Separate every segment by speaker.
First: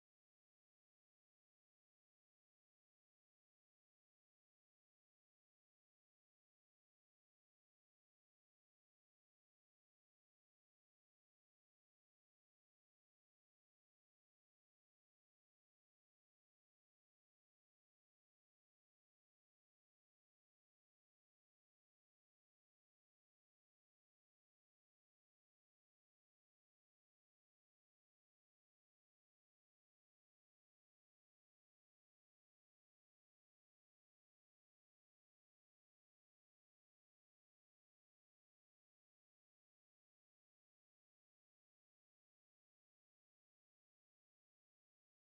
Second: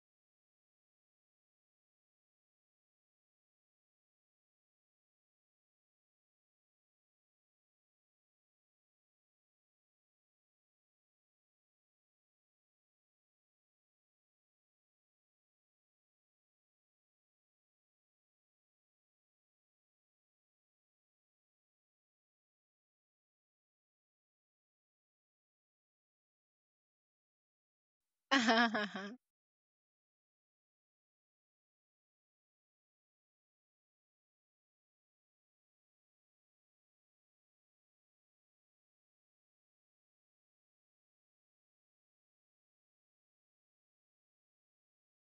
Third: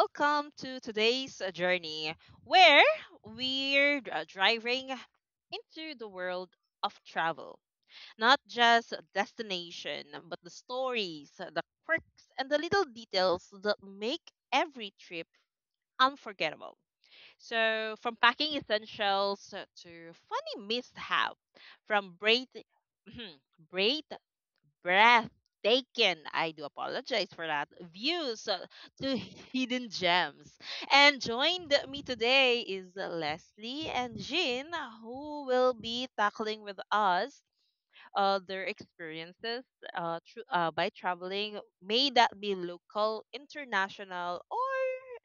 Speaker 1: welcome to today's journey where we're driving into the world of travel. Not just destination, but the stories, the quirks, and the little details that make every trip unforgettable. So, from packing essentials to funny mishap, from braid, braid breath taken. I do apologize for that. Views to hidden gems. And joined me today is Leslie and Jean, who will be tackling with us their experiences by traveling, may that be local, international, or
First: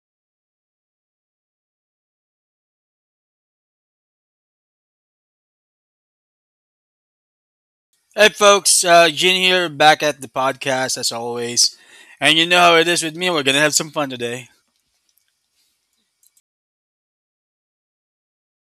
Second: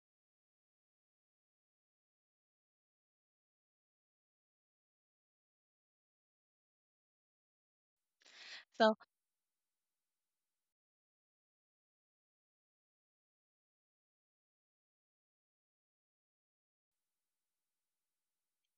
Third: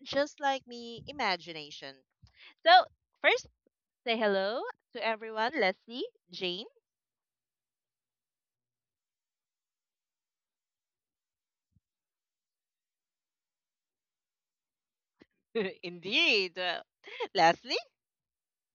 Speaker 1: just like me, imagination. So, first, say hello to everyone. Leslie, Jane.
Speaker 2: Hey folks,
Speaker 3: So,
Speaker 2: Jin here, back at the podcast as always. And you know how it is with me, we're gonna have some fun today.
Speaker 1: Indeed. Leslie?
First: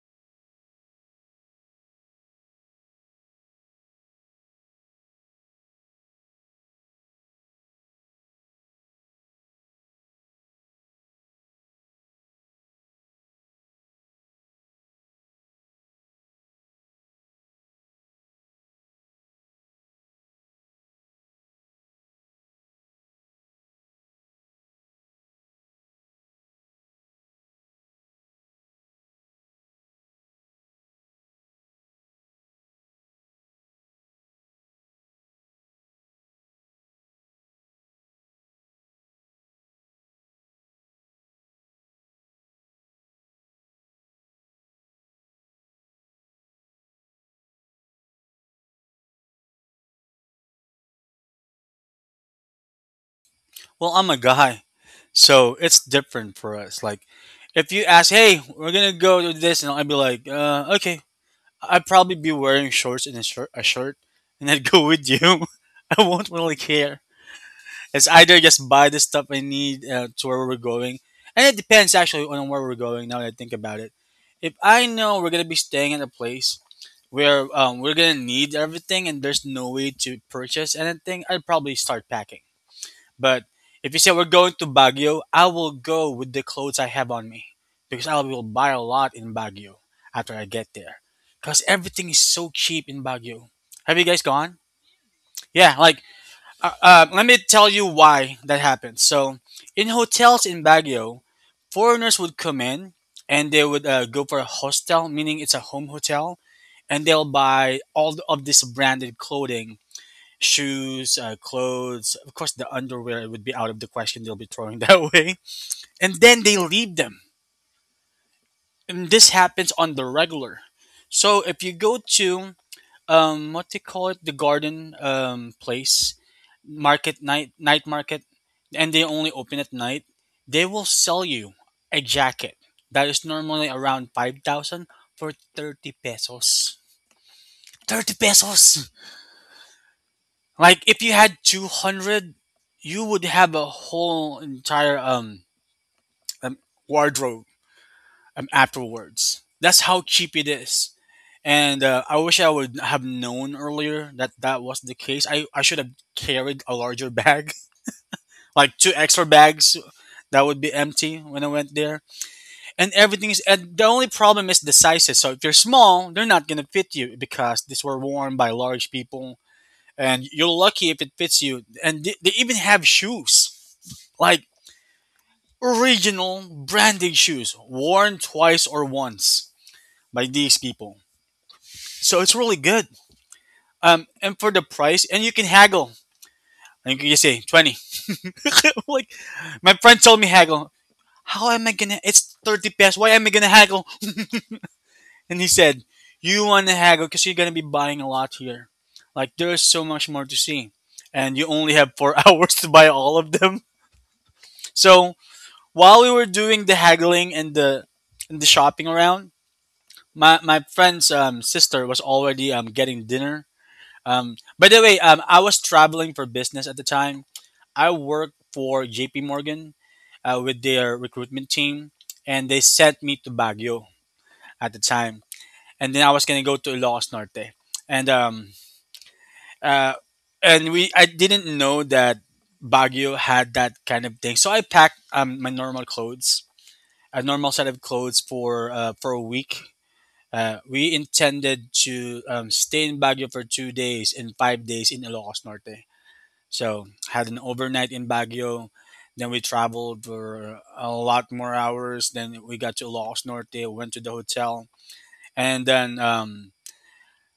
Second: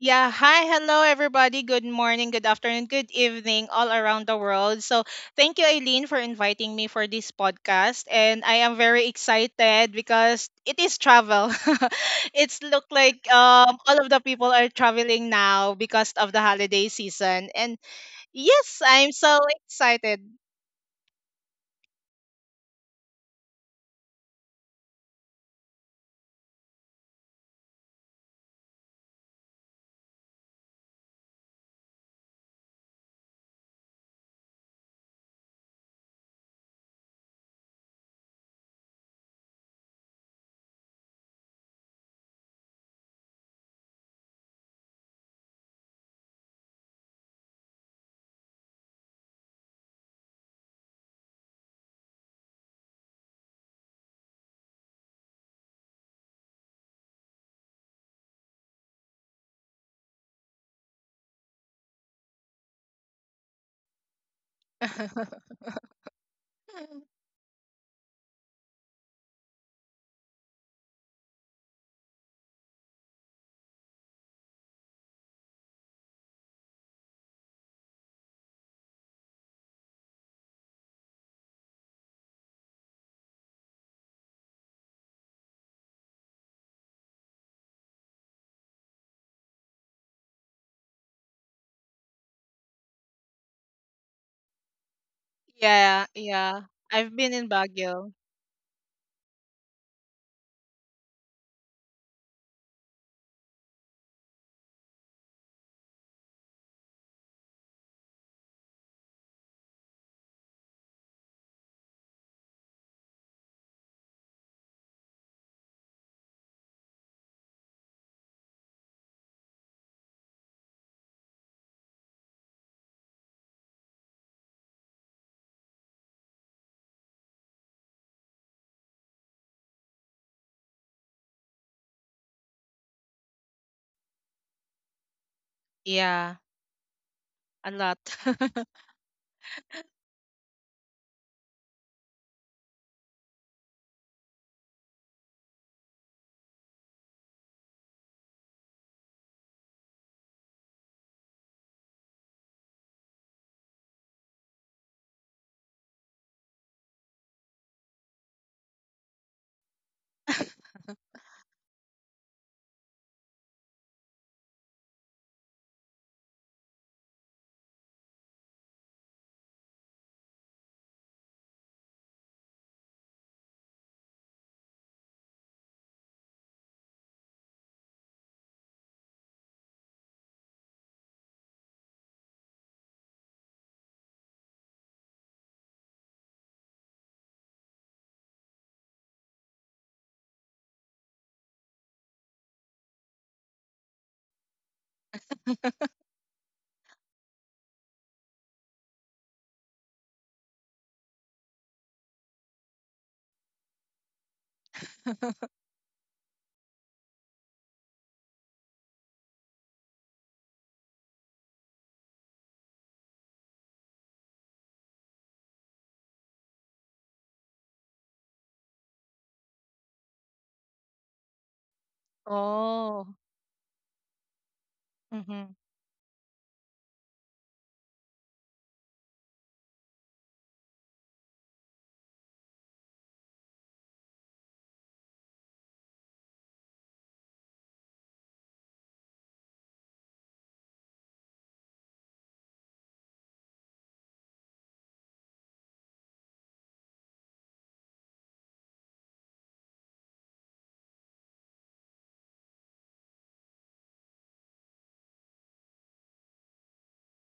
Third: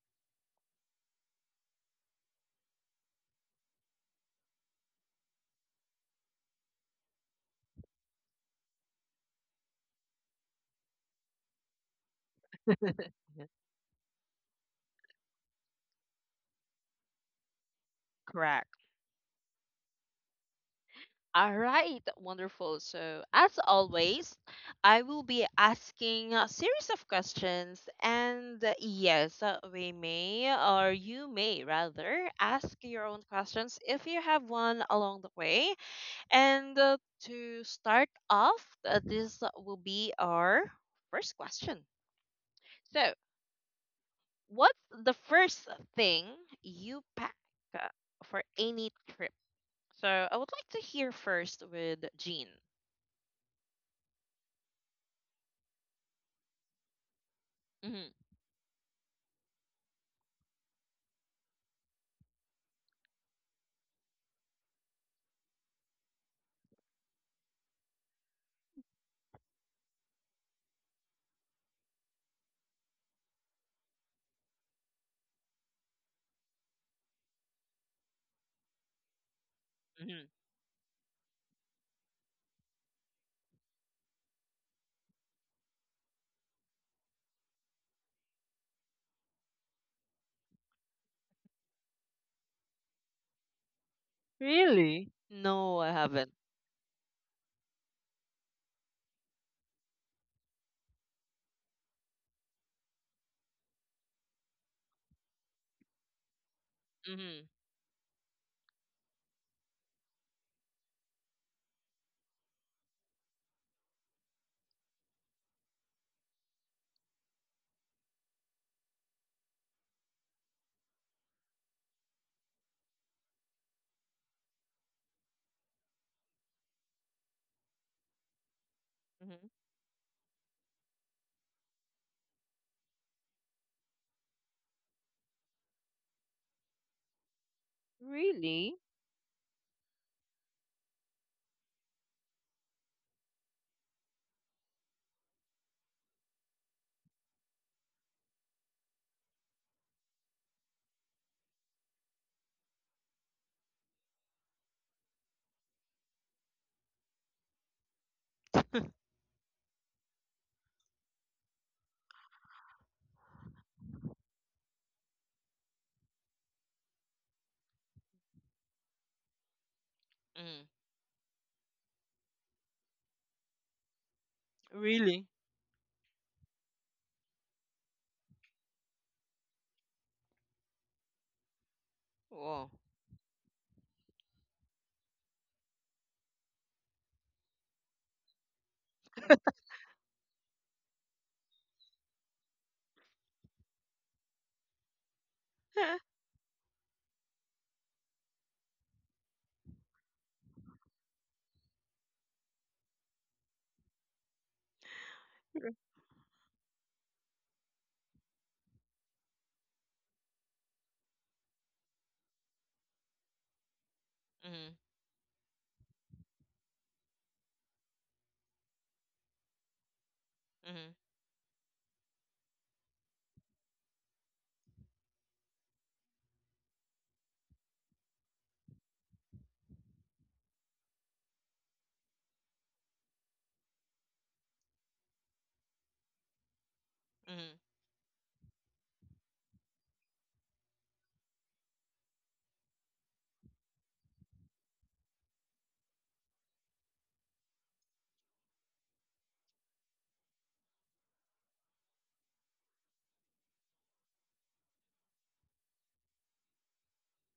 Speaker 3: yeah, hi, hello everybody. Good morning, good afternoon, good evening all around the world. So thank you, Eileen, for inviting me for this podcast, and I am very excited because it is travel. It's look like all of the people are traveling now because of the holiday season. And
Speaker 1: Correct.
Speaker 3: yes, I'm so excited.
Speaker 1: All right, wonderful. So, as always, I will be asking a series of questions, and yes, we may, or you may rather, ask your own questions if you have one along the way. And to start off, this will be our first question. So, what's the first thing you pack uh, for any trip? So, I would like to hear first with Jean.
Speaker 2: Well, I'm a guy, so it's different for us. Like, if you
Speaker 1: Mm-hmm.
Speaker 2: ask, hey, we're gonna go to this, and I'd be like, okay, I'd probably be wearing shorts and a shirt and I'd go with you. I won't really care. It's either just buy the stuff I need to where we're going, and it depends actually on where we're going now that I think about it. If I know we're gonna be staying at a place where we're gonna need everything and there's no way to
Speaker 1: Mm-hmm.
Speaker 2: purchase anything, I'd probably start packing. But if you say we're going to Baguio, I will go with the clothes I have on me because I will buy a lot in Baguio after I get there because everything is so cheap in Baguio. Have you guys gone?
Speaker 1: Really? No,
Speaker 2: Yeah,
Speaker 1: I
Speaker 2: like
Speaker 3: Yeah,
Speaker 1: haven't.
Speaker 3: yeah. I've
Speaker 2: let
Speaker 3: been
Speaker 2: me
Speaker 3: in
Speaker 2: tell you
Speaker 3: Baguio.
Speaker 2: why that happens. So, in hotels in Baguio, foreigners would come in and they would go for a hostel, meaning it's a home hotel, and they'll
Speaker 1: Mm-hmm.
Speaker 2: buy all of this branded clothing, shoes, clothes. Of course, the underwear would be out of the question. They'll be throwing that away, and then they leave them. And this happens on the regular. So, if you go to what they call it, the garden place market, night market, and they only
Speaker 1: Mm-hmm.
Speaker 2: open at night. They will sell you a jacket that is normally around 5000 for 30
Speaker 3: Yeah.
Speaker 2: pesos.
Speaker 3: A lot.
Speaker 2: 30
Speaker 1: Really?
Speaker 2: pesos. Like if you had 200, you would have a whole entire um wardrobe afterwards. That's how cheap it is. And I wish I would have known earlier that that was the case. I should have carried a larger bag, like two extra bags that would be empty when I went there. And everything is, and the only problem is the sizes. So if you're small, they're not gonna fit you because these were worn by large people. And you're
Speaker 1: Mm-hmm.
Speaker 2: lucky if it fits you. And they even have shoes, like
Speaker 1: Really?
Speaker 2: original branded shoes, worn twice or once by these people. So it's really
Speaker 1: Whoa.
Speaker 2: good. And for the price, and you can haggle. And you can just say 20. Like, my friend told me haggle. How am I gonna? It's 30 pesos. Why am I gonna haggle? And he said,
Speaker 1: Huh.
Speaker 2: you wanna haggle because you're gonna be buying a lot here. Like, there's so much more to see. And you only have four hours to buy all of them. So,
Speaker 1: R-
Speaker 2: while we were doing the haggling and the shopping around, my friend's sister was already getting dinner. By
Speaker 1: Mm-hmm.
Speaker 2: the way, I was traveling for business at the time. I worked for JP Morgan with
Speaker 1: Mm-hmm.
Speaker 2: their recruitment team, and they sent me
Speaker 3: Oh.
Speaker 2: to Baguio at the time,
Speaker 3: Mhm.
Speaker 2: and then I was gonna go to Los Norte, and um, uh, and we I didn't know that Baguio had that kind of thing, so I packed my normal clothes, a normal
Speaker 1: Mm-hmm.
Speaker 2: set of clothes for a week. We intended to stay in Baguio for 2 days and 5 days in Ilocos Norte. So had an overnight in Baguio, then we traveled for a lot more hours. Then we got to Los Norte, went to the hotel, and then um,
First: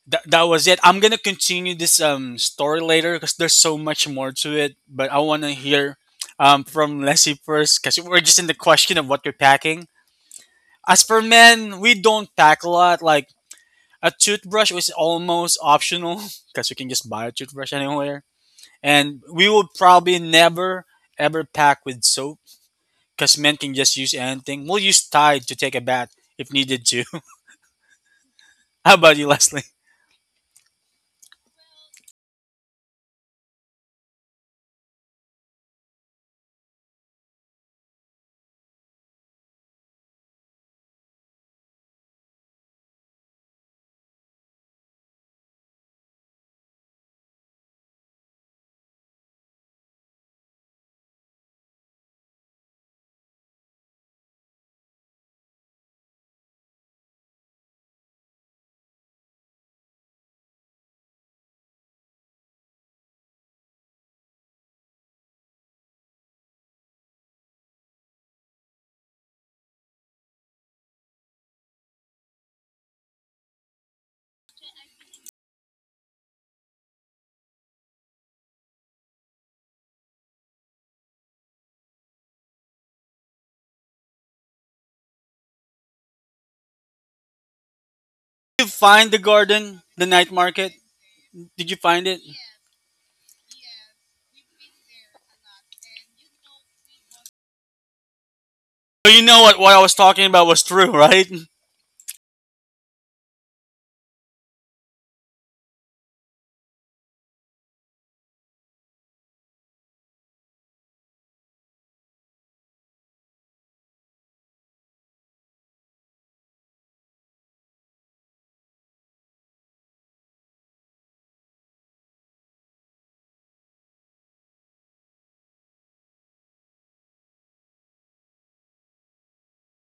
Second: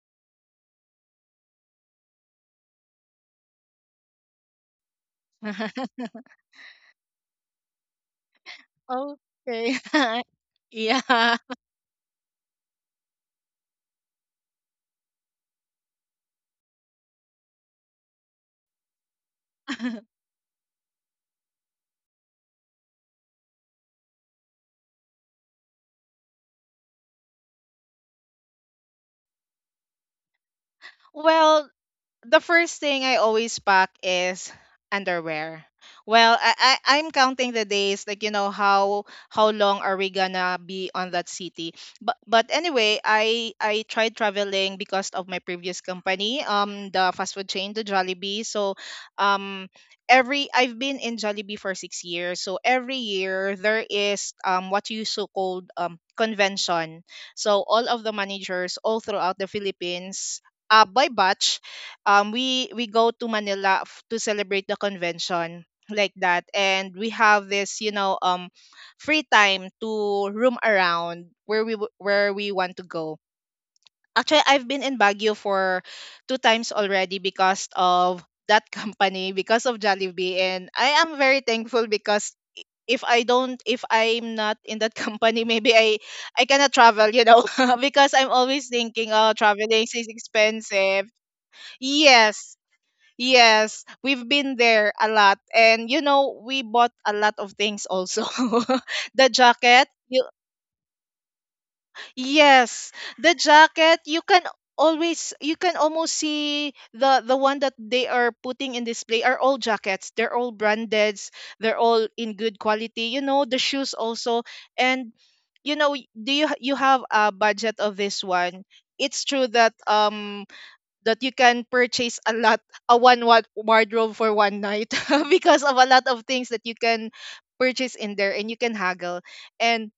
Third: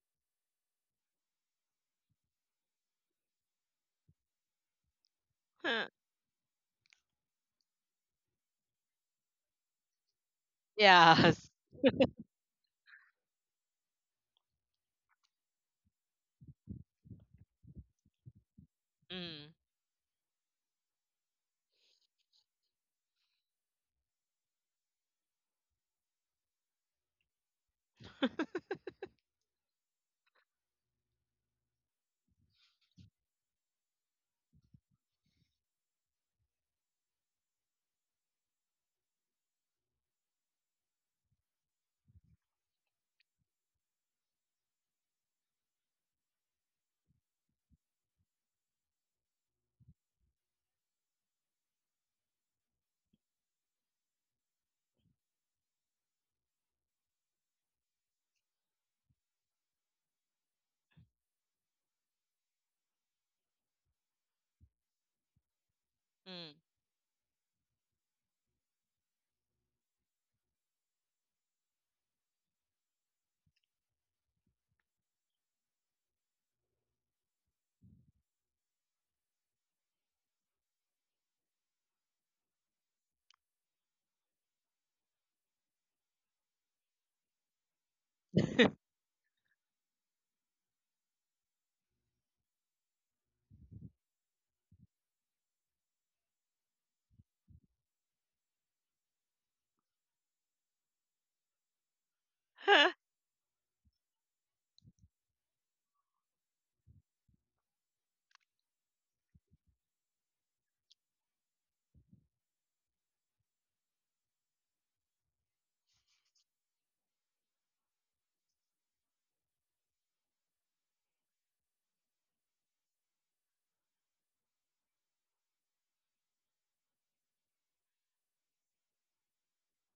Speaker 2: that that was it. I'm gonna continue this story later because there's so much more to it. But I want to
Speaker 1: Huh.
Speaker 2: hear from Leslie first because we're just in the question of what you're
Speaker 3: Okay.
Speaker 2: packing. As for
Speaker 3: Yeah.
Speaker 1: Yes.
Speaker 2: men, we don't pack a lot. Like, a toothbrush was almost optional because we can just buy a toothbrush anywhere, and we
Speaker 1: Mm-hmm.
Speaker 2: will probably never ever pack with soap because men can just use anything. We'll use Tide to take a bath if needed to. How about you, Leslie?
Speaker 3: Well, the first thing I always pack is underwear. Well, I'm counting the days, like you know how long are we gonna be on that city. But anyway, I tried traveling because of my previous company, the fast food chain, the Jollibee. So, um, every I've been in Jollibee for 6 years. So every year there is what you so called convention. So all of the managers all throughout the Philippines, by batch, we go to Manila to celebrate the convention like that. And we have this, you know, free time to roam around where where we want to go. Actually, I've been in Baguio for two times already because of that company, because of Jollibee, and I am very thankful because if I'm not in that company, maybe I cannot travel, you know, because I'm always
Speaker 2: Did you
Speaker 1: Mm-hmm.
Speaker 3: thinking,
Speaker 2: find the
Speaker 3: oh, traveling
Speaker 2: garden,
Speaker 3: is
Speaker 2: the night market?
Speaker 3: expensive.
Speaker 2: Did you find it?
Speaker 3: Yes. Yes, we've been there a lot. And you know, we bought a lot of things also.
Speaker 2: So you
Speaker 3: The
Speaker 2: know what I
Speaker 3: jacket,
Speaker 2: was
Speaker 3: you-
Speaker 2: talking about was true, right?
Speaker 3: Yes,
Speaker 1: Huh.
Speaker 3: the jacket, you can always, you can almost see the one that they are putting in display are all jackets. They're all branded, they're all in good quality. You know, the shoes also. And you know, do you have a budget of this one? It's true that that you can purchase a lot, a one wardrobe for one night because of a lot of things that you can purchase in there, and you can haggle. And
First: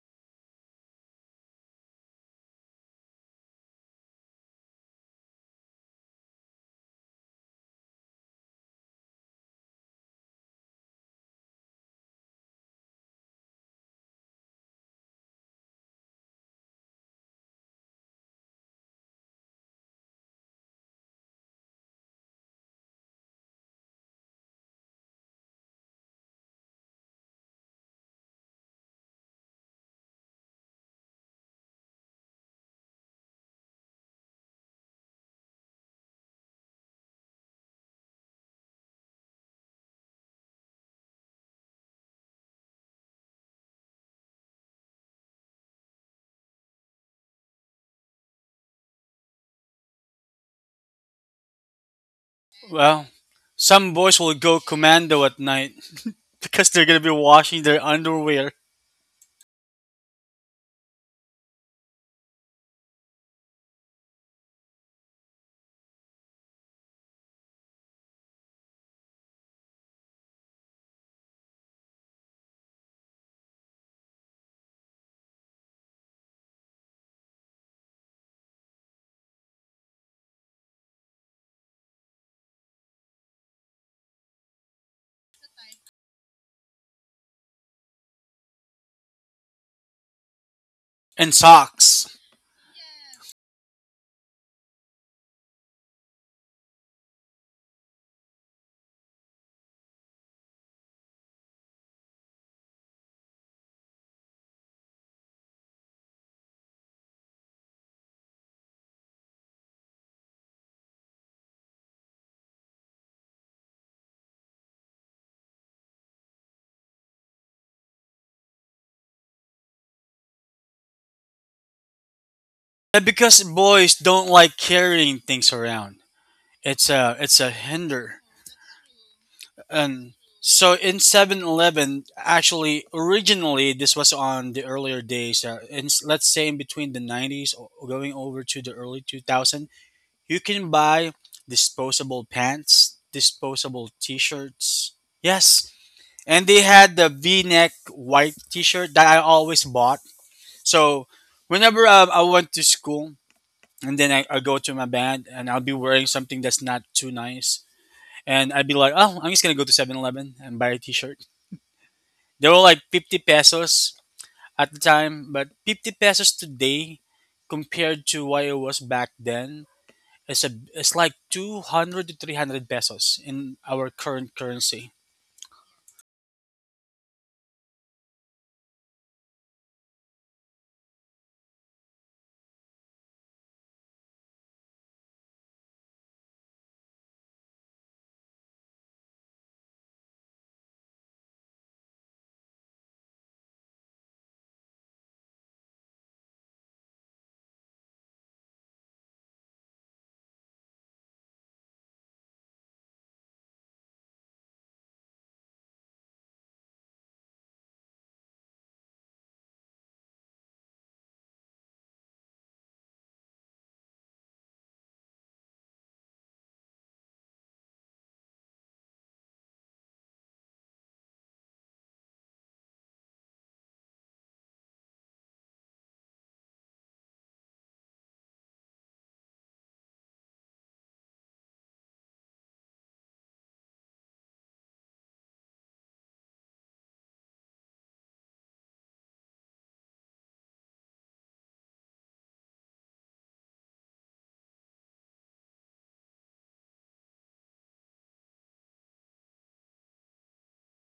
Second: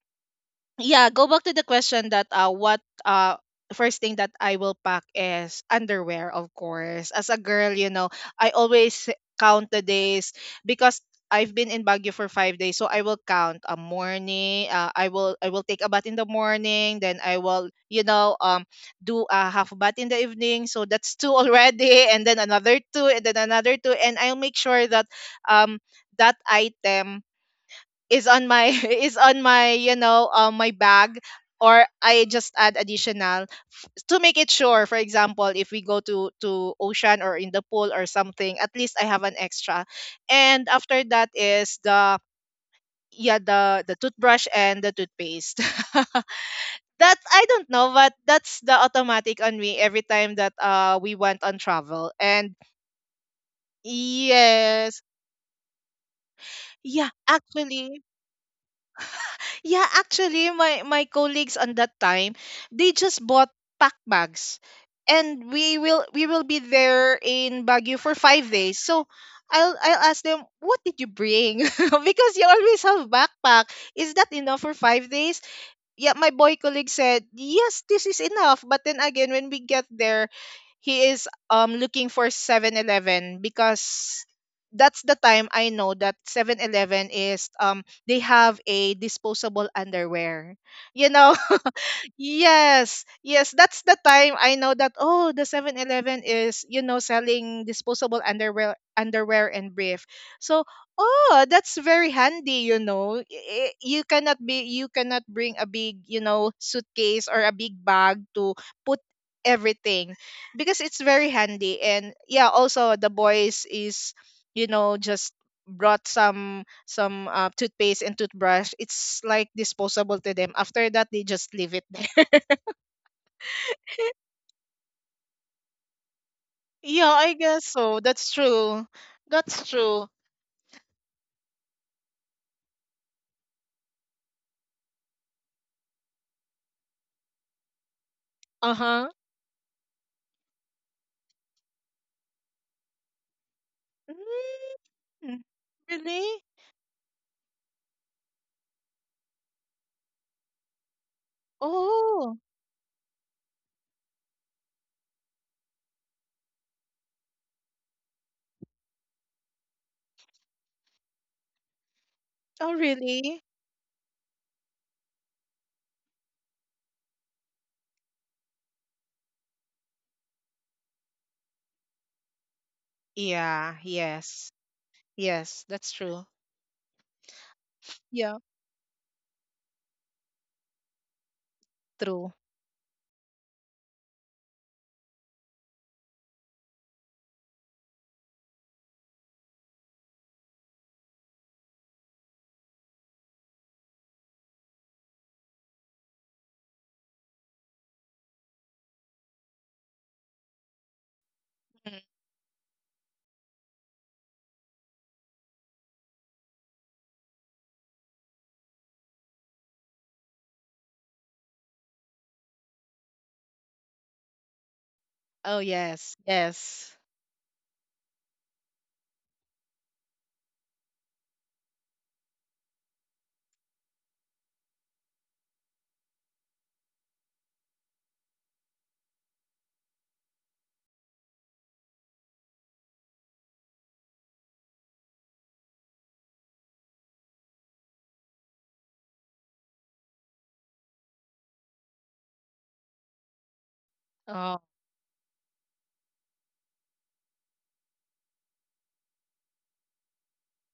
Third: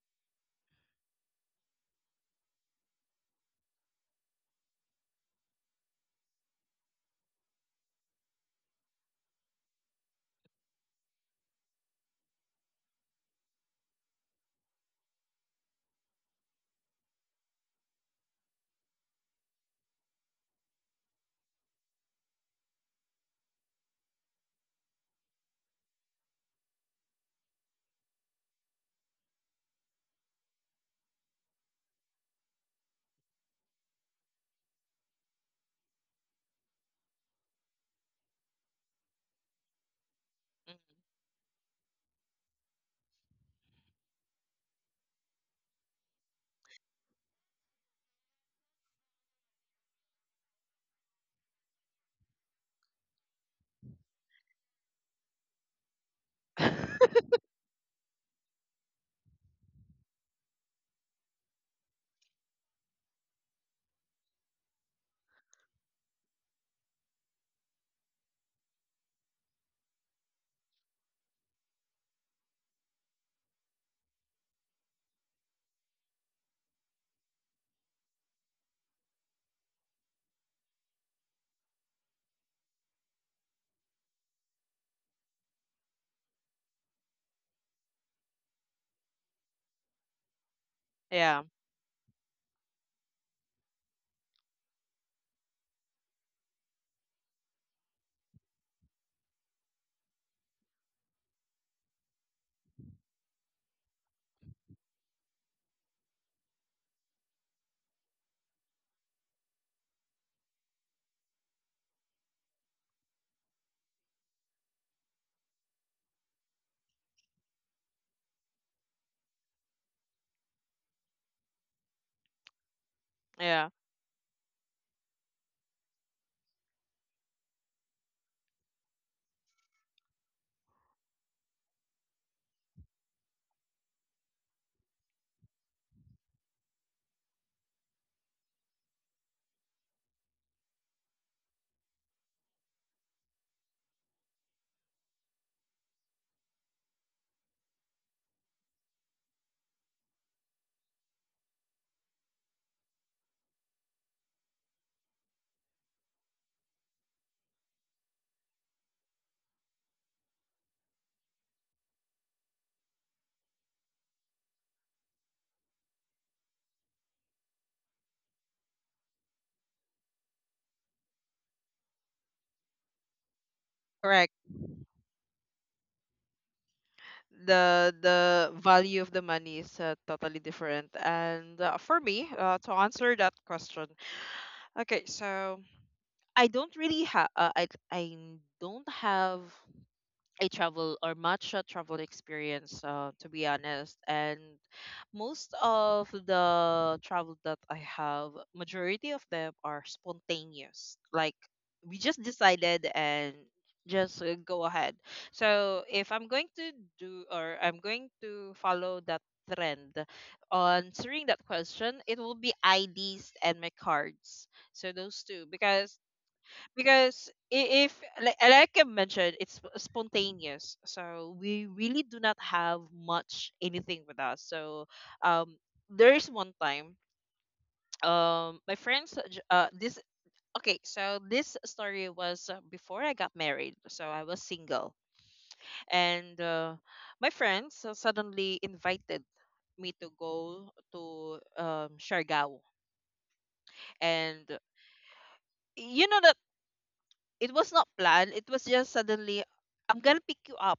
Speaker 3: yeah, go back to the question that what first thing that I will pack is underwear, of course. As a girl, you know, I always count the days because I've been in Baguio for 5 days, so I will count a morning. I will take a bath in the morning, then I will, you know, do a half bath in the evening. So that's two already, and then another two, and then another two, and I'll make sure that um that item is on my is on my, you know, my bag, or I just add additional to make it sure. For example, if we go to ocean or in the pool or something, at least I have an extra. And
Speaker 1: Mhm.
Speaker 3: after that is the... yeah, the toothbrush and the toothpaste. That I don't know, but that's the automatic on me every time that we went on travel. And
Speaker 2: Well, some boys will go
Speaker 3: yes,
Speaker 2: commando at night because they're gonna
Speaker 3: yeah,
Speaker 2: be washing their
Speaker 3: actually.
Speaker 2: underwear
Speaker 3: Yeah, actually, my colleagues on that time, they just bought pack bags, and we will be there in Baguio for 5 days. So I'll ask them, what did you bring? Because you always have backpack. Is that enough for 5 days? Yeah, my boy colleague said, "Yes, this is enough." But then again, when we get there, he is looking for 7-Eleven because that's the time I know that 7-Eleven is, they have a disposable underwear. You
Speaker 2: and
Speaker 3: know.
Speaker 1: Yeah,
Speaker 2: socks.
Speaker 3: Yes, yes, that's the time I know that, oh, the 7-Eleven is, you know, selling disposable underwear and brief. So, oh, that's very handy, you know. You cannot bring a big, you know, suitcase or a big bag to put everything because it's very handy. And yeah, also the boys is, you know, just brought some toothpaste and toothbrush. It's like disposable to them. After that, they just leave it there.
Speaker 2: And because
Speaker 1: yeah,
Speaker 2: boys don't like carrying things around,
Speaker 3: Yeah,
Speaker 2: it's
Speaker 3: I
Speaker 2: a
Speaker 3: guess so.
Speaker 2: hinder.
Speaker 3: That's true. That's
Speaker 2: And
Speaker 3: true.
Speaker 2: so in 7-Eleven, actually, originally this was on the earlier days. In, let's say in between the 90s, going over to the early
Speaker 3: Uh-huh.
Speaker 2: 2000s. You can buy disposable pants, disposable t shirts.
Speaker 3: Mm.
Speaker 2: Yes. And
Speaker 3: Really?
Speaker 2: they had the v neck white t shirt that I always bought. So whenever I
Speaker 3: Oh,
Speaker 2: went to school and then I go to my band and I'll be wearing something that's not too nice. And I'd be like, oh, I'm just going to go to 7-Eleven and buy a t shirt. They were
Speaker 3: oh,
Speaker 2: like 50
Speaker 3: really?
Speaker 2: pesos at the time, but 50 pesos today compared to what it was back then. It's like 200 to 300 pesos in
Speaker 3: Yeah,
Speaker 2: our current
Speaker 1: correct.
Speaker 3: yes.
Speaker 2: currency.
Speaker 3: Yes, that's true. Yeah,
Speaker 1: The value of the money is totally different. And for me,
Speaker 3: true.
Speaker 1: to answer that question, okay, so I don't really have, I don't have a travel or much a travel experience to be honest, and most of the travel that I have, majority of them are spontaneous. Like, we
Speaker 3: Mm.
Speaker 1: just decided and just go ahead. So if I'm going to do, or I'm going to follow that trend on answering that question, it will be IDs and my cards. So those two,
Speaker 3: Oh,
Speaker 1: because
Speaker 3: yes, yes.
Speaker 1: if, like, like I mentioned, it's spontaneous, so we really do not have much anything with us. So um, there is one time, my friends, j- this okay, so this story was before I got married, so I was single, and my friends suddenly invited me to go to Siargao, and
Speaker 3: Oh.
Speaker 1: you know that it was not planned; it was just suddenly. I'm gonna pick you up,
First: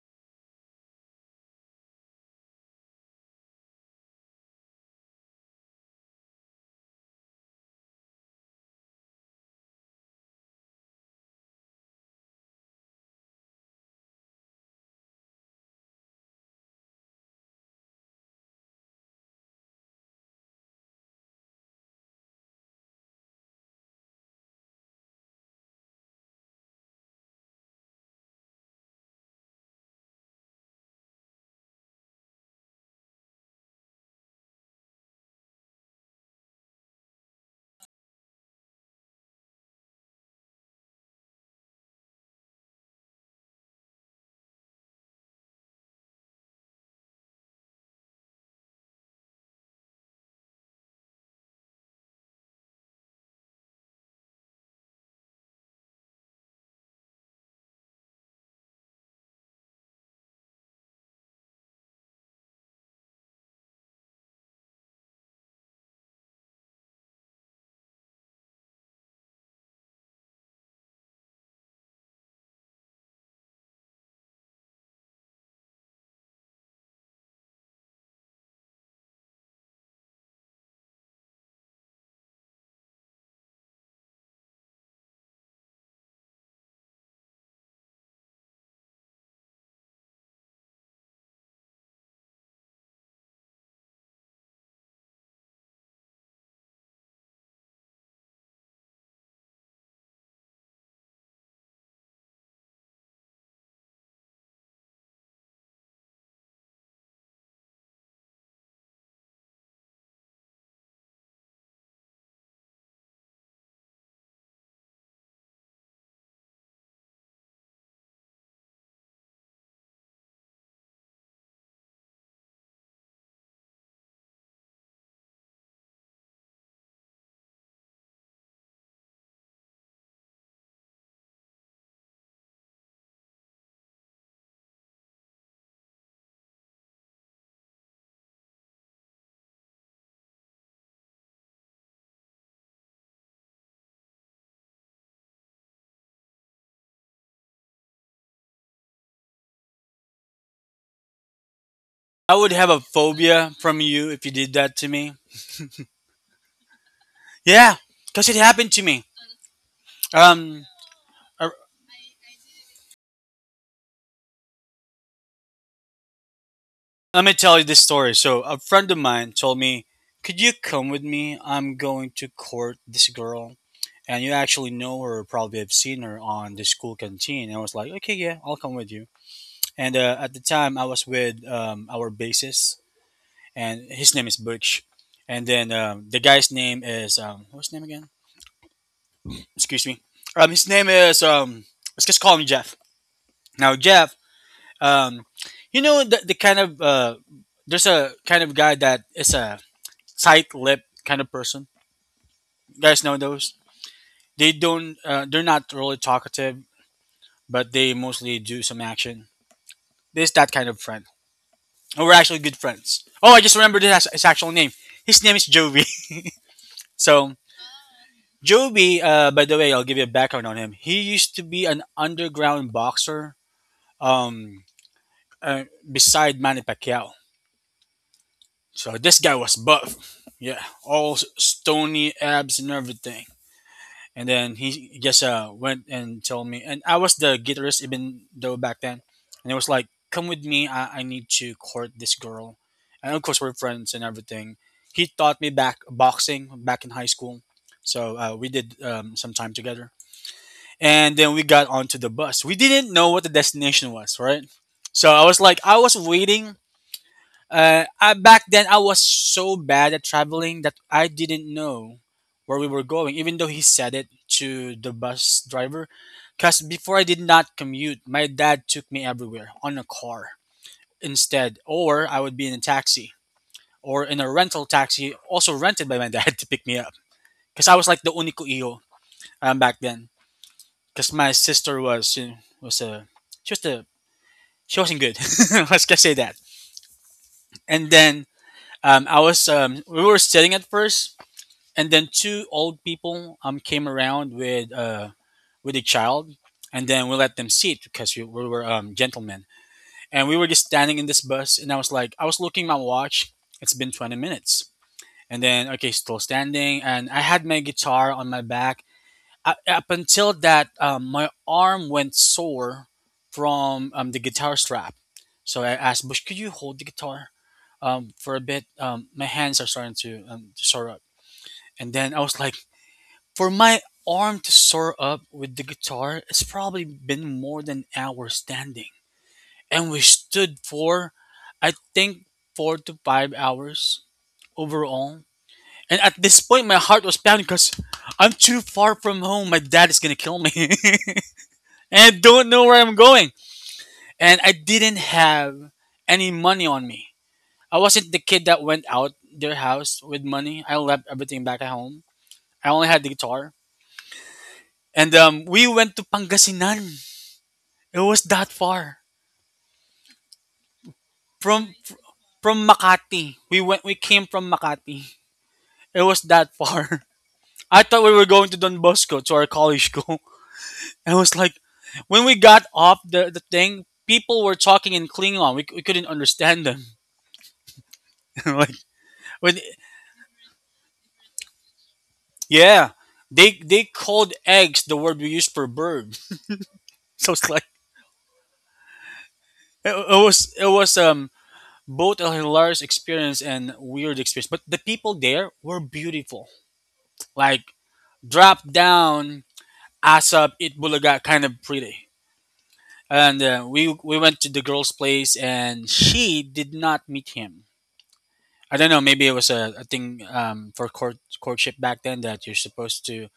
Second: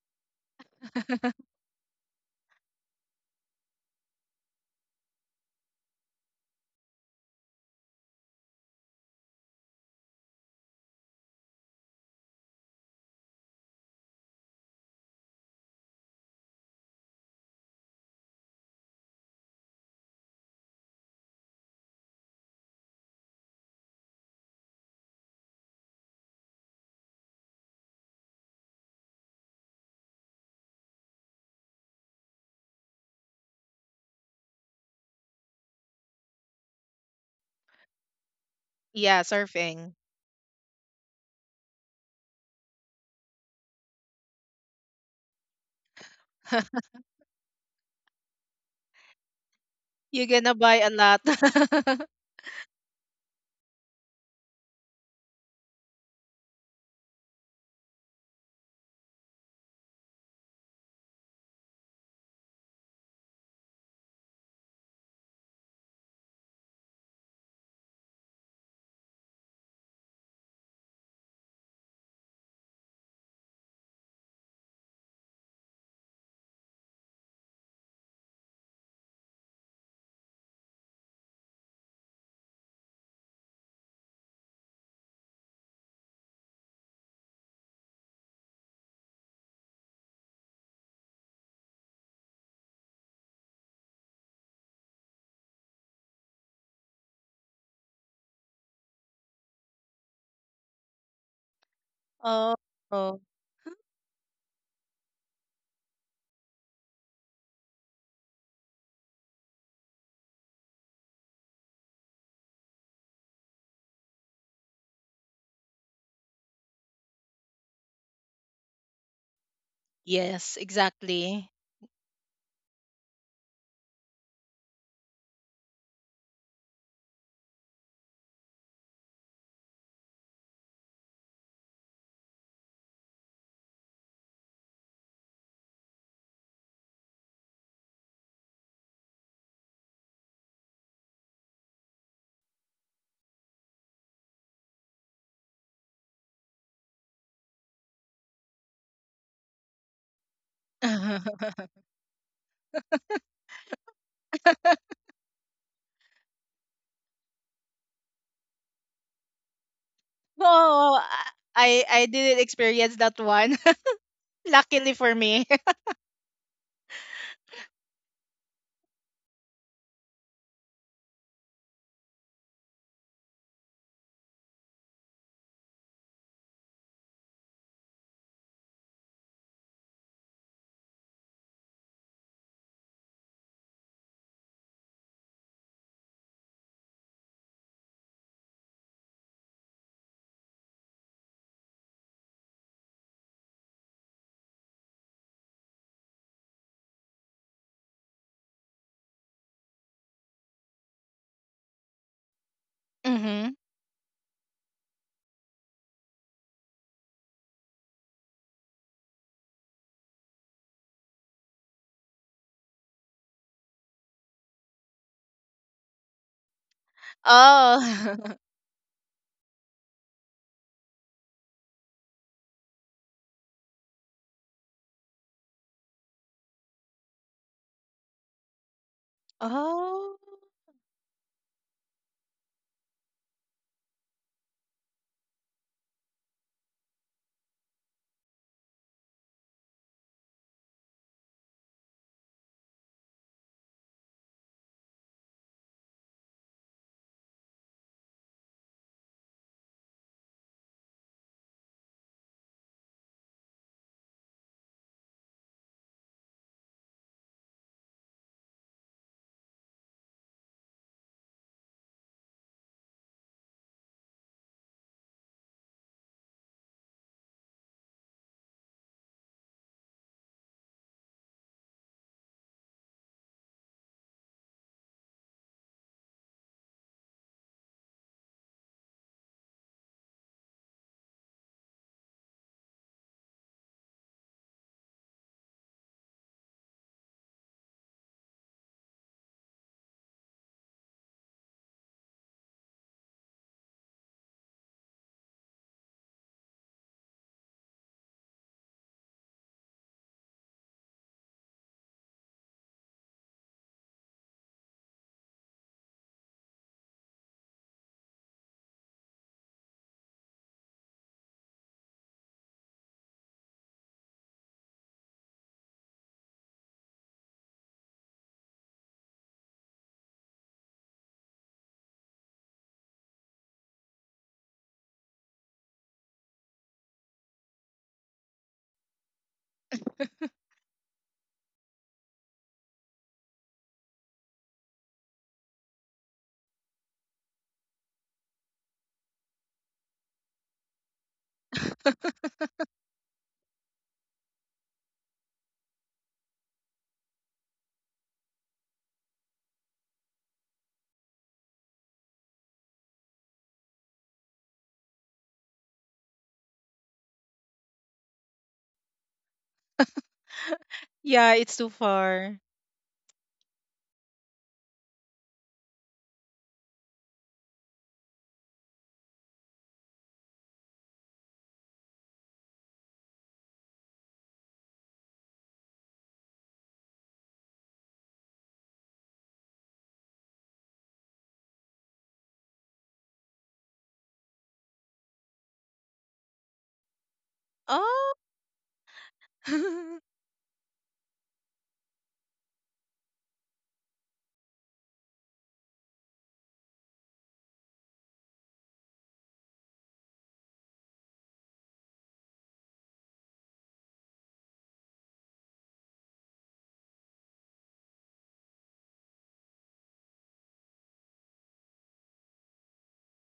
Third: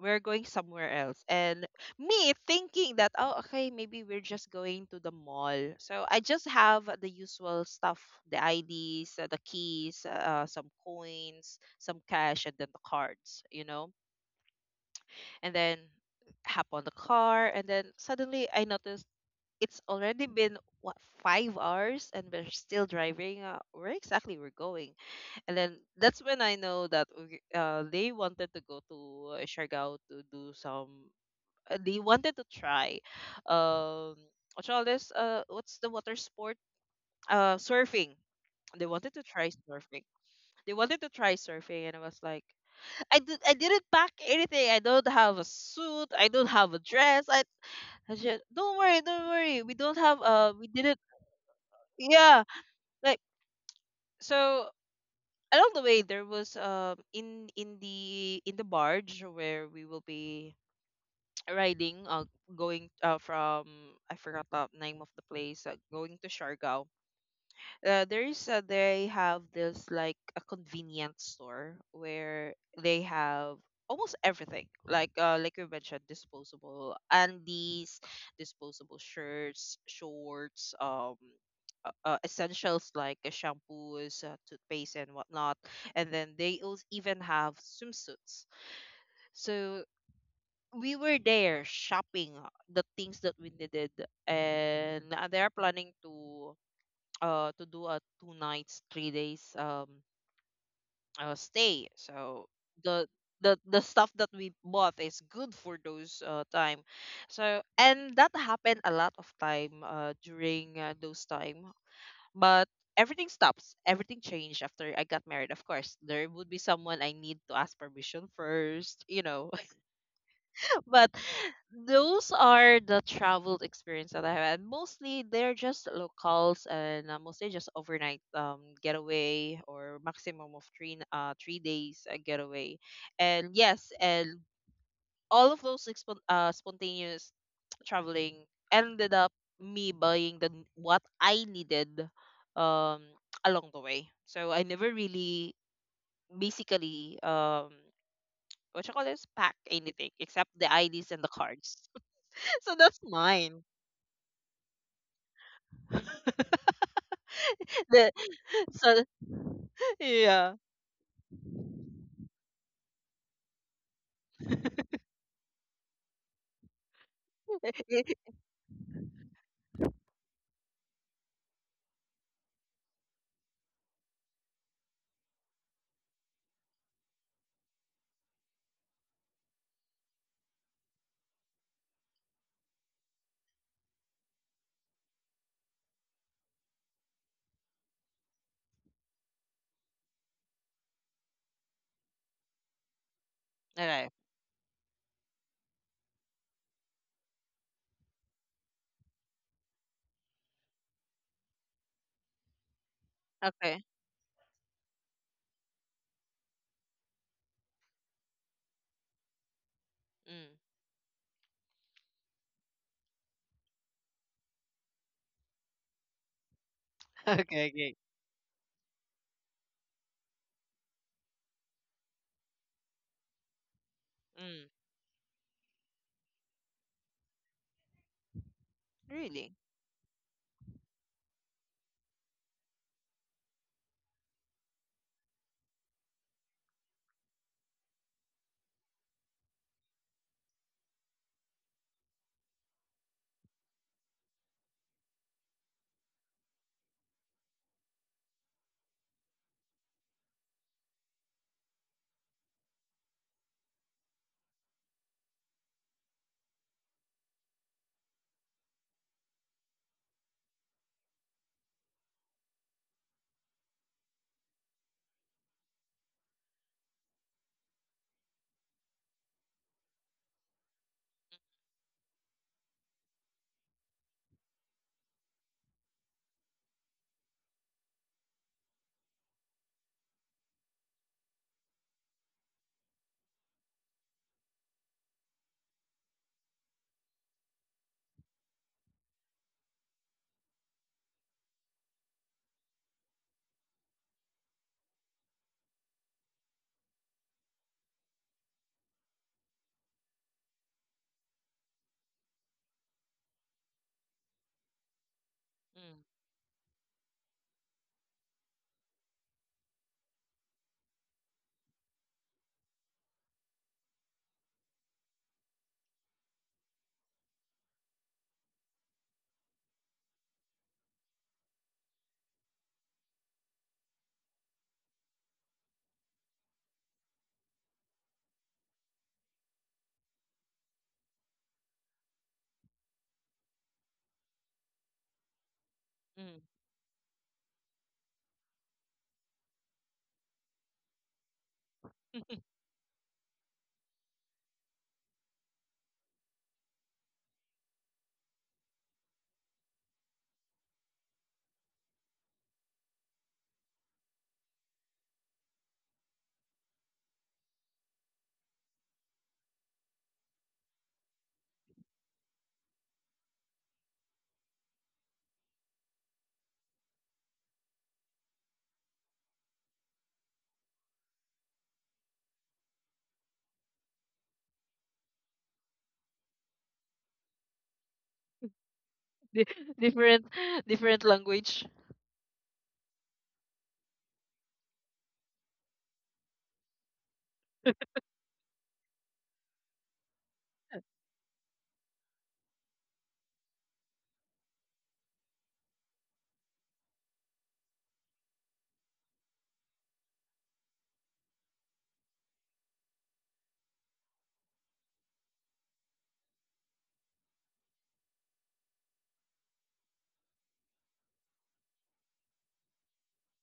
Speaker 1: we're going somewhere else. And me thinking that, oh, okay, maybe we're just going to the mall, so I just have the usual stuff, the IDs, the keys, some coins, some cash, and then the cards, you know. And then hop on the car, and then suddenly I noticed it's already been what, 5 hours, and we're still driving, where exactly we're going. And then that's when I know that they wanted to go to Siargao to do some, they wanted to try um what you this what's the water sport, surfing. They wanted to
Speaker 3: Yeah,
Speaker 1: try
Speaker 3: surfing.
Speaker 1: surfing. They wanted to try surfing, and I was like, I didn't pack anything. I don't have a suit, I don't have a dress, I just, don't worry, don't worry, we don't have,
Speaker 3: You're gonna
Speaker 1: we
Speaker 3: buy a
Speaker 1: didn't
Speaker 3: lot.
Speaker 1: yeah, like. So along the way, there was in the barge where we will be riding, going from, I forgot the name of the place, going to Siargao. There is They have this like a convenience store where they have almost everything, like you mentioned, disposable undies, disposable shirts, shorts, essentials like shampoos, toothpaste, and whatnot. And then they also even have swimsuits. So we were there shopping the things that we needed, and they are planning to to do a 2 nights 3 days stay. So
Speaker 3: Oh,
Speaker 1: the
Speaker 3: oh,
Speaker 1: the stuff that we bought is good for those time. So, and that happened a lot of time during those time. But everything stops, everything changed after I got married. Of course, there would be someone I need to ask permission first, you know.
Speaker 3: yes,
Speaker 1: But
Speaker 3: exactly.
Speaker 1: those are the travel experience that I had. Mostly they're just locals, and mostly just overnight getaway, or maximum of 3 days getaway. And yes, and all of those expon spontaneous traveling ended up me buying what I needed um along the way. So I never really basically, what you call this pack anything except the IDs and the cards.
Speaker 2: I would have
Speaker 1: So
Speaker 2: a
Speaker 1: that's
Speaker 2: phobia
Speaker 1: mine.
Speaker 2: from you if you did that to me. Yeah,
Speaker 1: The
Speaker 2: because it happened to
Speaker 1: so
Speaker 2: me.
Speaker 1: yeah.
Speaker 2: Um,
Speaker 3: Oh,
Speaker 2: uh,
Speaker 3: I didn't experience that one. Luckily for me.
Speaker 2: Let me tell you this story. So a friend of mine told me, "Could you come with me? I'm going to court this girl." And you actually know her, probably have seen her on the school canteen. And I was like, okay, yeah, I'll come with you. And at the time, I was with our bassist, and his name is Birch. And then the guy's name is what's his name again? Excuse me. His name is let's just call him Jeff. Now
Speaker 1: Okay.
Speaker 2: Jeff, um, you know the kind of there's a kind of guy that is a tight lip kind of person. You guys know
Speaker 3: Mhm.
Speaker 2: those?
Speaker 1: Okay.
Speaker 2: They don't. They're not really talkative, but they mostly do some action. This that
Speaker 1: Mm.
Speaker 2: kind of friend. And we're actually good friends. Oh, I just remembered his actual name. His name is Jovi. So
Speaker 1: Okay. Okay.
Speaker 3: Oh.
Speaker 2: Joby, by the way, I'll give you a background on him. He used to be an underground boxer um,
Speaker 1: Mm.
Speaker 2: uh, beside Manny Pacquiao. So this guy
Speaker 1: Really.
Speaker 2: was
Speaker 3: Oh.
Speaker 2: buff. Yeah, all stony abs and everything. And then he just went and told me, and I was the guitarist even though back then. And it was like, come with me, I need to court this girl. And of course, we're friends and everything. He taught me back boxing back in high school. So we did some time together. And then we got onto the bus. We didn't know what the destination was, right? So I was like, I was waiting. Back then, I was so bad at traveling that I didn't know where we were going, even though he said it to the bus driver. Because before I did not commute, my dad took me everywhere on a car instead, or I would be in a taxi or in a rental taxi, also rented by my dad to pick me up. Because I was like the único hijo back then because my sister was a she was the she wasn't good. Let's just say that. And then I was we were sitting at first, and then two old people came around with with a child, and then we let them sit because we were gentlemen, and we were just standing in this bus, and I was like I was looking at my watch. It's been 20 minutes. And then,
Speaker 1: Mm.
Speaker 2: okay, still standing, and I had my guitar on my back, up until that my arm went sore from the guitar strap. So I asked Bush, could you hold the guitar for a bit? My hands are starting to sore up. And then I was like, for my arm to sore up with the guitar, it's probably been more than an hour standing. And we stood for, I think, 4 to 5 hours overall. And at
Speaker 1: Mm.
Speaker 2: this point my heart was pounding because I'm too far from home, my dad is gonna kill me. And don't know where I'm going. And I didn't have any money on me. I wasn't the kid that went out their house with money. I left everything back at home. I only had the guitar. And we went to Pangasinan. It was that far
Speaker 3: Yeah, it's too
Speaker 2: from
Speaker 3: far.
Speaker 2: Makati. We went. We came from Makati. It was that far. I thought we were going to Don Bosco to our college school. I was like, when we got off the thing, people were talking in Klingon. We couldn't understand them. like
Speaker 1: Di-
Speaker 2: when
Speaker 1: different, different language.
Speaker 2: Yeah, they called eggs the word we use for bird. So it's like
Speaker 3: Oh.
Speaker 2: it, it was both a hilarious experience and weird experience. But the people there were beautiful, like drop down, ass up, it bulaga kind of pretty. And we went to the girl's place, and she did not meet him. I don't know. Maybe it was a thing for courtship back then that you're supposed to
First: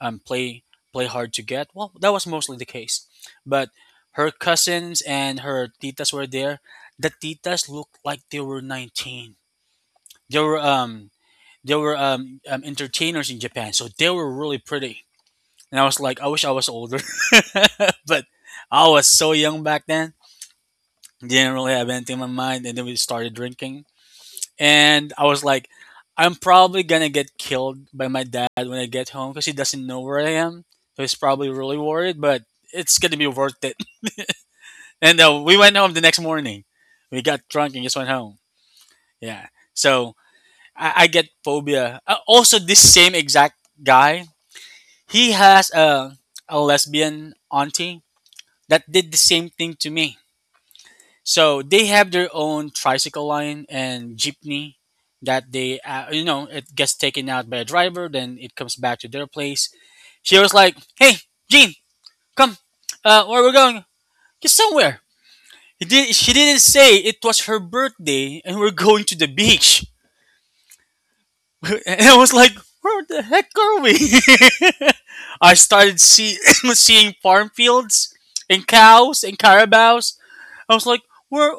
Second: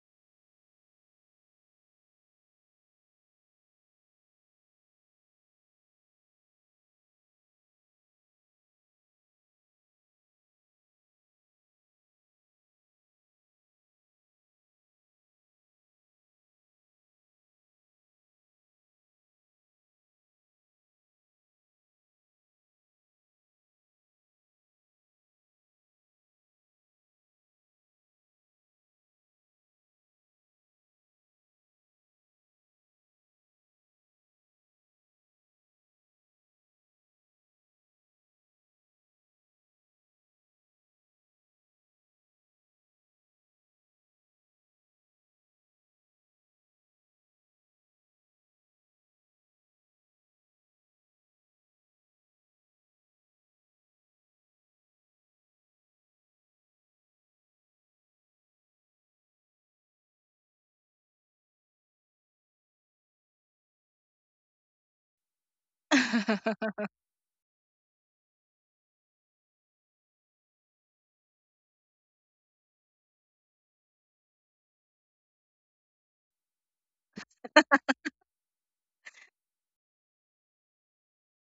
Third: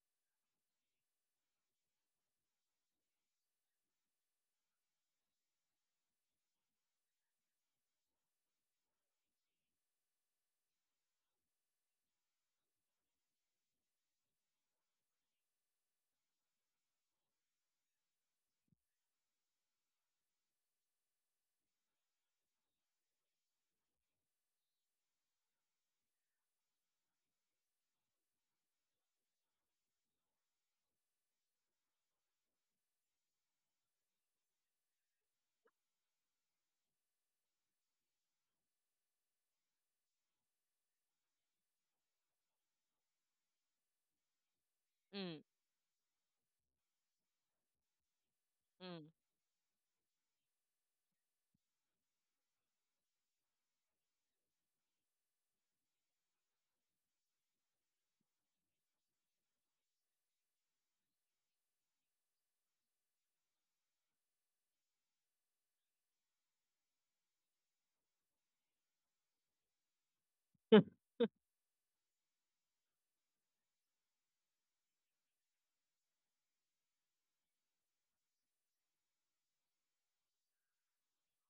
Speaker 2: um, play play hard to get. Well, that was mostly the case, but her cousins and her titas were there. The titas looked like they were 19. They were um they were entertainers in Japan, so they were really pretty. And I was like, I wish I was older, but I was so young back then. Didn't really have anything in my mind, and then we started drinking and I was like, I'm probably gonna get killed by my dad when I get home because he doesn't know where I am. So he's probably really worried, but it's gonna be worth it. And We went home the next morning. We got drunk and just went home. Yeah. So I get phobia. Also, this same exact guy, he
Speaker 1: Mm.
Speaker 2: has a lesbian auntie that
Speaker 1: Mm.
Speaker 2: did the same thing to me. So they have their own tricycle line and jeepney that they it gets taken out by a driver, then it comes back to their place. She was like, "Hey, Gene, come, where we're going? Just somewhere." He did. She didn't say it was her birthday and we're going to the beach. And I was like, "Where the heck are we?" I started see, seeing farm fields and cows and carabaos. I was like, where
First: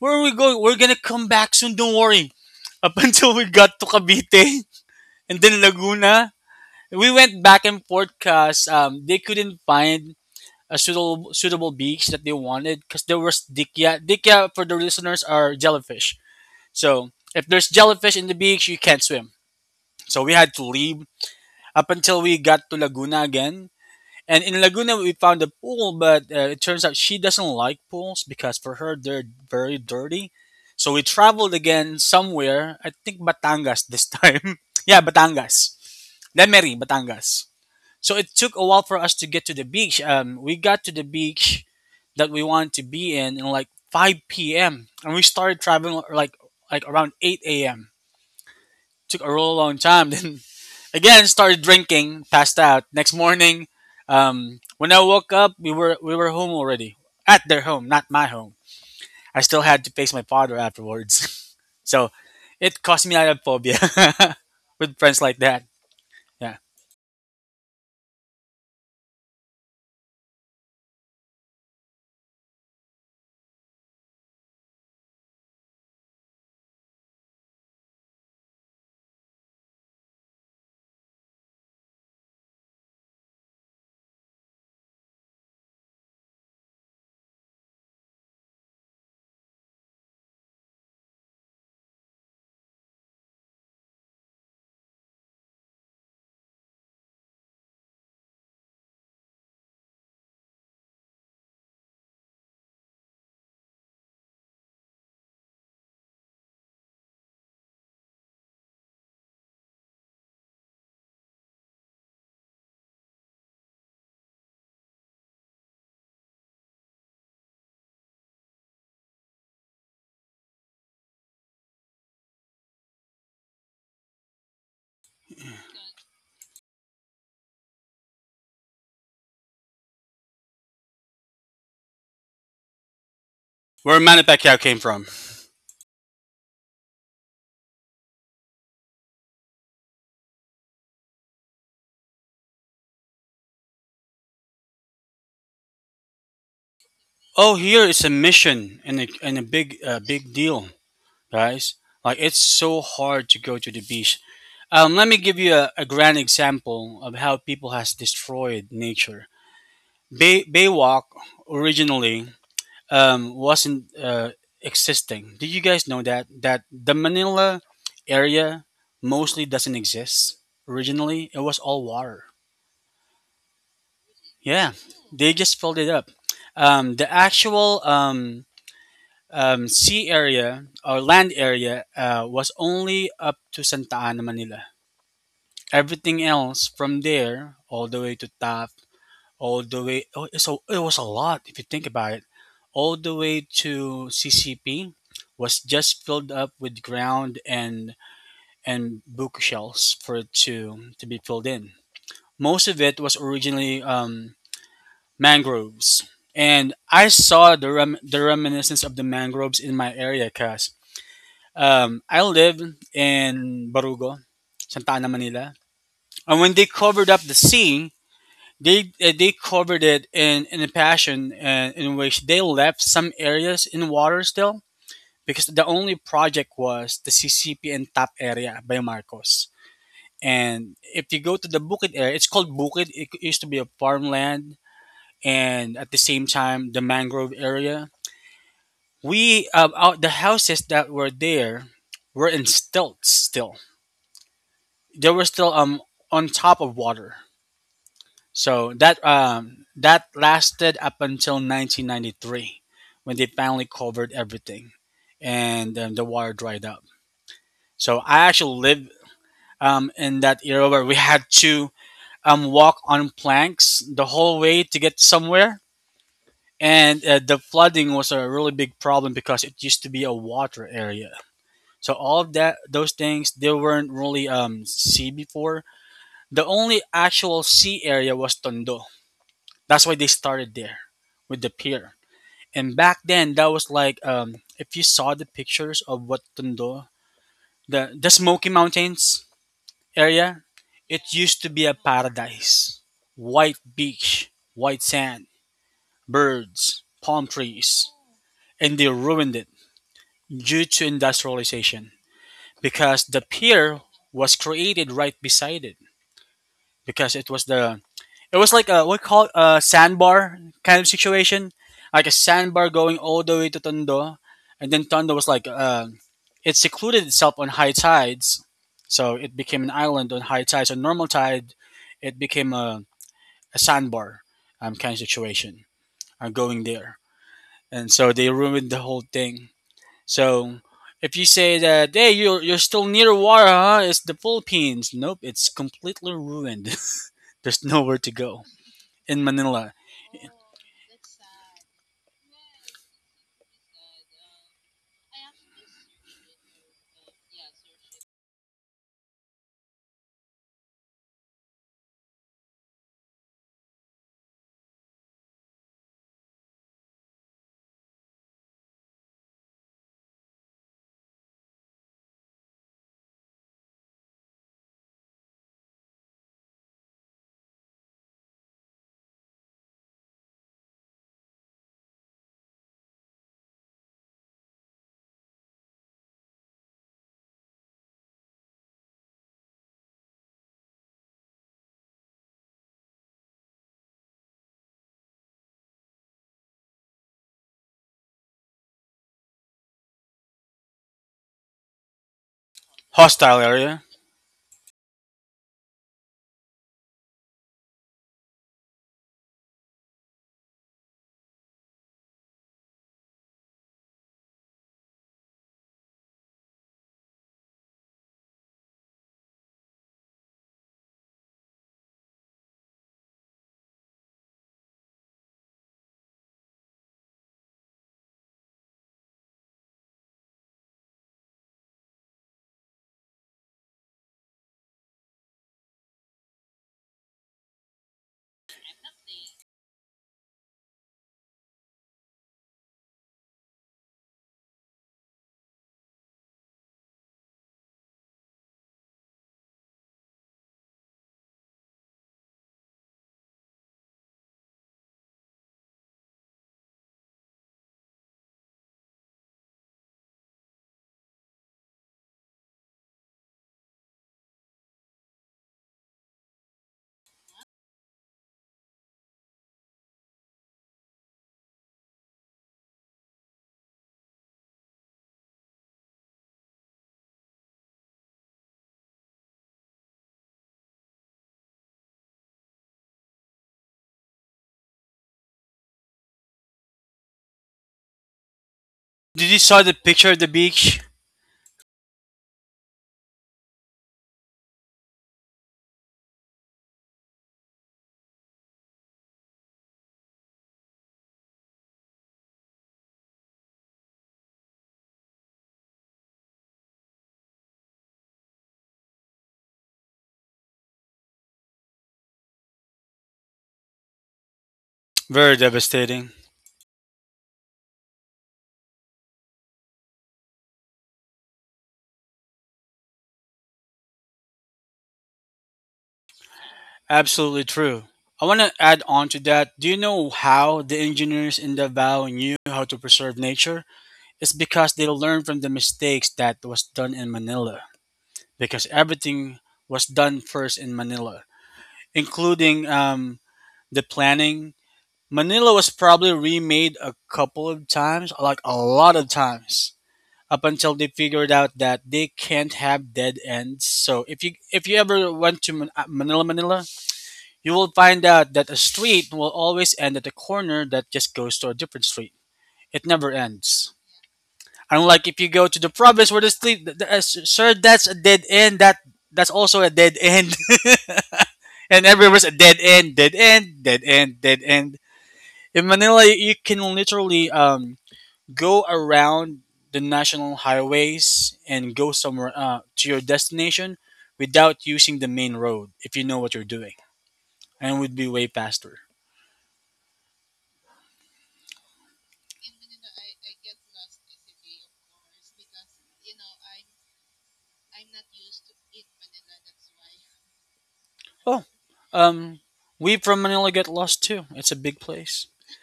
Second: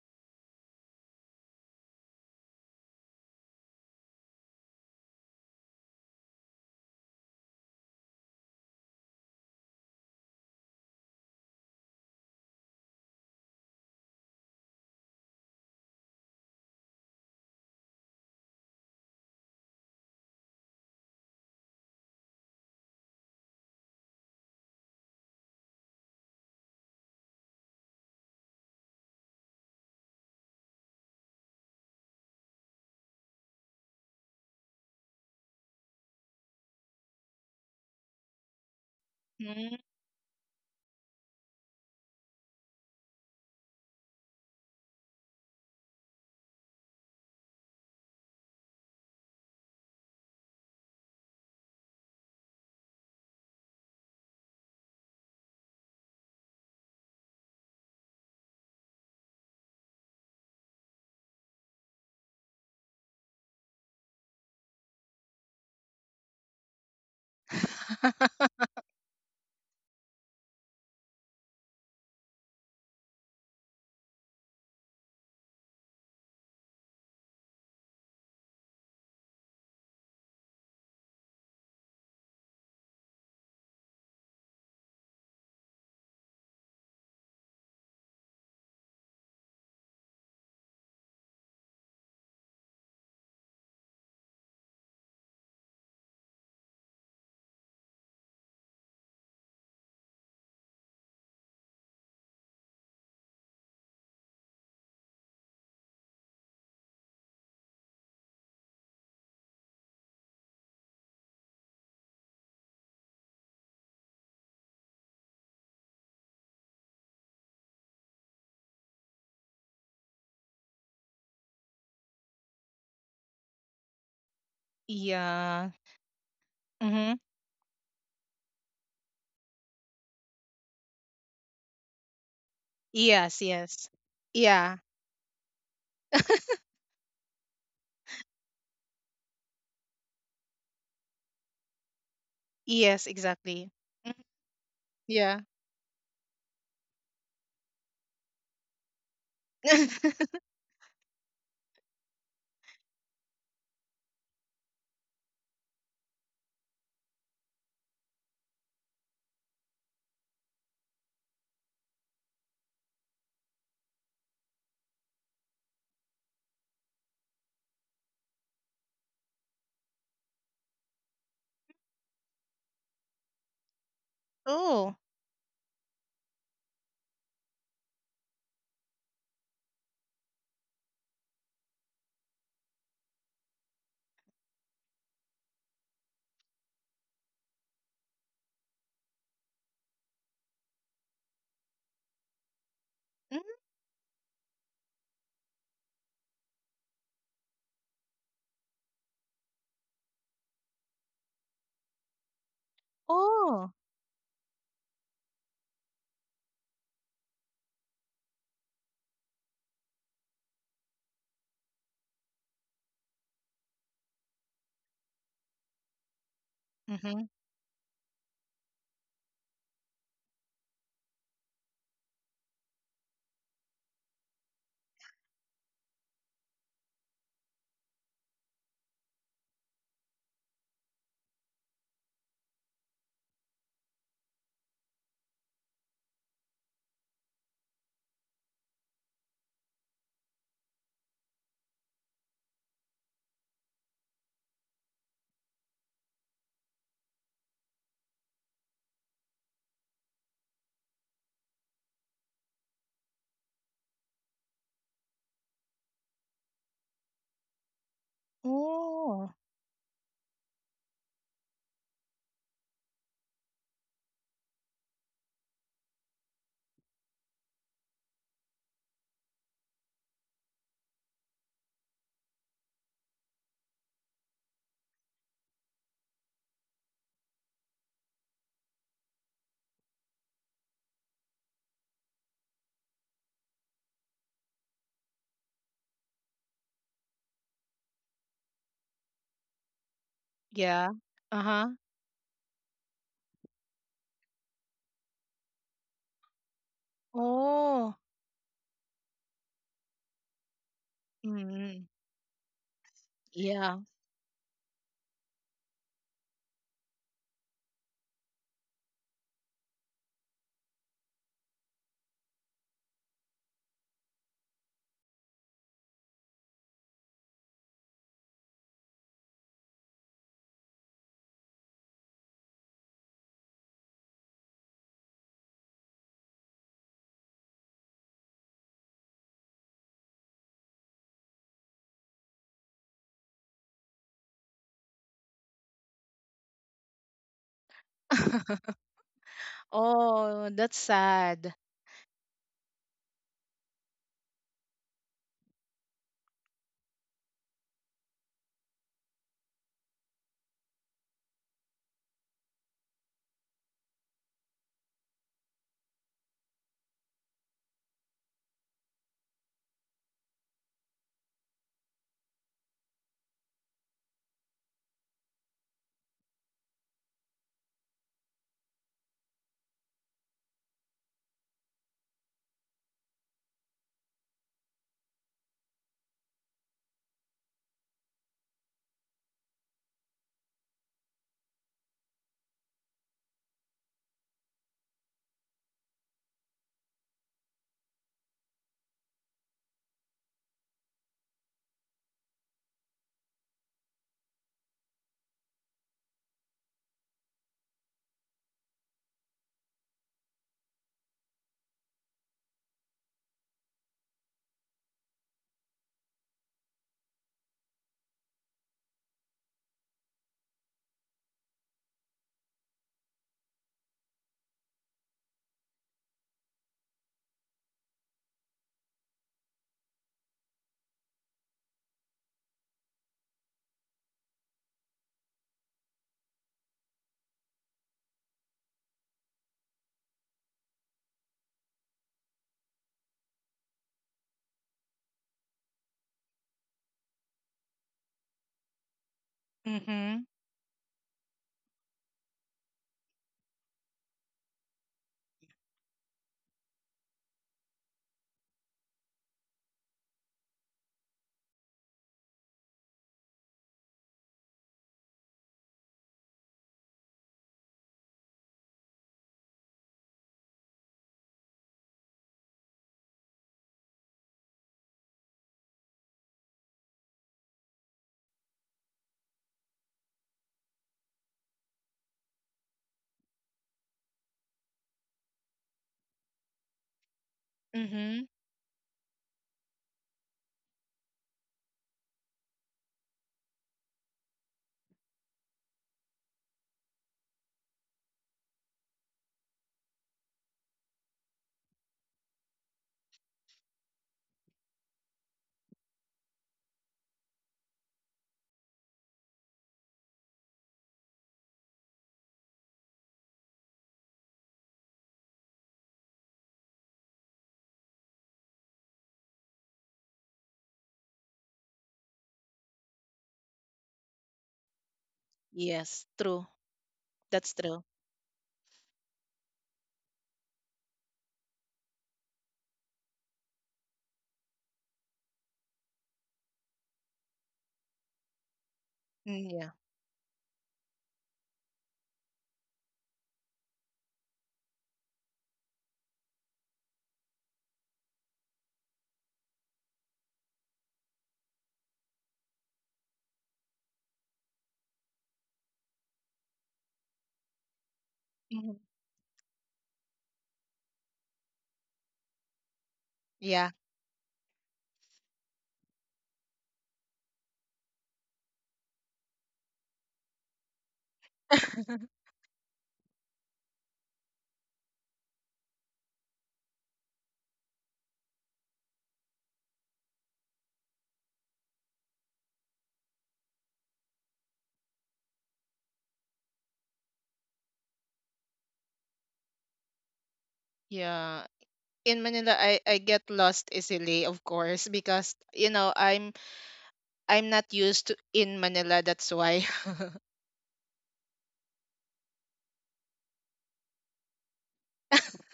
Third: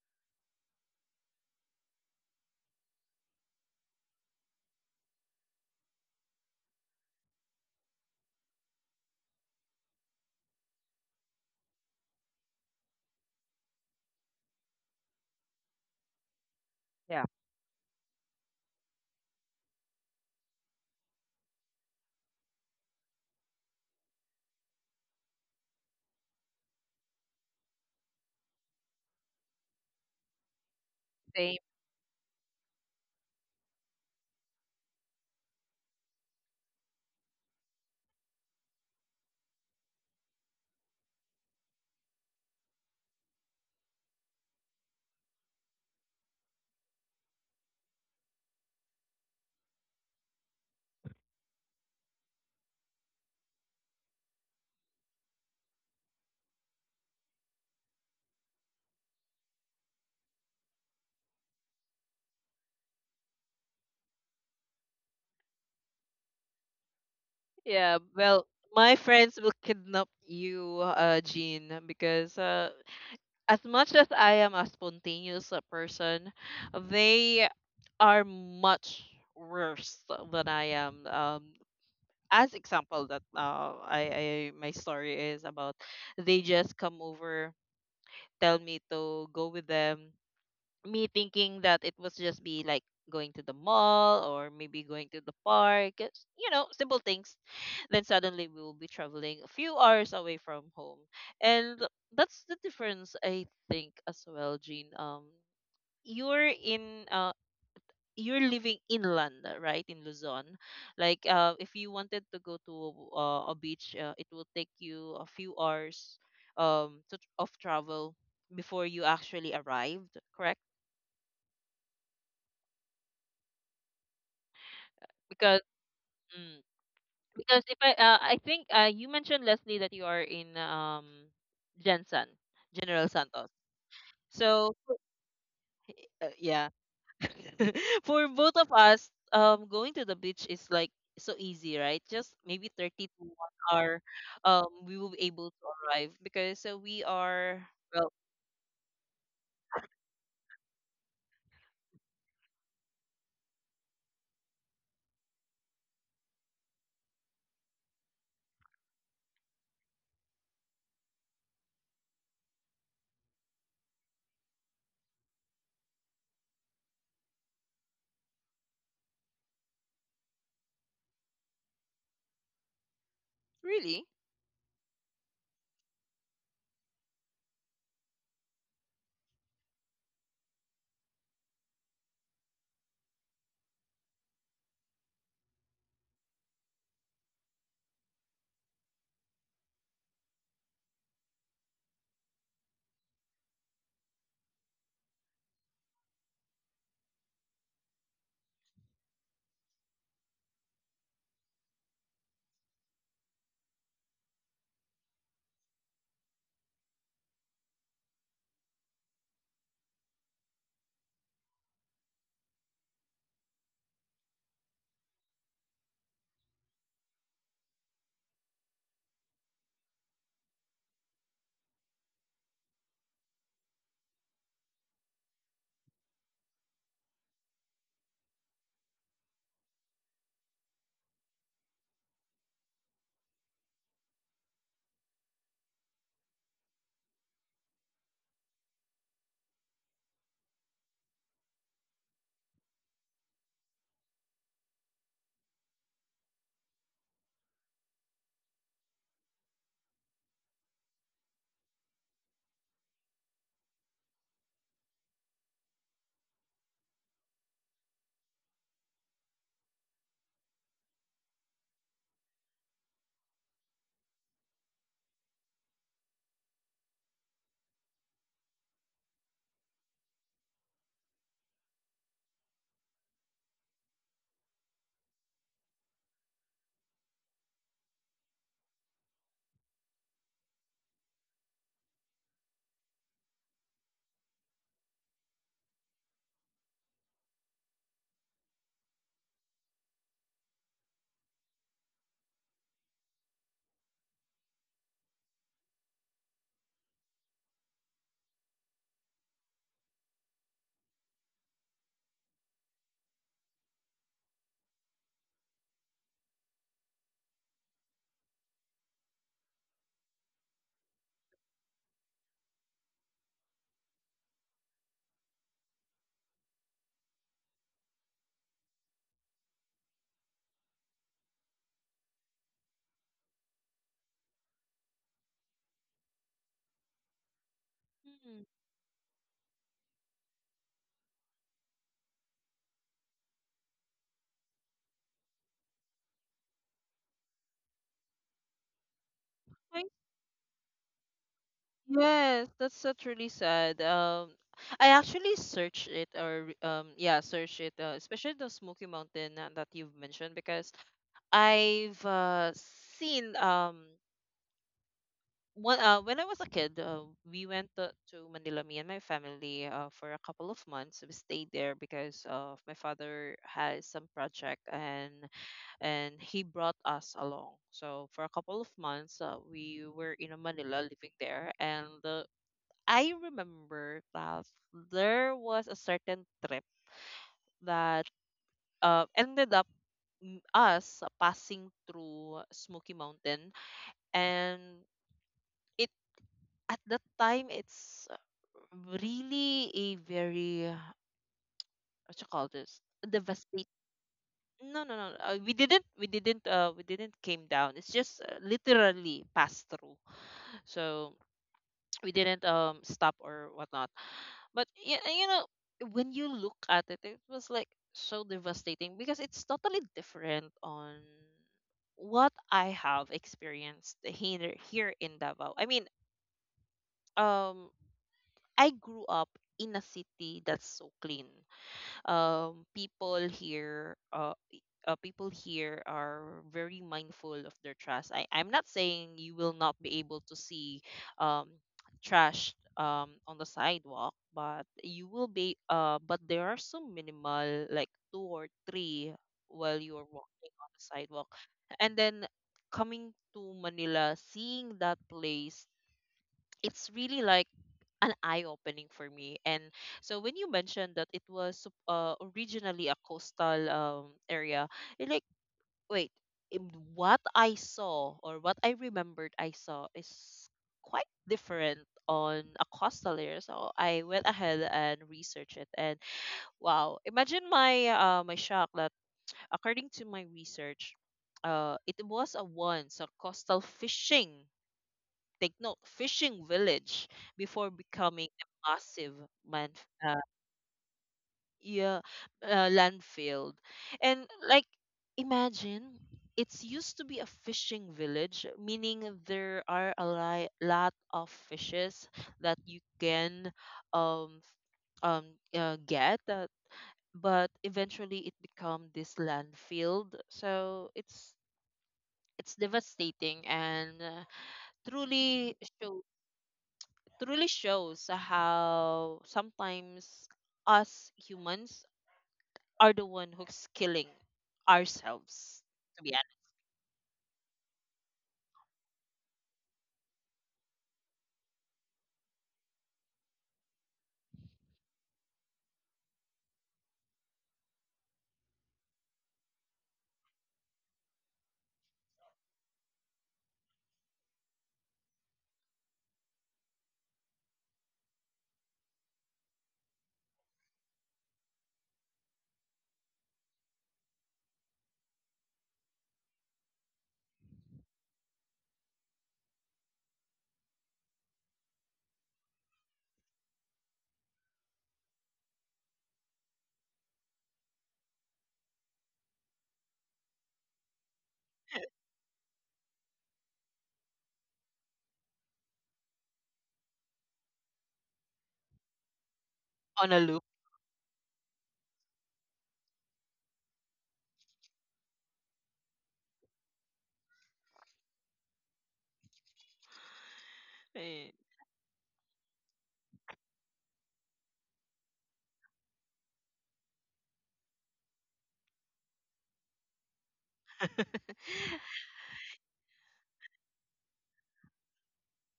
Speaker 2: where are we going? We're gonna come back soon, don't worry. Up until we got to Cavite and then Laguna. We went back and forth because they couldn't find a suitable beach that they wanted because there was dikya. Dikya for the listeners are jellyfish. So
Speaker 1: Yeah.
Speaker 2: if there's jellyfish in the beach, you can't swim. So we had to leave up until we got to Laguna again. And in Laguna, we found a pool, but it turns out she doesn't like pools because for her, they're very dirty. So we traveled
Speaker 1: Same.
Speaker 2: again somewhere, I think Batangas this time. Yeah, Batangas. Lemery, Batangas. So it took a while for us to get to the
Speaker 3: Mm.
Speaker 2: beach. We got to the beach that we wanted to be in like 5 p.m. And we started traveling like around 8 a.m. Took a real long time. Then again, started drinking, passed out. Next morning, when I woke up, we were home already. At their home, not my home. I still had to face my father afterwards. So it caused me phobia with friends like that. Yeah.
Speaker 1: Yeah. Well, my friends will kidnap you, Jean, because as much as I am a spontaneous person, they are much worse than I am. As example that I my story is about, they just come over, tell me to go with them, me thinking that it was just be like going to the mall, or maybe going to the park. It's, you know, simple things. Then suddenly we will be traveling a few hours away from home. And that's the difference, I think, as well, Jean. Um, you're in you're living inland, right, in Luzon. Like, if you wanted to go to a beach, it will take you a few hours to, of travel, before you actually arrived, correct?
Speaker 3: Yeah.
Speaker 1: Mm.
Speaker 3: Mm-hmm.
Speaker 1: Because if I think you mentioned, Leslie, that you are in Jensen, General
Speaker 3: Yes,
Speaker 1: Santos.
Speaker 3: yes.
Speaker 2: Where Manny Pacquiao
Speaker 1: So
Speaker 3: Yeah.
Speaker 2: came from.
Speaker 1: yeah, for both of us, going to the beach is like so easy, right? Just maybe
Speaker 3: Yes,
Speaker 1: 30 to one
Speaker 3: exactly.
Speaker 1: hour,
Speaker 3: Mm.
Speaker 1: we will be
Speaker 3: Yeah.
Speaker 1: able to arrive because we
Speaker 2: Oh,
Speaker 1: are,
Speaker 2: here is
Speaker 1: well,
Speaker 2: a mission and and a big big deal, guys. Like it's so hard to go to the beach. Let me give you a grand example of how people has destroyed nature. Baywalk originally wasn't existing. Did you guys know that the Manila area mostly doesn't exist originally? It was all water.
Speaker 1: really.
Speaker 2: Yeah,
Speaker 3: Oh.
Speaker 2: they just filled it up. The actual sea area or land area was only up to Santa Ana, Manila. Everything else from there, all the way. Oh, so it was a lot if you think about it. All the way
Speaker 3: Mm.
Speaker 2: to CCP was just filled up with ground and bookshelves for it to be filled in. Most of it was
Speaker 3: Oh.
Speaker 2: originally mangroves, and I saw the reminiscence of the mangroves in my area because I live in Barugo, Santa Ana, Manila, and when they covered
Speaker 3: Mm-hmm.
Speaker 2: up the sea, they they covered it in a passion in which they left some areas in water still because the only project was the CCP and Tap area by Marcos. And if you go to the Bukid area, it's called Bukid. It used to be a farmland, and at the same time, the mangrove area. We out the houses that were there were in stilts. Still, they were still on top of water. So that lasted up until 1993, when they finally covered everything, and the water dried up. So I actually lived
Speaker 3: Oh.
Speaker 2: in that era where we had to walk on planks the whole way to get somewhere, and the flooding was a really big problem because it used to be a water area. So all of that, those things, they weren't really sea before. The only actual sea area was Tondo. That's why they started there with the pier. And back then, that was like if you saw the pictures of what Tondo, the Smoky Mountains area,
Speaker 3: Yeah.
Speaker 2: it used to
Speaker 3: Uh-huh.
Speaker 2: be a paradise. White beach, white sand, birds, palm
Speaker 3: Oh.
Speaker 2: trees, and they ruined it due to
Speaker 3: Mm-hmm.
Speaker 2: industrialization because the
Speaker 3: Yeah.
Speaker 2: pier was created right beside it because it was the. It was like a what call a sandbar kind of situation, like a sandbar going all the way to Tondo, and then Tondo was like it secluded itself on high tides, so it became an island on high tides. On normal tide, it became a sandbar kind of situation. I'm going there, and so they
Speaker 1: Hmm.
Speaker 2: ruined the whole thing. So if you say that hey you're still near water, huh? It's the Philippines. Nope, it's completely ruined. There's nowhere to go in Manila.
Speaker 3: Oh, that's sad.
Speaker 1: Yes, that's really sad. I actually searched it, or yeah, searched it, especially the Smoky Mountain that you've mentioned, because I've seen one when I was a kid. Uh, we went to Manila, me and my family, for a couple of months. We stayed there because of my father has some project and he brought us along. So for a couple of months, we were in Manila living there. And I remember that there was a certain trip that ended up us passing through Smoky Mountain, and it, at that time, it's really a very, what you call this
Speaker 2: Hostile
Speaker 1: devastate.
Speaker 2: area.
Speaker 1: No, no, no. We didn't. We didn't. We didn't came down. It's just literally passed through. So we didn't stop or whatnot. But yeah, you know, when you look at it, it was like so devastating because it's totally different on what I have experienced here. Here in Davao, I mean, um I grew up in a city that's so clean. People here are very mindful of their trash. I'm not saying you will not be able to see um, trash on the sidewalk, but you will be, but there are some minimal, like two or three, while you are
Speaker 3: Mm-hmm.
Speaker 1: walking on the sidewalk. And then coming to Manila, seeing that place, it's really like an eye opening for me. And so when you mentioned that it was originally a coastal area, it, like, wait, it- what I saw, or what I remembered I saw, is quite different on a coastal area. So I went ahead and researched it, and wow, imagine my my shock that, according to my research, it was a once a coastal fishing, take note, fishing village before becoming
Speaker 3: Mm-hmm.
Speaker 1: a massive
Speaker 2: Did you saw
Speaker 1: man
Speaker 2: the picture
Speaker 1: uh,
Speaker 2: of the beach?
Speaker 1: yeah, landfill. And like, imagine, it's used to be a fishing village, meaning there are a lot of fishes that you can um um get, but eventually it become this landfill. So it's devastating, and
Speaker 2: Very
Speaker 1: truly shows
Speaker 2: devastating.
Speaker 1: truly shows how sometimes us humans are the one who's killing ourselves, to
Speaker 3: Yes,
Speaker 1: be honest,
Speaker 3: true.
Speaker 2: Absolutely
Speaker 3: That's true.
Speaker 2: true. I want to add on to that. Do you know how the engineers in Davao knew how to preserve nature? It's because they learned from the mistakes that was done in Manila. Because everything
Speaker 3: Mm, yeah.
Speaker 2: was done first in Manila, including the planning. Manila was probably remade a couple of times, like a lot of times, up until they figured out that they can't have dead ends. So if you ever went to Manila, Manila, you will find out that a
Speaker 3: Mhm.
Speaker 2: street will always end at a corner that just goes to a different street. It never ends.
Speaker 3: Yeah.
Speaker 2: Unlike if you go to the province where the street, th- th- sir, that's a dead end. That's also a dead end. And everywhere's a dead end, dead end, dead end, dead end. In Manila, you can literally go around the
Speaker 1: on a
Speaker 2: national
Speaker 1: loop.
Speaker 2: highways and go somewhere to your destination without using the main road if you know what you're doing and would be way faster.
Speaker 1: Eh.
Speaker 3: Yeah. In Manila, I get lost easily, of course, because you know I'm not used to in Manila. That's why.
Speaker 2: Oh, um we from Manila get lost too. It's a big place.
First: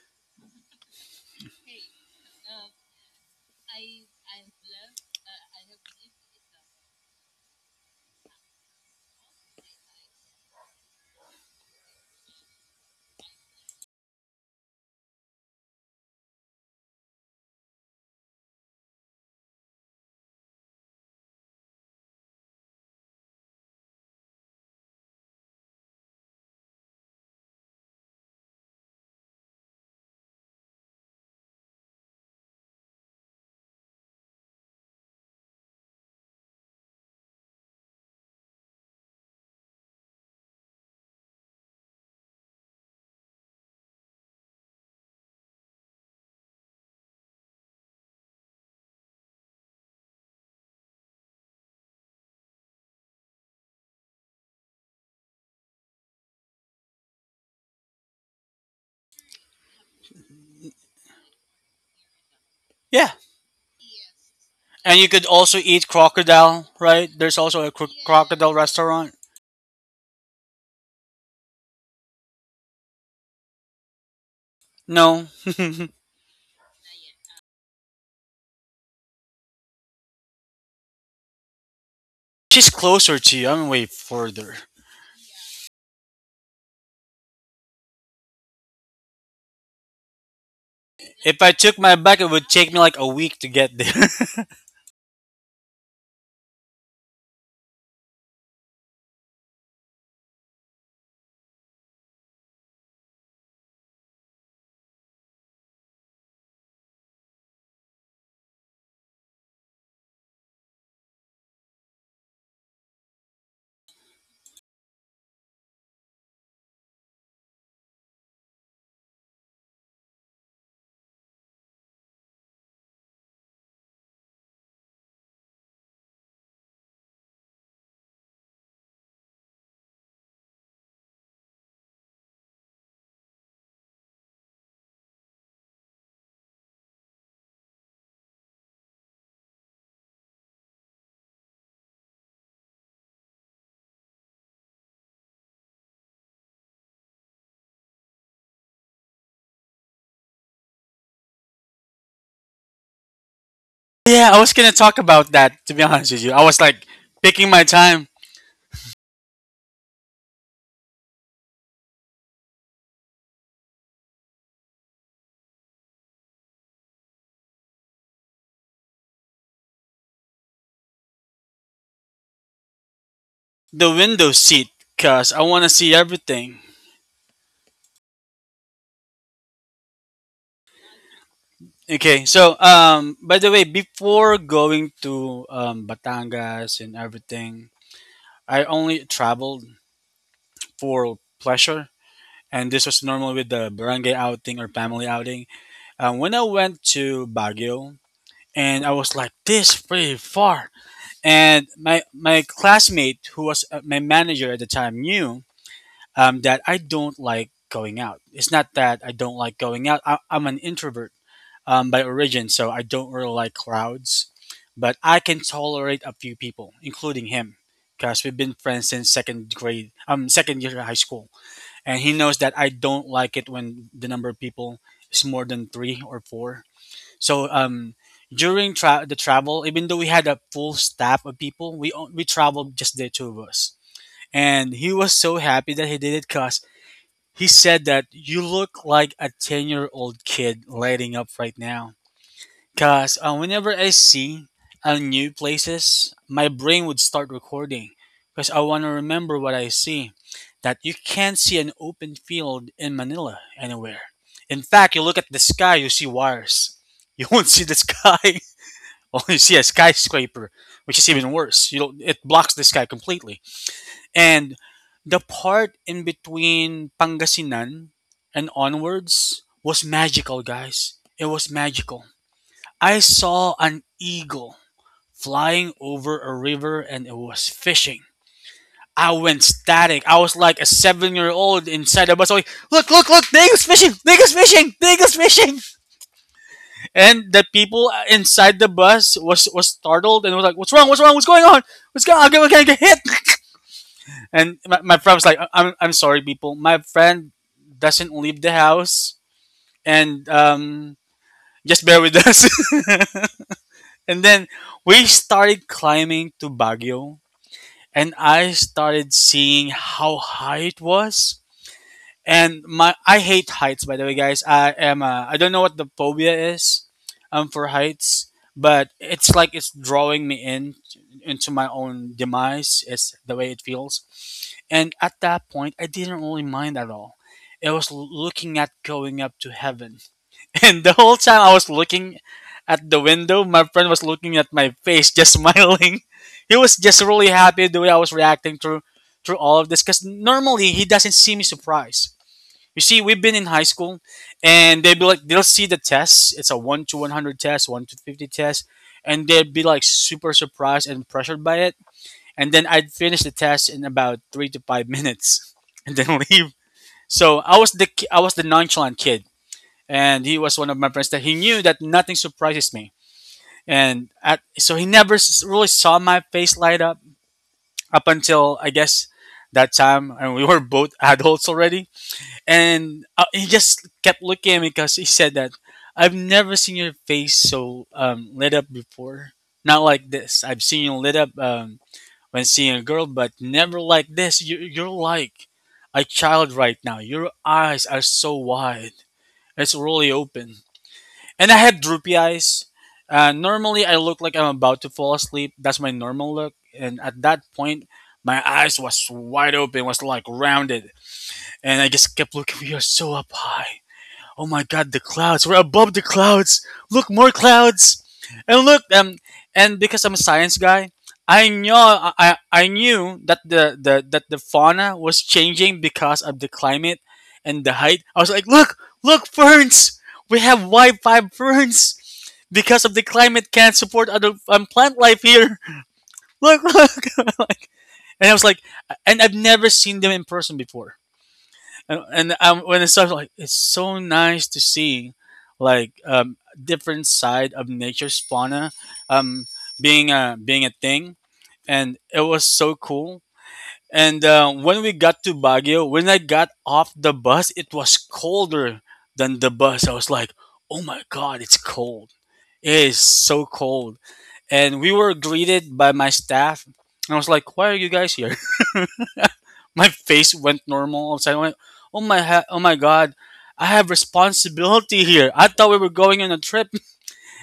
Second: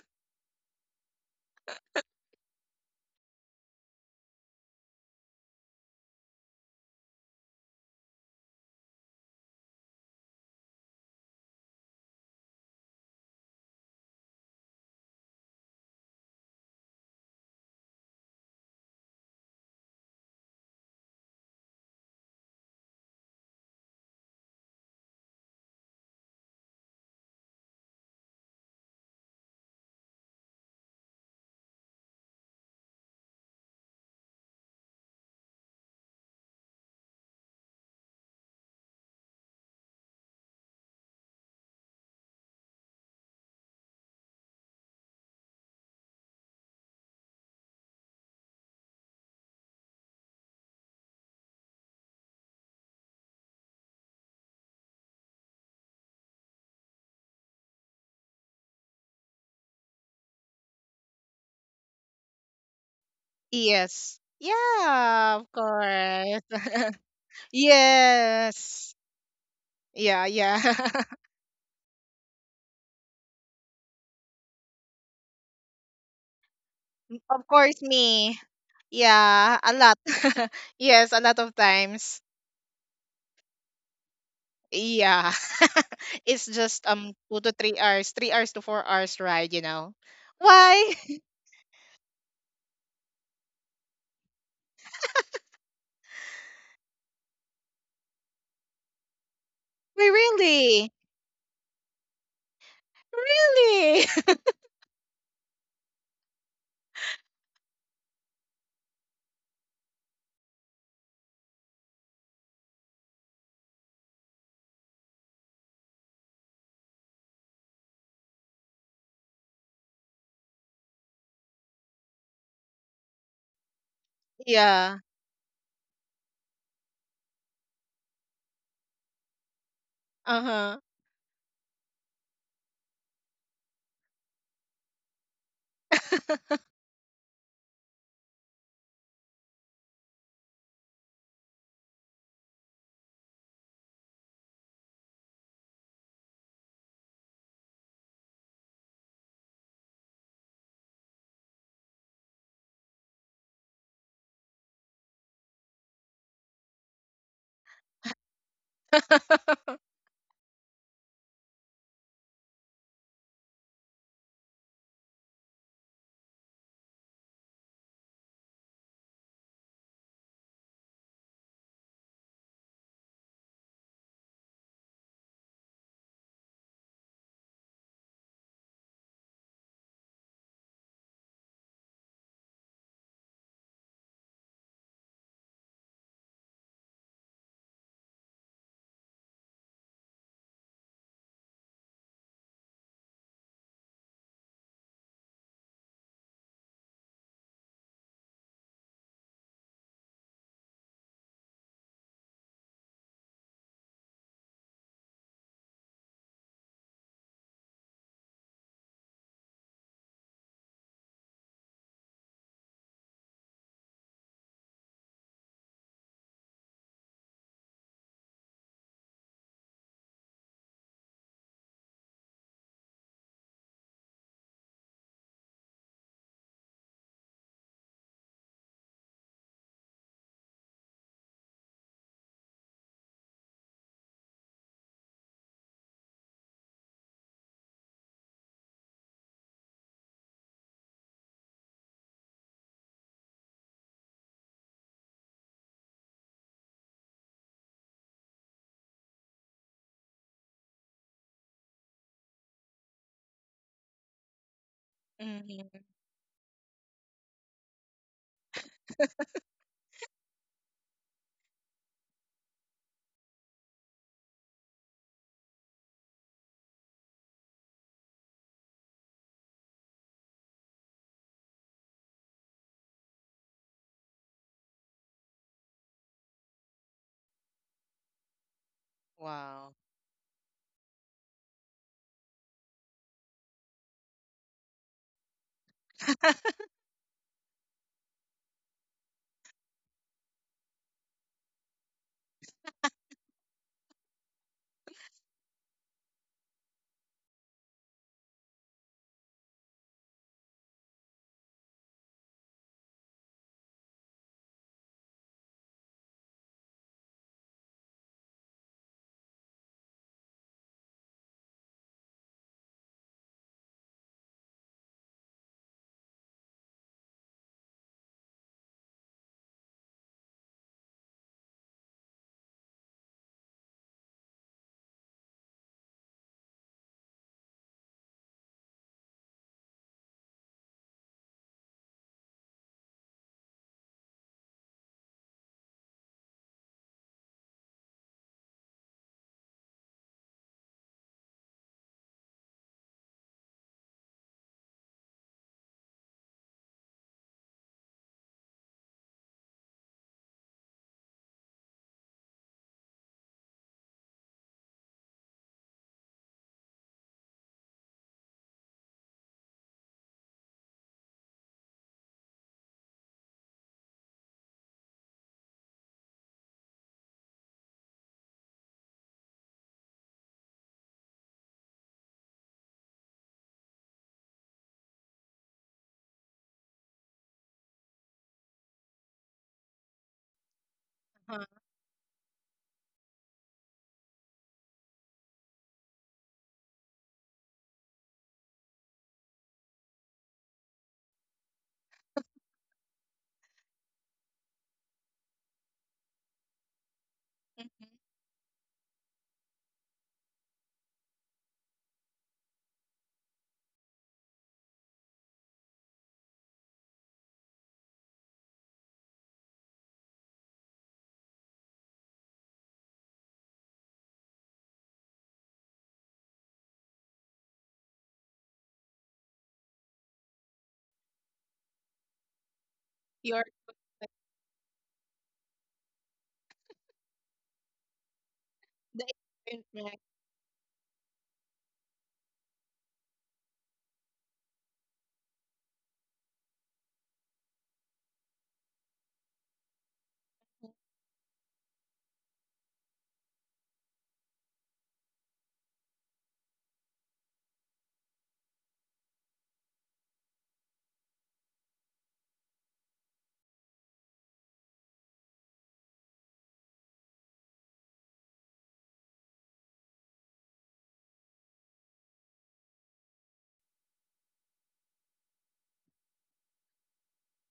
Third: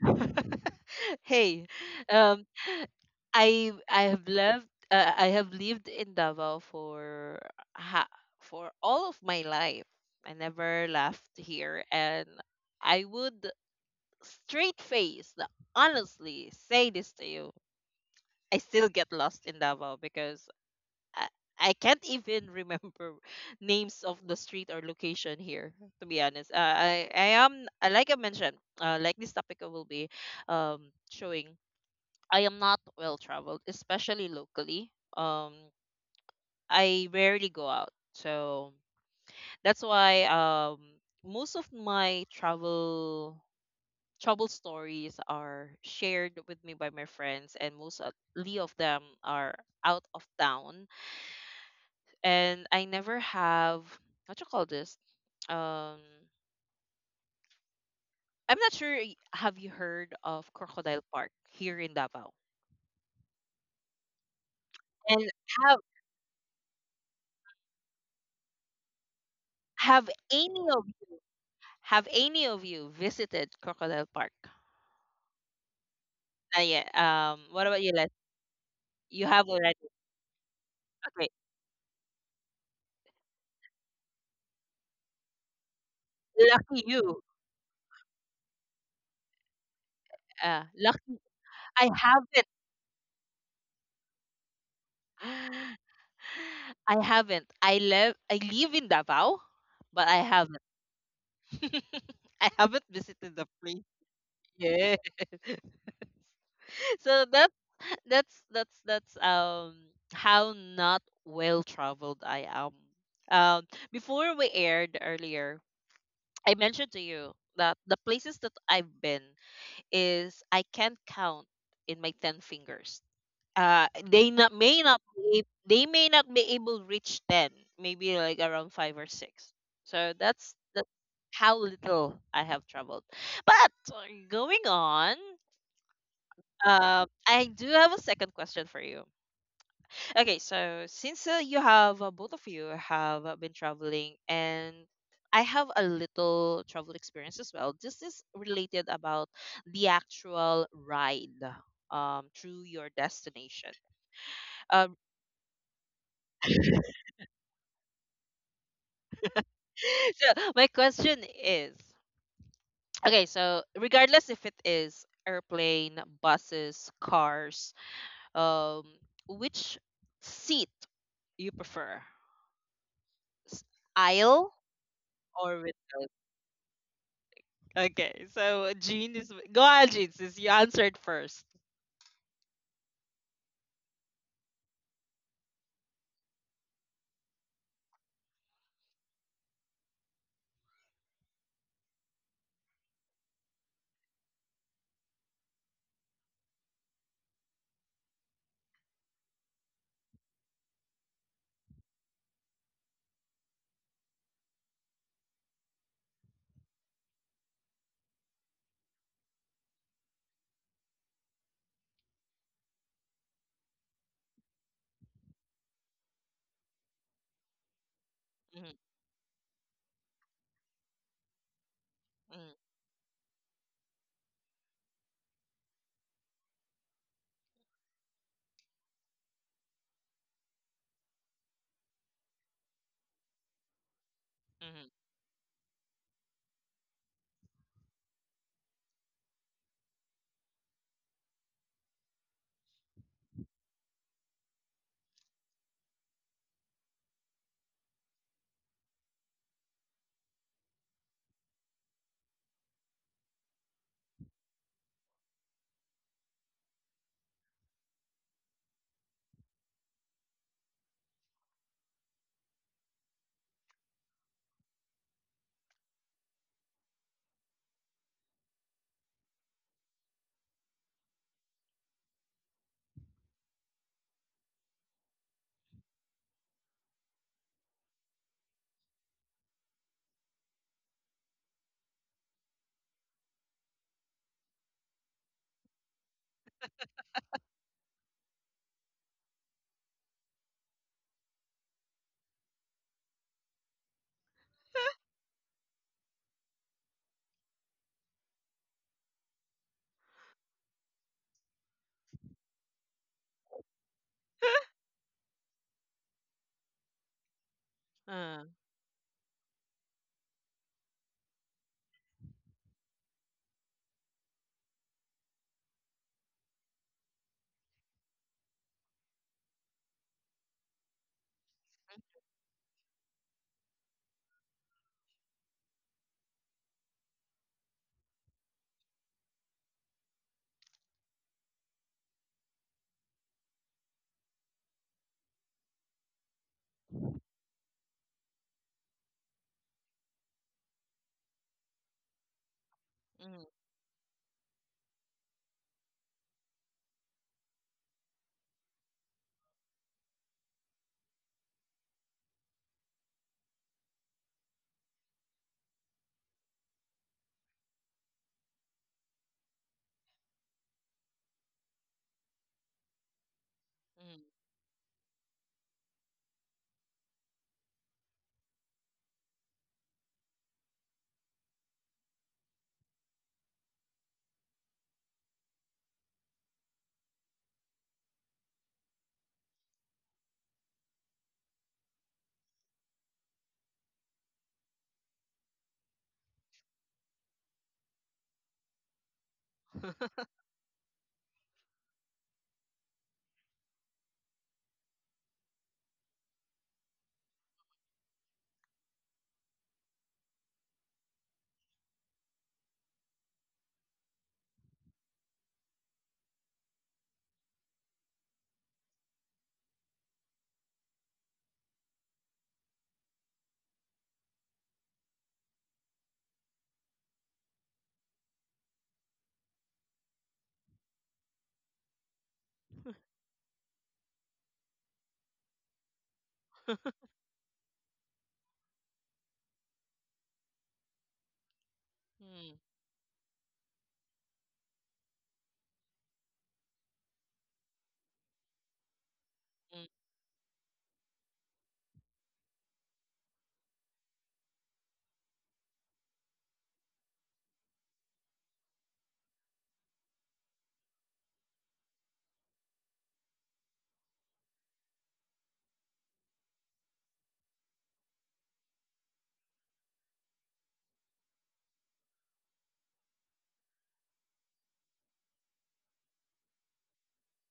Speaker 1: Hey, um i i have lived I have lived in Davao for, ha- for all of my life. I never left here, and I would, straight face, honestly say this to you, I still get lost in Davao because I, I can't even remember names of the street or location here. To be honest, I am, like I mentioned, like this topic I will be showing, I am not well traveled, especially locally. Um, I rarely go out, so that's why, most of my travel stories are shared with me by my friends, and most of- ly of them are out of town. And I never have, what you call this. Um, I'm not sure. Have you heard of Crocodile Park here in Davao?
Speaker 2: Yeah,
Speaker 3: Yes.
Speaker 2: and you could
Speaker 1: And
Speaker 3: Yeah, of
Speaker 2: also
Speaker 1: have
Speaker 2: eat
Speaker 3: course.
Speaker 2: crocodile. Right, there's also a crocodile
Speaker 3: Yes.
Speaker 2: restaurant.
Speaker 1: have
Speaker 3: Yeah, yeah.
Speaker 1: any of have any of you visited Crocodile Park?
Speaker 2: No.
Speaker 1: Ah, yeah.
Speaker 3: Of
Speaker 1: What
Speaker 3: course,
Speaker 1: about you, Les?
Speaker 3: me.
Speaker 1: You have
Speaker 3: Yeah, a
Speaker 1: already.
Speaker 3: lot. Yes, a
Speaker 1: Okay,
Speaker 3: lot of times.
Speaker 2: She's closer to you, I'm way further.
Speaker 3: Yeah. It's
Speaker 1: lucky
Speaker 3: just
Speaker 1: you.
Speaker 3: 2 to 3 hours, 3 hours to 4 hours ride, you know. Why?
Speaker 1: Lucky.
Speaker 2: If I took
Speaker 1: I
Speaker 2: my bike it would
Speaker 1: haven't.
Speaker 2: take me like a week to get there.
Speaker 1: I haven't. I live. I live in Davao,
Speaker 3: Why
Speaker 1: but I haven't.
Speaker 3: really?
Speaker 1: I haven't visited the place.
Speaker 3: Really?
Speaker 1: Yeah. So that's how not well traveled I am. Um, Before we aired earlier, I mentioned to you that the places that I've been is I can't count in my ten fingers. Uh, they not may
Speaker 3: Yeah.
Speaker 1: not be, ab- they may not be able to reach ten, maybe like around five or six. So that's
Speaker 3: Uh-huh.
Speaker 1: that's how little I have traveled. But going on, I do have a second question for you. Okay, so since you have both of you have been traveling, and I have a little travel experience as well. This is related about the actual ride through your destination.
Speaker 2: Yeah, I was gonna
Speaker 1: Um,
Speaker 2: talk about that. To be honest with you, I was like picking my time,
Speaker 1: so my question is, okay, so regardless if it is airplane, buses, cars, um, which seat you prefer, S-
Speaker 2: the window
Speaker 1: aisle
Speaker 2: seat, cause I
Speaker 1: or
Speaker 2: want to see
Speaker 1: window?
Speaker 2: everything.
Speaker 1: Okay, so Jean is go on, Jean, since you answered first.
Speaker 2: Okay, so by the way, before going to Batangas and everything, I only traveled for pleasure, and this was normal with the barangay outing or family outing. When I went to Baguio, and I was like, this pretty far, and my classmate who was my manager at the time knew that I don't like going out. It's not that I don't like going out. I'm an introvert by origin, so I don't really like crowds. But I can tolerate a few people, including him, because we've been
Speaker 1: Mm-hmm,
Speaker 2: friends since second grade, second year of high school, and he knows that I don't like it when the number of people is more than three or four. So during the travel, even though we had a full staff of people, we traveled just the two of us, and
Speaker 1: hmm.
Speaker 2: he was so happy that he did it because he said that you look like a 10-year-old kid lighting up right now. Because whenever I see new places, my brain would start recording because I want to remember what I see. That you can't see an open field in Manila anywhere. In fact, you look at the sky,
Speaker 3: Mhm.
Speaker 2: you see wires. You won't see the sky. Well, you see a skyscraper, which is even worse. You don't, it blocks the sky completely. And the part in between Pangasinan and onwards was magical, guys. It was magical. I saw an eagle flying over a river and it was fishing. I went
Speaker 3: Wow.
Speaker 2: static. I was like a 7-year old inside a bus. I was like, look, look, look, the eagle's fishing, the eagle's fishing, the eagle's fishing. And the people inside the bus was startled and was like, what's wrong, what's wrong, what's going on? What's going on? I'm gonna get hit. And my friend was like, "I'm sorry, people. My friend doesn't leave the house and just bear with us. And then we started climbing to Baguio, and
Speaker 1: uh,
Speaker 2: I started seeing how high it was. And my I hate heights, by the way, guys. I am, I don't know what the phobia is for heights, but it's like it's drawing me in into my own demise is the way it feels. And at that point I didn't really mind at all. It was looking at going up to heaven. And the whole time I was looking at the window, my friend was looking at my face just smiling. He was just really happy the way I was reacting through all of this because normally he doesn't see me surprised. You see, we've been
Speaker 1: hmm,
Speaker 2: in high school, and they'd be like, they'll see the tests. It's a 1 to 100 test, 1 to 50 test, and they'd be like super surprised and pressured by it. And then I'd finish the test in about 3 to 5 minutes, and then leave. So I was the I was the nonchalant kid, and he was one of my friends that he knew that nothing surprises me, and
Speaker 1: hmm.
Speaker 2: so he never really saw my face light up up until I guess that time, and we were both adults already. And he just kept looking at me because he said that I've never seen your face so lit up before. Not like this. I've seen you lit
Speaker 3: Uh-huh.
Speaker 2: up when seeing a girl, but never like this. You're like a child right now. Your eyes are so wide. It's really open. And I have droopy eyes. Normally, I look like I'm about to fall asleep. That's my normal look. And at that point, my eyes was wide open, was like rounded. And I just kept looking. We are so up high. Oh my God, the clouds! We're above the clouds. Look, more clouds, and look. And because I'm a science guy, I knew I knew that the fauna was changing because of the climate and the height. I was like, look, look, ferns. We have Wi-Fi ferns because of the
Speaker 3: Your
Speaker 2: climate can't support other plant life here. Look, look. Like, and I was like,
Speaker 3: the
Speaker 2: and I've never
Speaker 3: experiment
Speaker 2: seen them in person before. And
Speaker 1: Mm,
Speaker 2: When it starts like it's so nice to see like different side of nature's fauna, um,
Speaker 1: mm.
Speaker 2: being a thing, and it was so cool. And when we got to Baguio, when I got off the bus, it was colder than the bus. I was like, oh my God, it's cold, it is so cold. And we were greeted by my staff, and I was like, why are you guys here? My face went normal all of a sudden. I went, oh my God, I have responsibility here. I thought we were going on a trip.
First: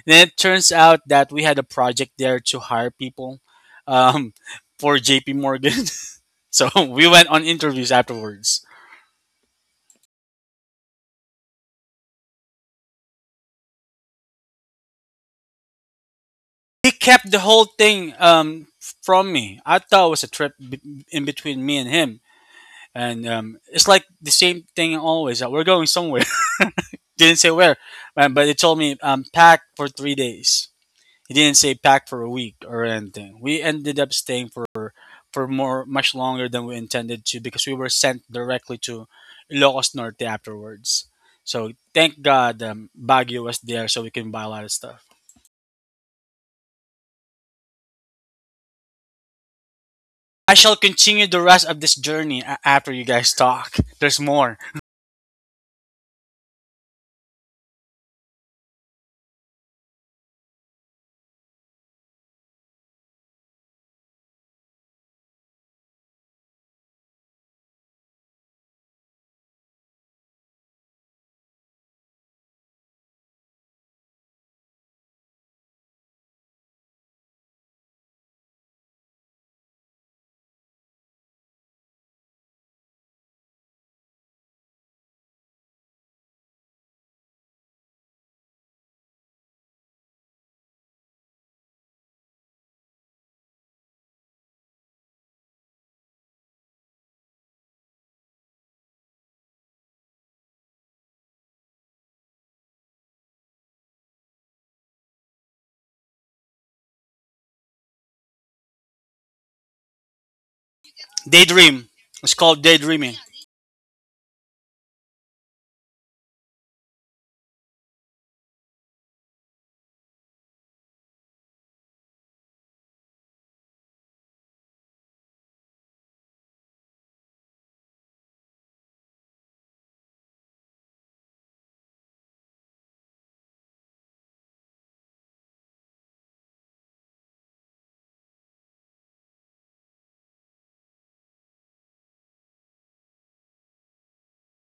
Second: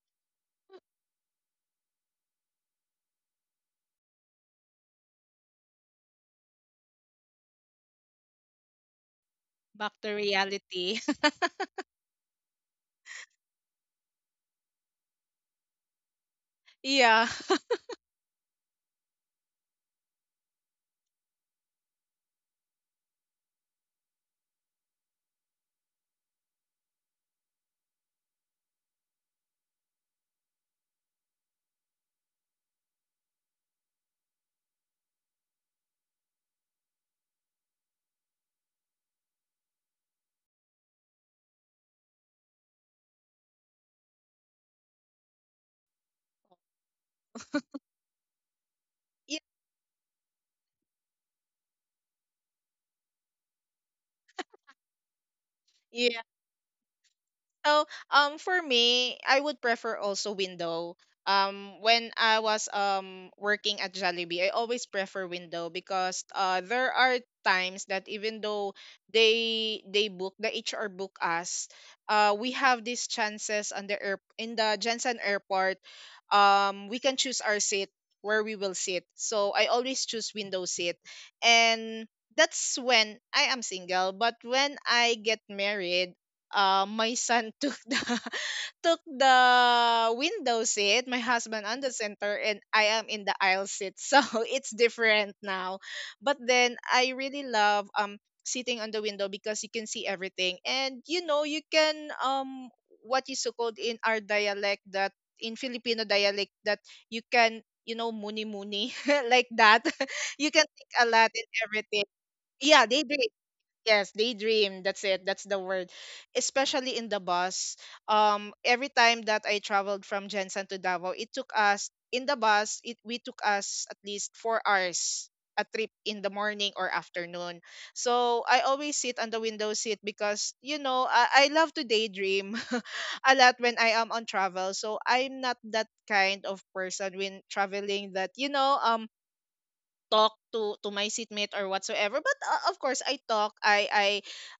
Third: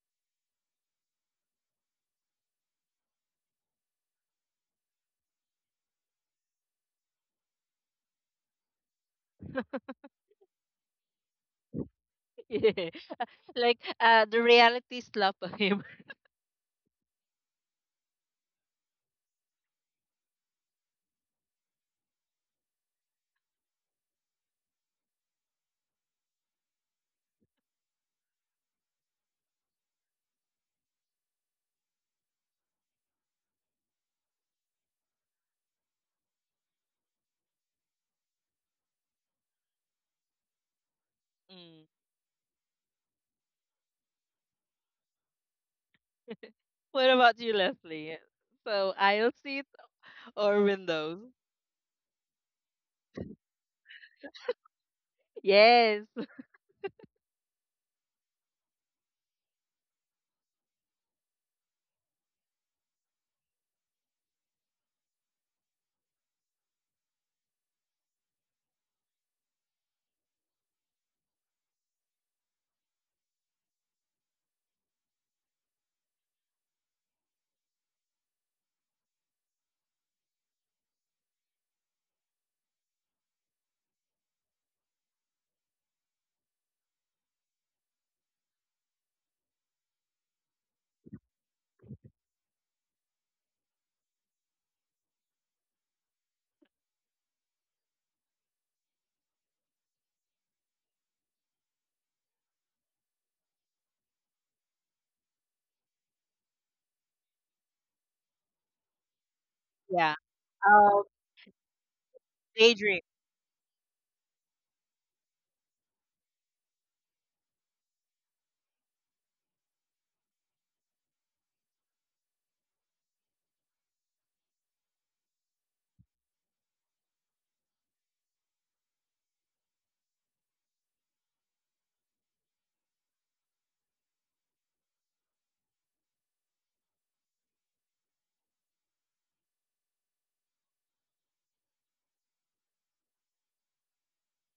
Speaker 2: Then it turns out that we had a project there to hire people, um, for J.P. Morgan. So we went on interviews afterwards.
Speaker 3: back to reality.
Speaker 1: Like the reality slap of him.
Speaker 2: He
Speaker 3: Yeah.
Speaker 2: kept the whole thing, from me. I thought it was a trip in between me and him. And it's like the same thing always. That we're going somewhere. Didn't say where, but they told me, pack for 3 days. He didn't say pack for a week or anything. We ended up staying for more much longer than we intended to because we were sent directly to Ilocos Norte afterwards. So
Speaker 1: Mm.
Speaker 2: thank God, Baguio was there so we can buy a lot of stuff.
Speaker 1: What about you, Leslie? So aisle seat
Speaker 2: I
Speaker 1: or
Speaker 2: shall continue
Speaker 1: windows?
Speaker 2: the rest of this journey after you guys talk. There's more.
Speaker 1: Yes.
Speaker 3: Yeah. So, for me, I would prefer also window. When I was working at Jollibee, I always prefer window because there are times that even though they book the HR book us, we have these chances on the air in the Jensen Airport, we can choose our seat where we will sit. So I always choose window seat, and that's when I am single. But when I get married, my son took the window seat, my husband on the center, and I am in the aisle seat. So it's different now. But then I really love sitting on the window because you can see everything, and you know you can, what is so called in our dialect, that in Filipino dialect, that you can, you know, muni muni like that.
Speaker 1: Yeah.
Speaker 3: You can take
Speaker 1: Um,
Speaker 3: a lot in
Speaker 2: Daydream.
Speaker 3: everything.
Speaker 2: It's called
Speaker 3: Yeah,
Speaker 1: Daydream.
Speaker 2: daydreaming.
Speaker 3: daydream. Yes, daydream. That's it. That's the word. Especially in the bus. Every time that I traveled from Jensen to Davao, it took us in the bus. It We took us at least 4 hours a trip in the morning or afternoon. So I always sit on the window seat because you know I love to daydream a lot when I am on travel. So I'm not that kind of person when traveling, that you know, talk to my seatmate or whatsoever, but of course I talk,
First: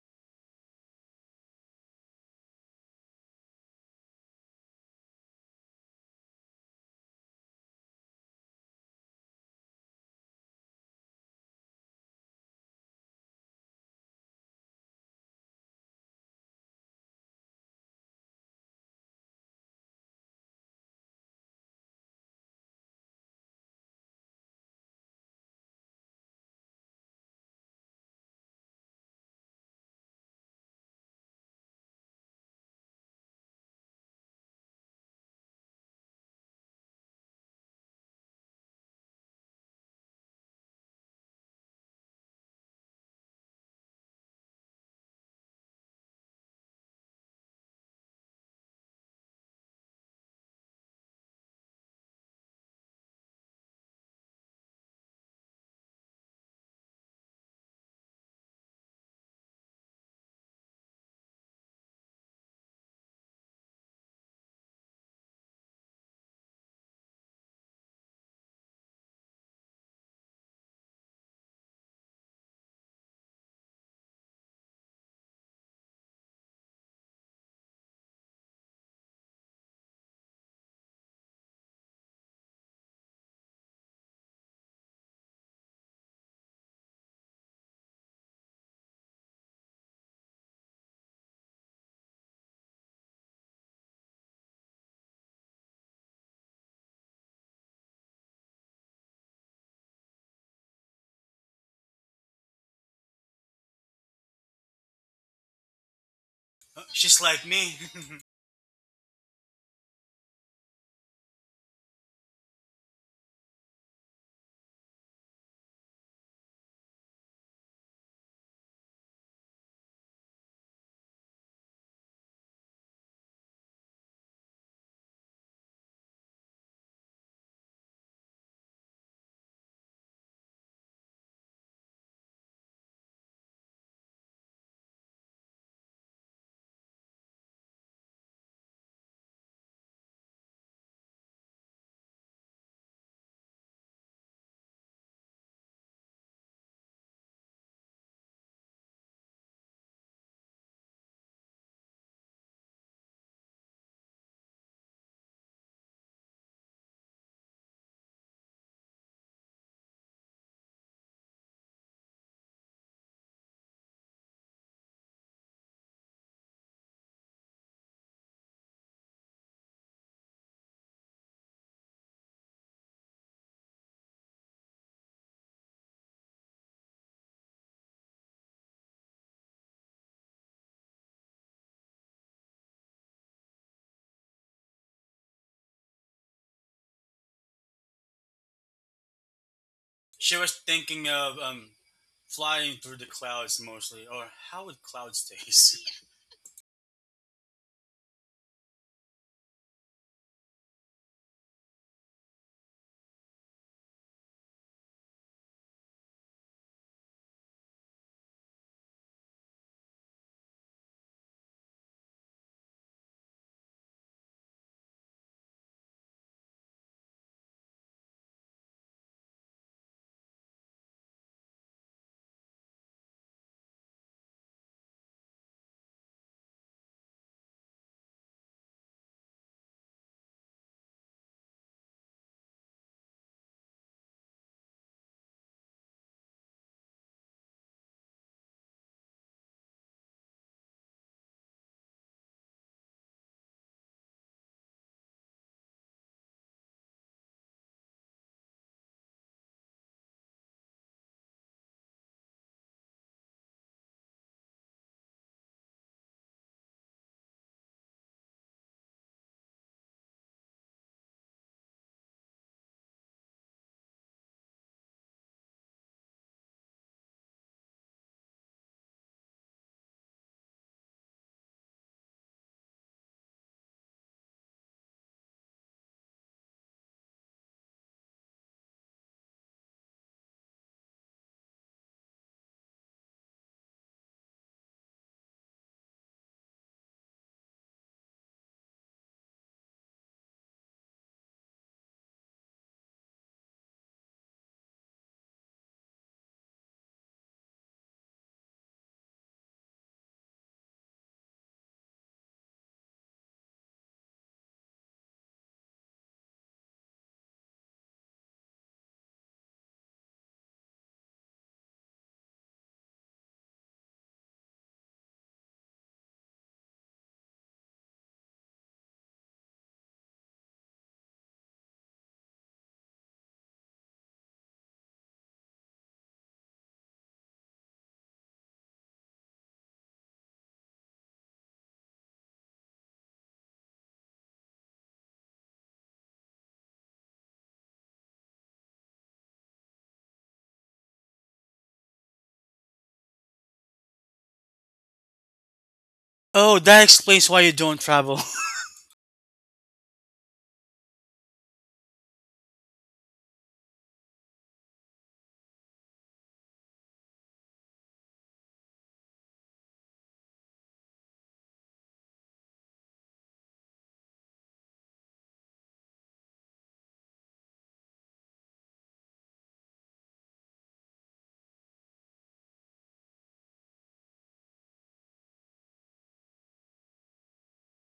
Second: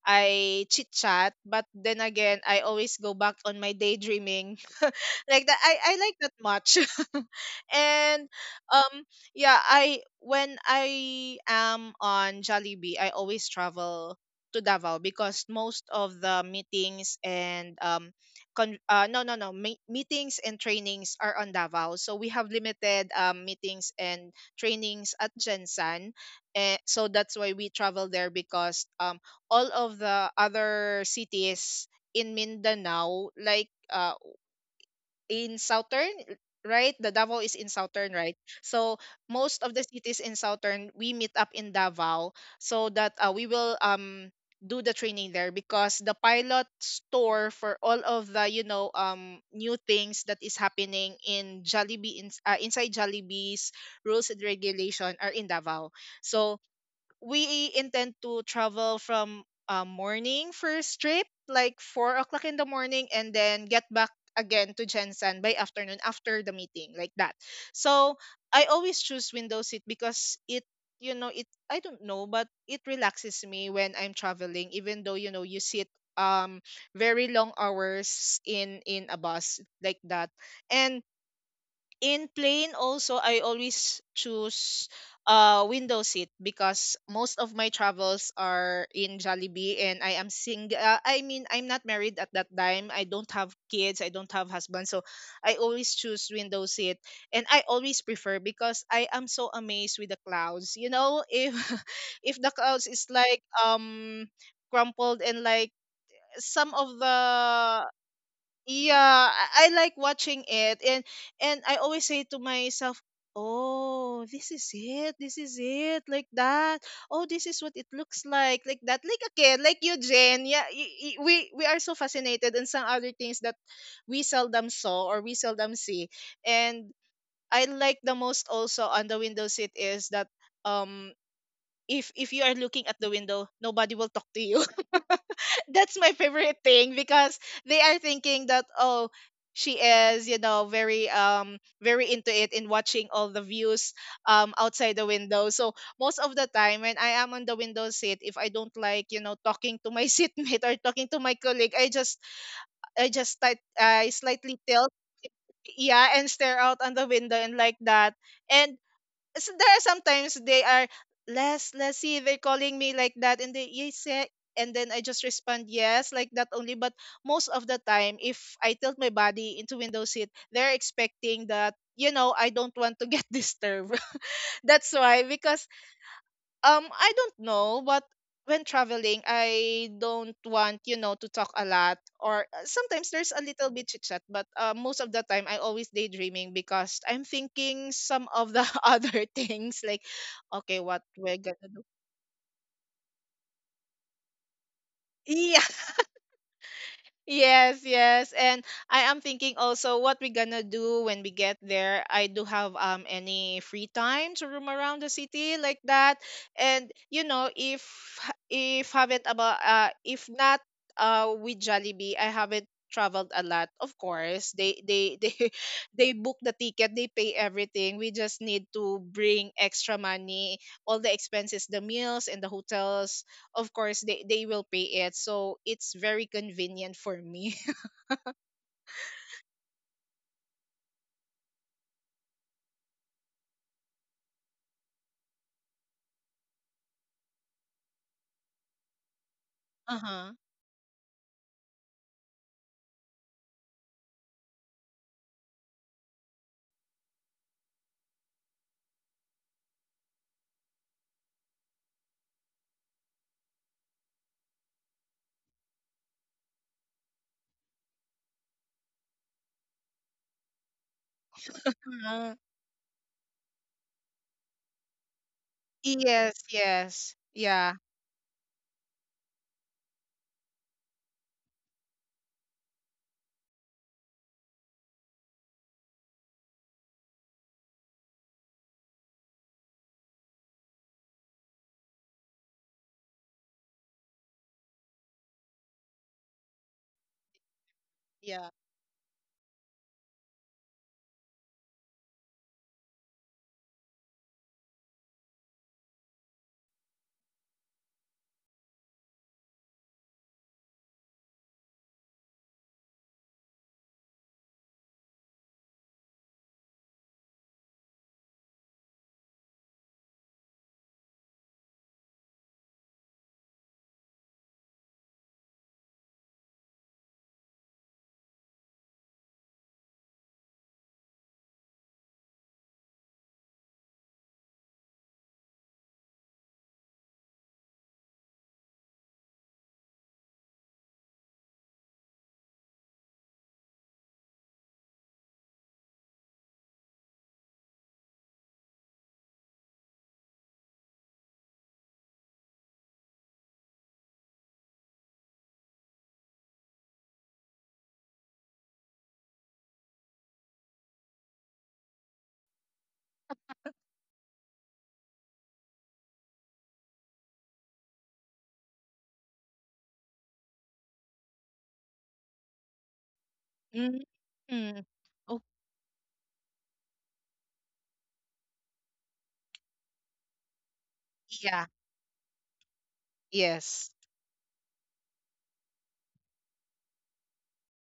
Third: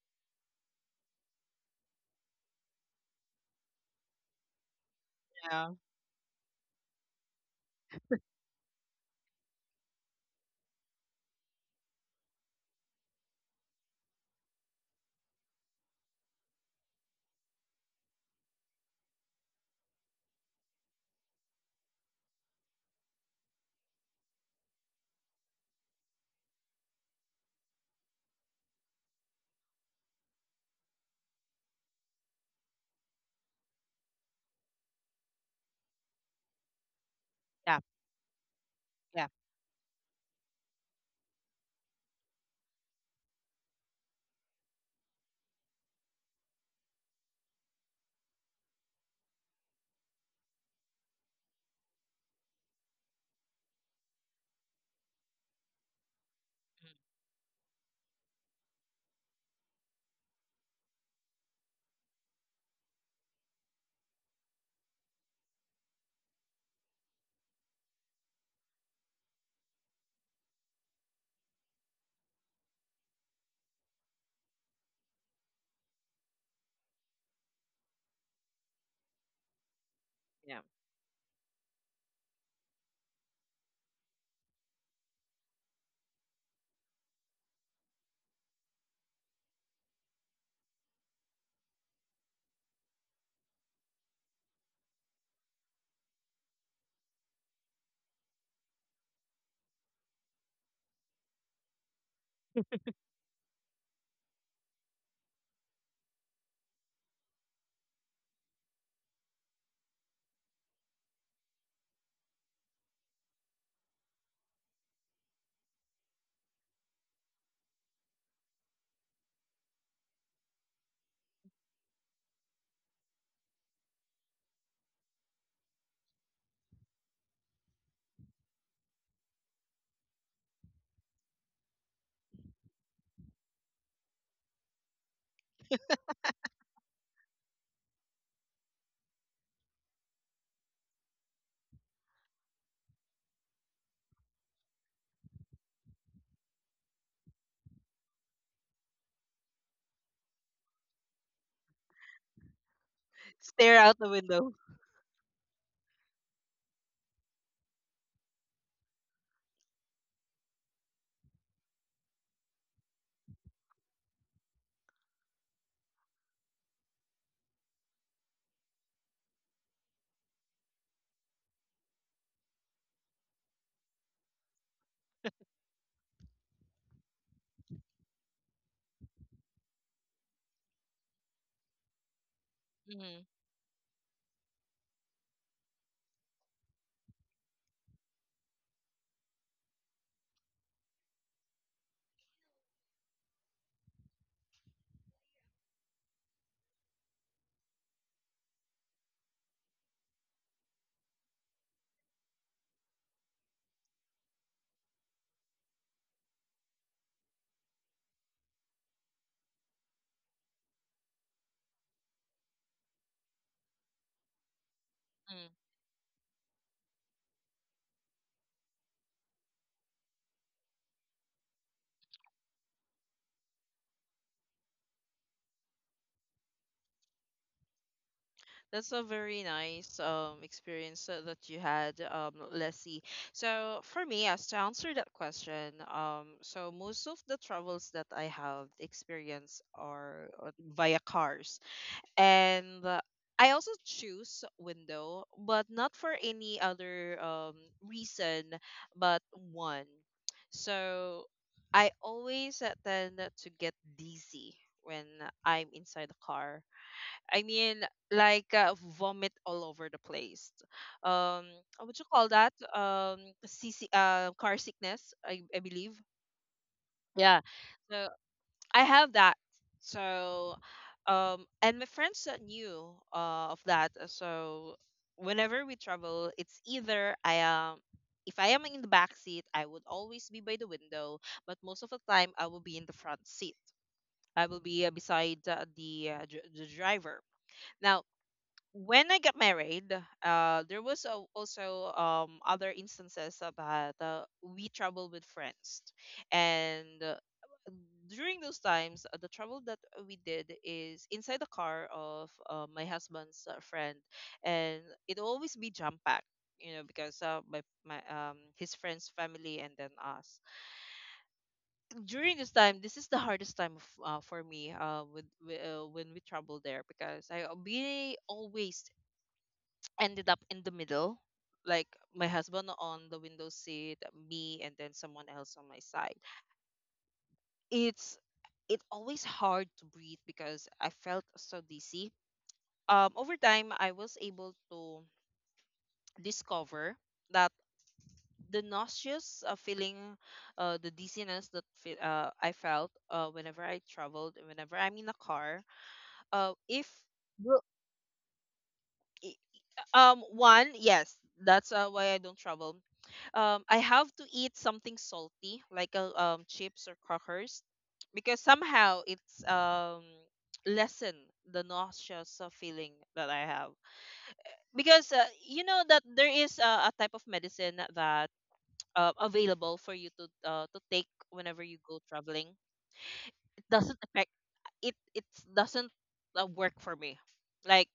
Speaker 3: I chit chat, but then again I always go back on my daydreaming like that.
Speaker 1: Yeah.
Speaker 3: I like that much. And um yeah, I when I am on Jollibee, I always travel to Davao because most of the meetings and, no, no, no, meetings and trainings are on Davao, so we have limited meetings and trainings at Jensen. Eh, so that's why we travel there because all of the other cities in Mindanao, like, in southern, right? The Davao is in
Speaker 1: Yeah.
Speaker 3: southern, right? So
Speaker 1: Yeah.
Speaker 3: most of the cities in southern, we meet up in Davao, so that we will do the training there because the pilot store for all of the, you know, new things that is happening in Jollibee inside Jollibee's rules and regulation are in Davao. So we intend to travel from, morning first trip, like 4 o'clock in the morning, and then get back again to Jensen by afternoon after the meeting, like that. So I always choose window seat because it, you know, it I don't know, but it relaxes me when I'm traveling, even though you know you sit um very long hours in a bus like that.
Speaker 1: Yeah.
Speaker 3: And in plane also I always choose window seat because most of my travels are in Jollibee, and I am single, I mean, I'm not married at that time. I don't have kids, I don't have husband, so I always choose window seat, and I always prefer because I am so amazed with the clouds, you know, if if the clouds is like, crumpled, and like some of
Speaker 2: She's like me.
Speaker 3: the... Yeah, I like watching it, and I always say to myself, oh, this is it, this is it, like that. Oh, this is what it looks like that, like a kid, like you, Jane. Yeah, we are so fascinated in some other things that we seldom saw or we seldom see. And I like the most also on the window seat is that, um if you are looking at the window, nobody will talk to you. That's my favorite thing, because they are thinking that, oh, she is, you know, very, very into it in watching all the views outside the window. So most of the time when I am on the window seat, if I don't like, you know, talking to my seatmate or talking to my colleague, I
Speaker 1: Stare out the
Speaker 3: slightly
Speaker 1: window.
Speaker 3: tilt. Yeah, and stare out on the window and like that. And so there are sometimes they are, Leslie, they're calling me like that, and they, yes, eh, and then I just respond yes, like that only. But most of the time, if I tilt my body into window seat, they're expecting that you know I don't want to get disturbed. That's why, because, I don't know, but when traveling, I don't want, you know, to talk a lot, or, sometimes there's
Speaker 1: Mm-hmm.
Speaker 3: a little bit chit chat, but, most of the time I always daydreaming, because I'm thinking some of the other things like,
Speaker 2: She was
Speaker 3: okay, what
Speaker 2: thinking
Speaker 3: we're
Speaker 2: of,
Speaker 3: gonna do.
Speaker 2: flying through the clouds mostly, or how would clouds
Speaker 3: Yeah.
Speaker 2: taste?
Speaker 3: Yes, yes. And I am thinking also what we gonna do when we get there. I do have any free time to roam around the city like that. And you know, if haven't about if not with Jollibee, I haven't traveled a lot. Of course, they they book the ticket, they pay everything. We just need to bring extra money, all the expenses, the meals and the hotels. Of course, they will pay it, so it's very convenient for me.
Speaker 1: That's a very nice experience that you had, Leslie. So for me, as to answer that question, so most of the travels that I have experienced
Speaker 3: Uh-huh.
Speaker 1: are via cars, and I also choose window, but not for any other reason, but one. So I always tend to get dizzy when I'm inside the car. I mean, like, vomit all over the place. Um, what you call
Speaker 3: uh,
Speaker 1: that? C C Car sickness, I believe.
Speaker 3: yes, yes.
Speaker 1: Yeah.
Speaker 3: Yeah,
Speaker 1: So I have that. So, and my friends knew of that. So whenever we travel, it's either I am. If I am in the back seat, I would always be by the window, but most of the time I will be in the front seat. I will be beside the driver. Now,
Speaker 3: yeah.
Speaker 1: when I got married, there was also other instances that we traveled with friends, and during those times, the travel that we did is inside the car of my husband's friend, and it always be jam packed, because my my his friend's family and then us. During this time, this is the hardest time for me, when we travel there, because I be always ended up in the middle, like my husband on the window seat, me, and then someone else on my side. It's it always hard to breathe, because I felt so dizzy. Over time I was able to discover that the nauseous feeling, the dizziness that I felt whenever I traveled, whenever I'm in a car.
Speaker 2: Oh,
Speaker 1: If
Speaker 2: that explains why you
Speaker 1: will-
Speaker 2: don't travel.
Speaker 1: I- One, yes, that's why I don't travel. I have to eat something salty, like a chips or crackers, because somehow it's lessen the nauseous feeling that I have.
Speaker 3: Mm-hmm.
Speaker 1: Because
Speaker 3: Oh,
Speaker 1: you know that there is a type of medicine that available for you to take whenever
Speaker 3: yeah.
Speaker 1: you go traveling. It
Speaker 3: Yes.
Speaker 1: doesn't affect it doesn't work for me. Like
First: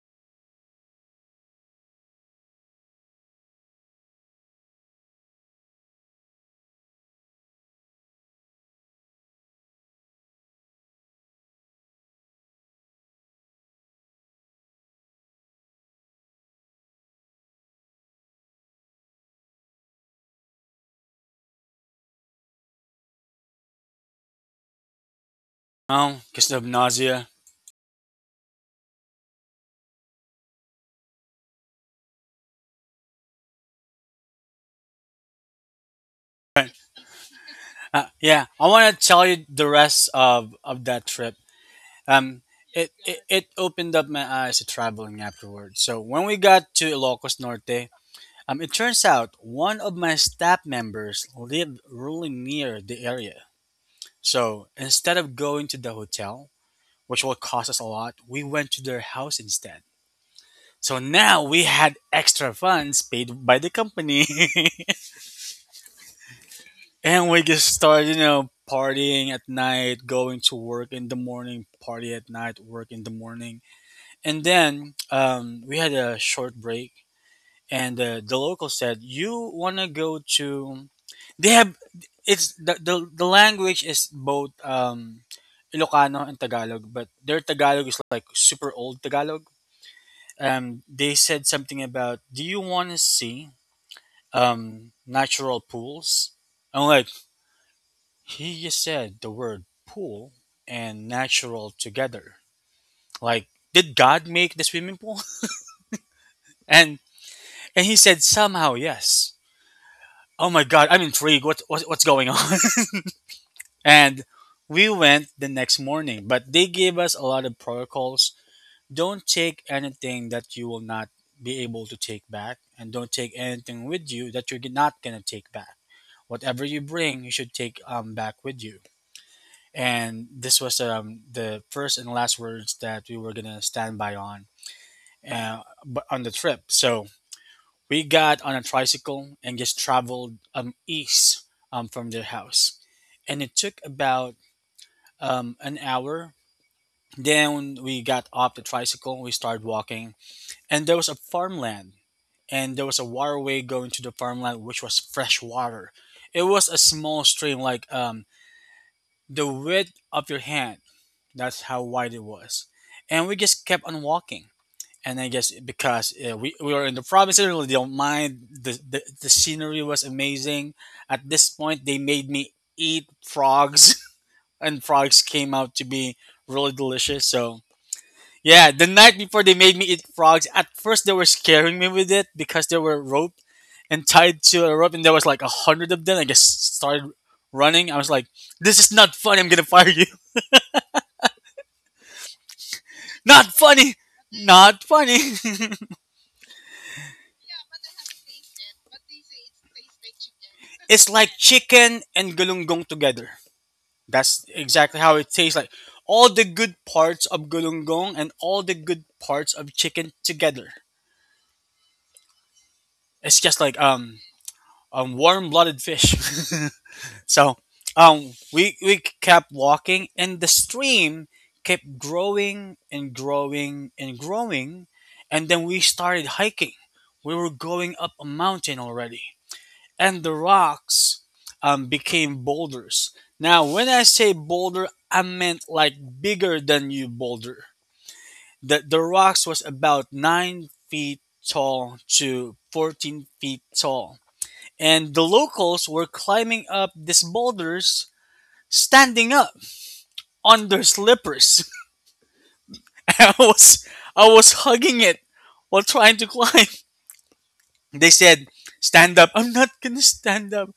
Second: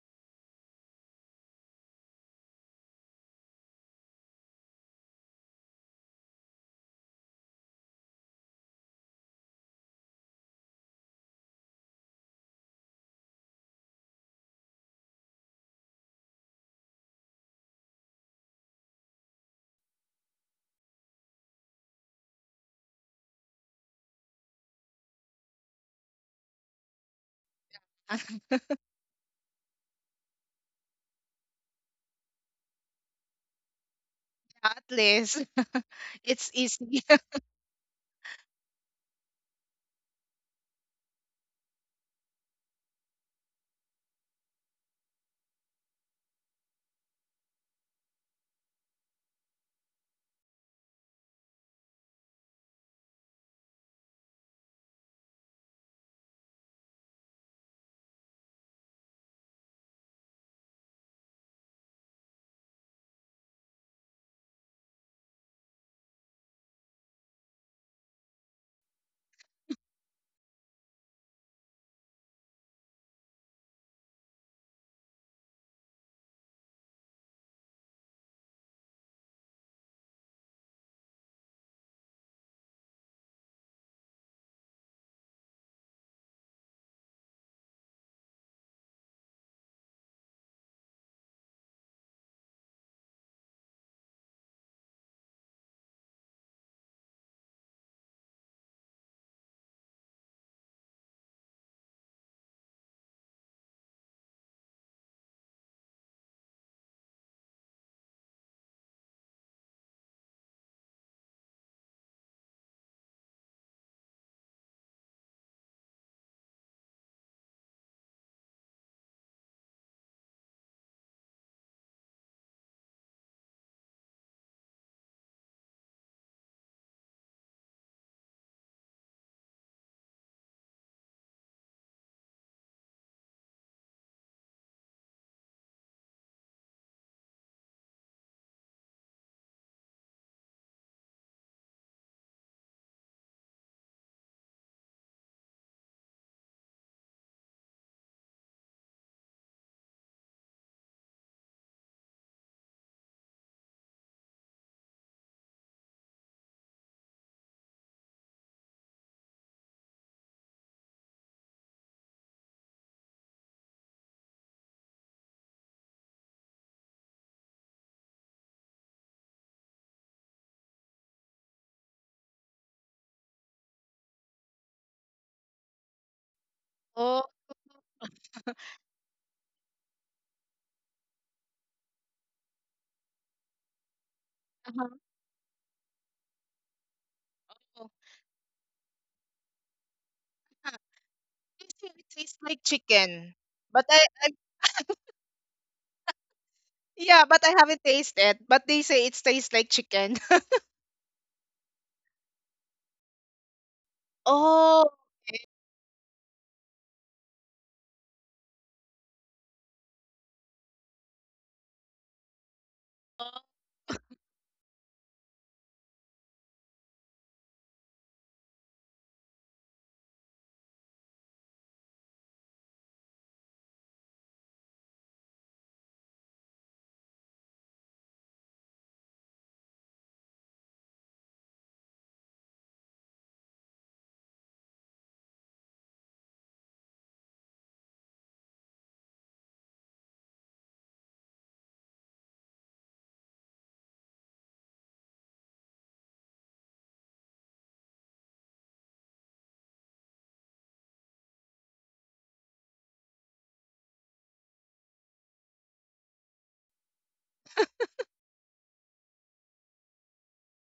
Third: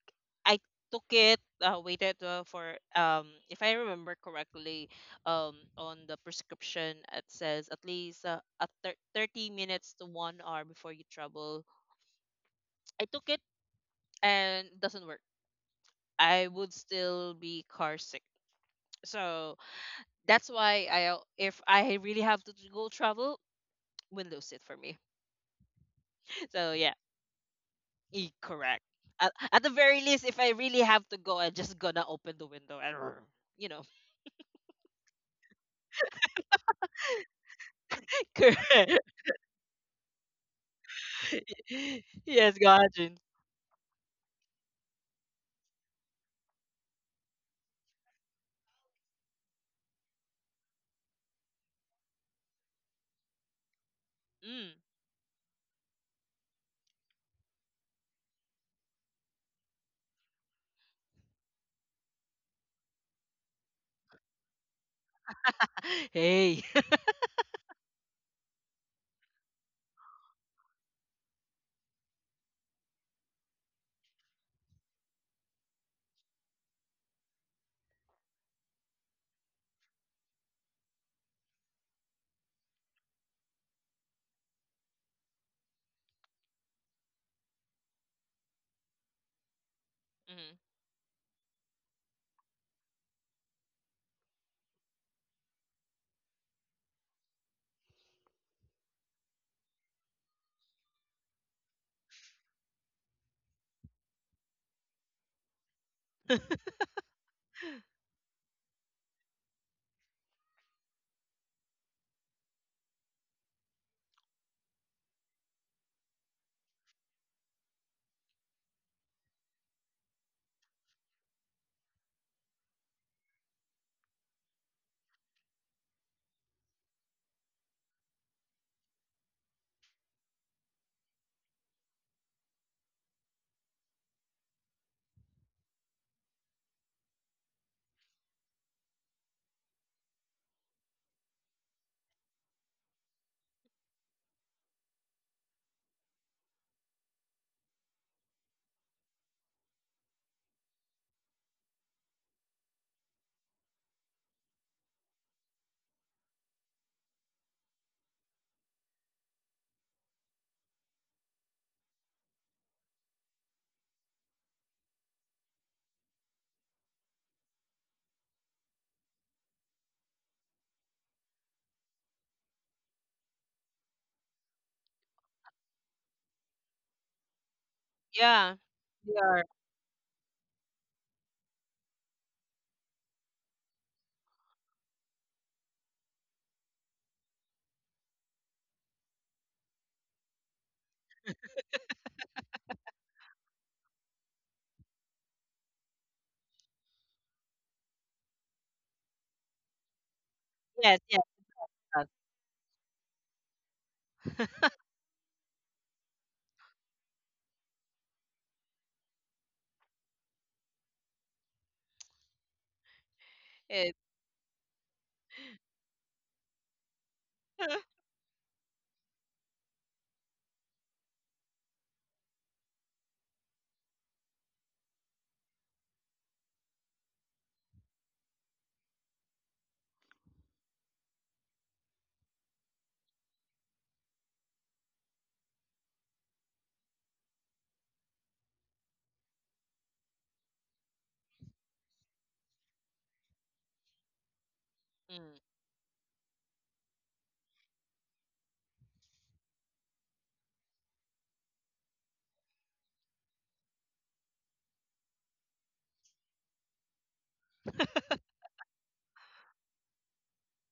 Speaker 1: I took it, waited for, if I remember correctly, on the prescription it says at least, 30 minutes to 1 hour before you travel. I took it and it doesn't work. I would still be car sick. So that's why I if I really have to go travel, windows it for me.
Speaker 2: Oh, because of
Speaker 1: So yeah.
Speaker 2: nausea.
Speaker 1: Correct. At the very least, if I really have to go, I'm just gonna open the window and, you know,
Speaker 3: At least it's easy.
Speaker 2: Yeah, I want
Speaker 1: correct.
Speaker 2: to tell you the rest of that trip. Um,
Speaker 1: Yes, Gajin.
Speaker 2: it opened up my eyes to traveling afterwards. So when we got to Ilocos Norte, it turns out one of my staff members lived really near the area. So
Speaker 1: Mm.
Speaker 2: instead of going to the hotel, which will cost us a lot, we went to their house instead. So now we had extra funds paid by the company.
Speaker 1: Hey.
Speaker 2: And we just started, you know, partying at night, going to work in the morning, party at night, work in the morning. And then we had a short break, and the local said, you want to go to. They have. It's the language is both Ilocano and Tagalog, but their Tagalog is like super old Tagalog.
Speaker 1: Mhm.
Speaker 2: They said something about, do you want to see natural pools? I'm like, he said the word pool and natural together. Like, did God make the swimming pool? And and he said somehow yes. Oh my God, I'm intrigued. What what's going on? And we went the next morning, but they gave us a lot of protocols. Don't take anything that you will not be able to take back, and don't take anything with you that you're not gonna take back. Whatever you bring, you should take back with you. And this was, the first and last words that we were gonna stand by on. But on the trip, so we got on a tricycle and just traveled east, from their house, and it took about, an hour. Then we got off the tricycle, we started walking, and there was a farmland, and there was a waterway going to the farmland, which was fresh water. It was a small stream like, the width of your hand. That's how wide it was. And we just kept on walking. And I guess because, we were in the province, I really don't mind. The scenery was amazing. At this point, they made me eat frogs, and frogs came out to be really delicious.
Speaker 3: Oh.
Speaker 2: So,
Speaker 1: Yeah.
Speaker 2: yeah, the night
Speaker 1: We
Speaker 2: before
Speaker 1: are.
Speaker 2: they made me eat frogs, at first they were scaring me with it because they were roped and tied to a rope,
Speaker 3: Uh-huh.
Speaker 2: and there was like a hundred of them. I just started running.
Speaker 3: Oh,
Speaker 2: I was like, this is not fun. I'm going to fire you.
Speaker 3: huh. They say it tastes like chicken,
Speaker 2: Not
Speaker 3: but
Speaker 2: funny.
Speaker 3: I
Speaker 2: Not funny.
Speaker 3: yeah, but I haven't tasted, but they say it tastes like chicken.
Speaker 1: Yes,
Speaker 2: It's
Speaker 1: yes.
Speaker 2: like chicken
Speaker 1: Us.
Speaker 2: and gulunggong together. That's
Speaker 3: Oh.
Speaker 2: exactly how it tastes like. All the good parts of gulunggong and all the good parts of chicken together. It's
Speaker 3: Oh,
Speaker 2: just like
Speaker 1: It.
Speaker 2: warm blooded fish. So, we kept walking, and the stream kept growing and growing and growing, and then we started hiking. We were going up a mountain already, and the rocks, became boulders. Now, when I say boulder, I meant like bigger than you boulder. The rocks was about 9 feet tall to 14 feet tall, and the
Speaker 1: Mm.
Speaker 2: locals were climbing up these boulders standing up on their slippers. I was I was hugging it while trying to climb. They said, "Stand up." I'm not gonna stand up.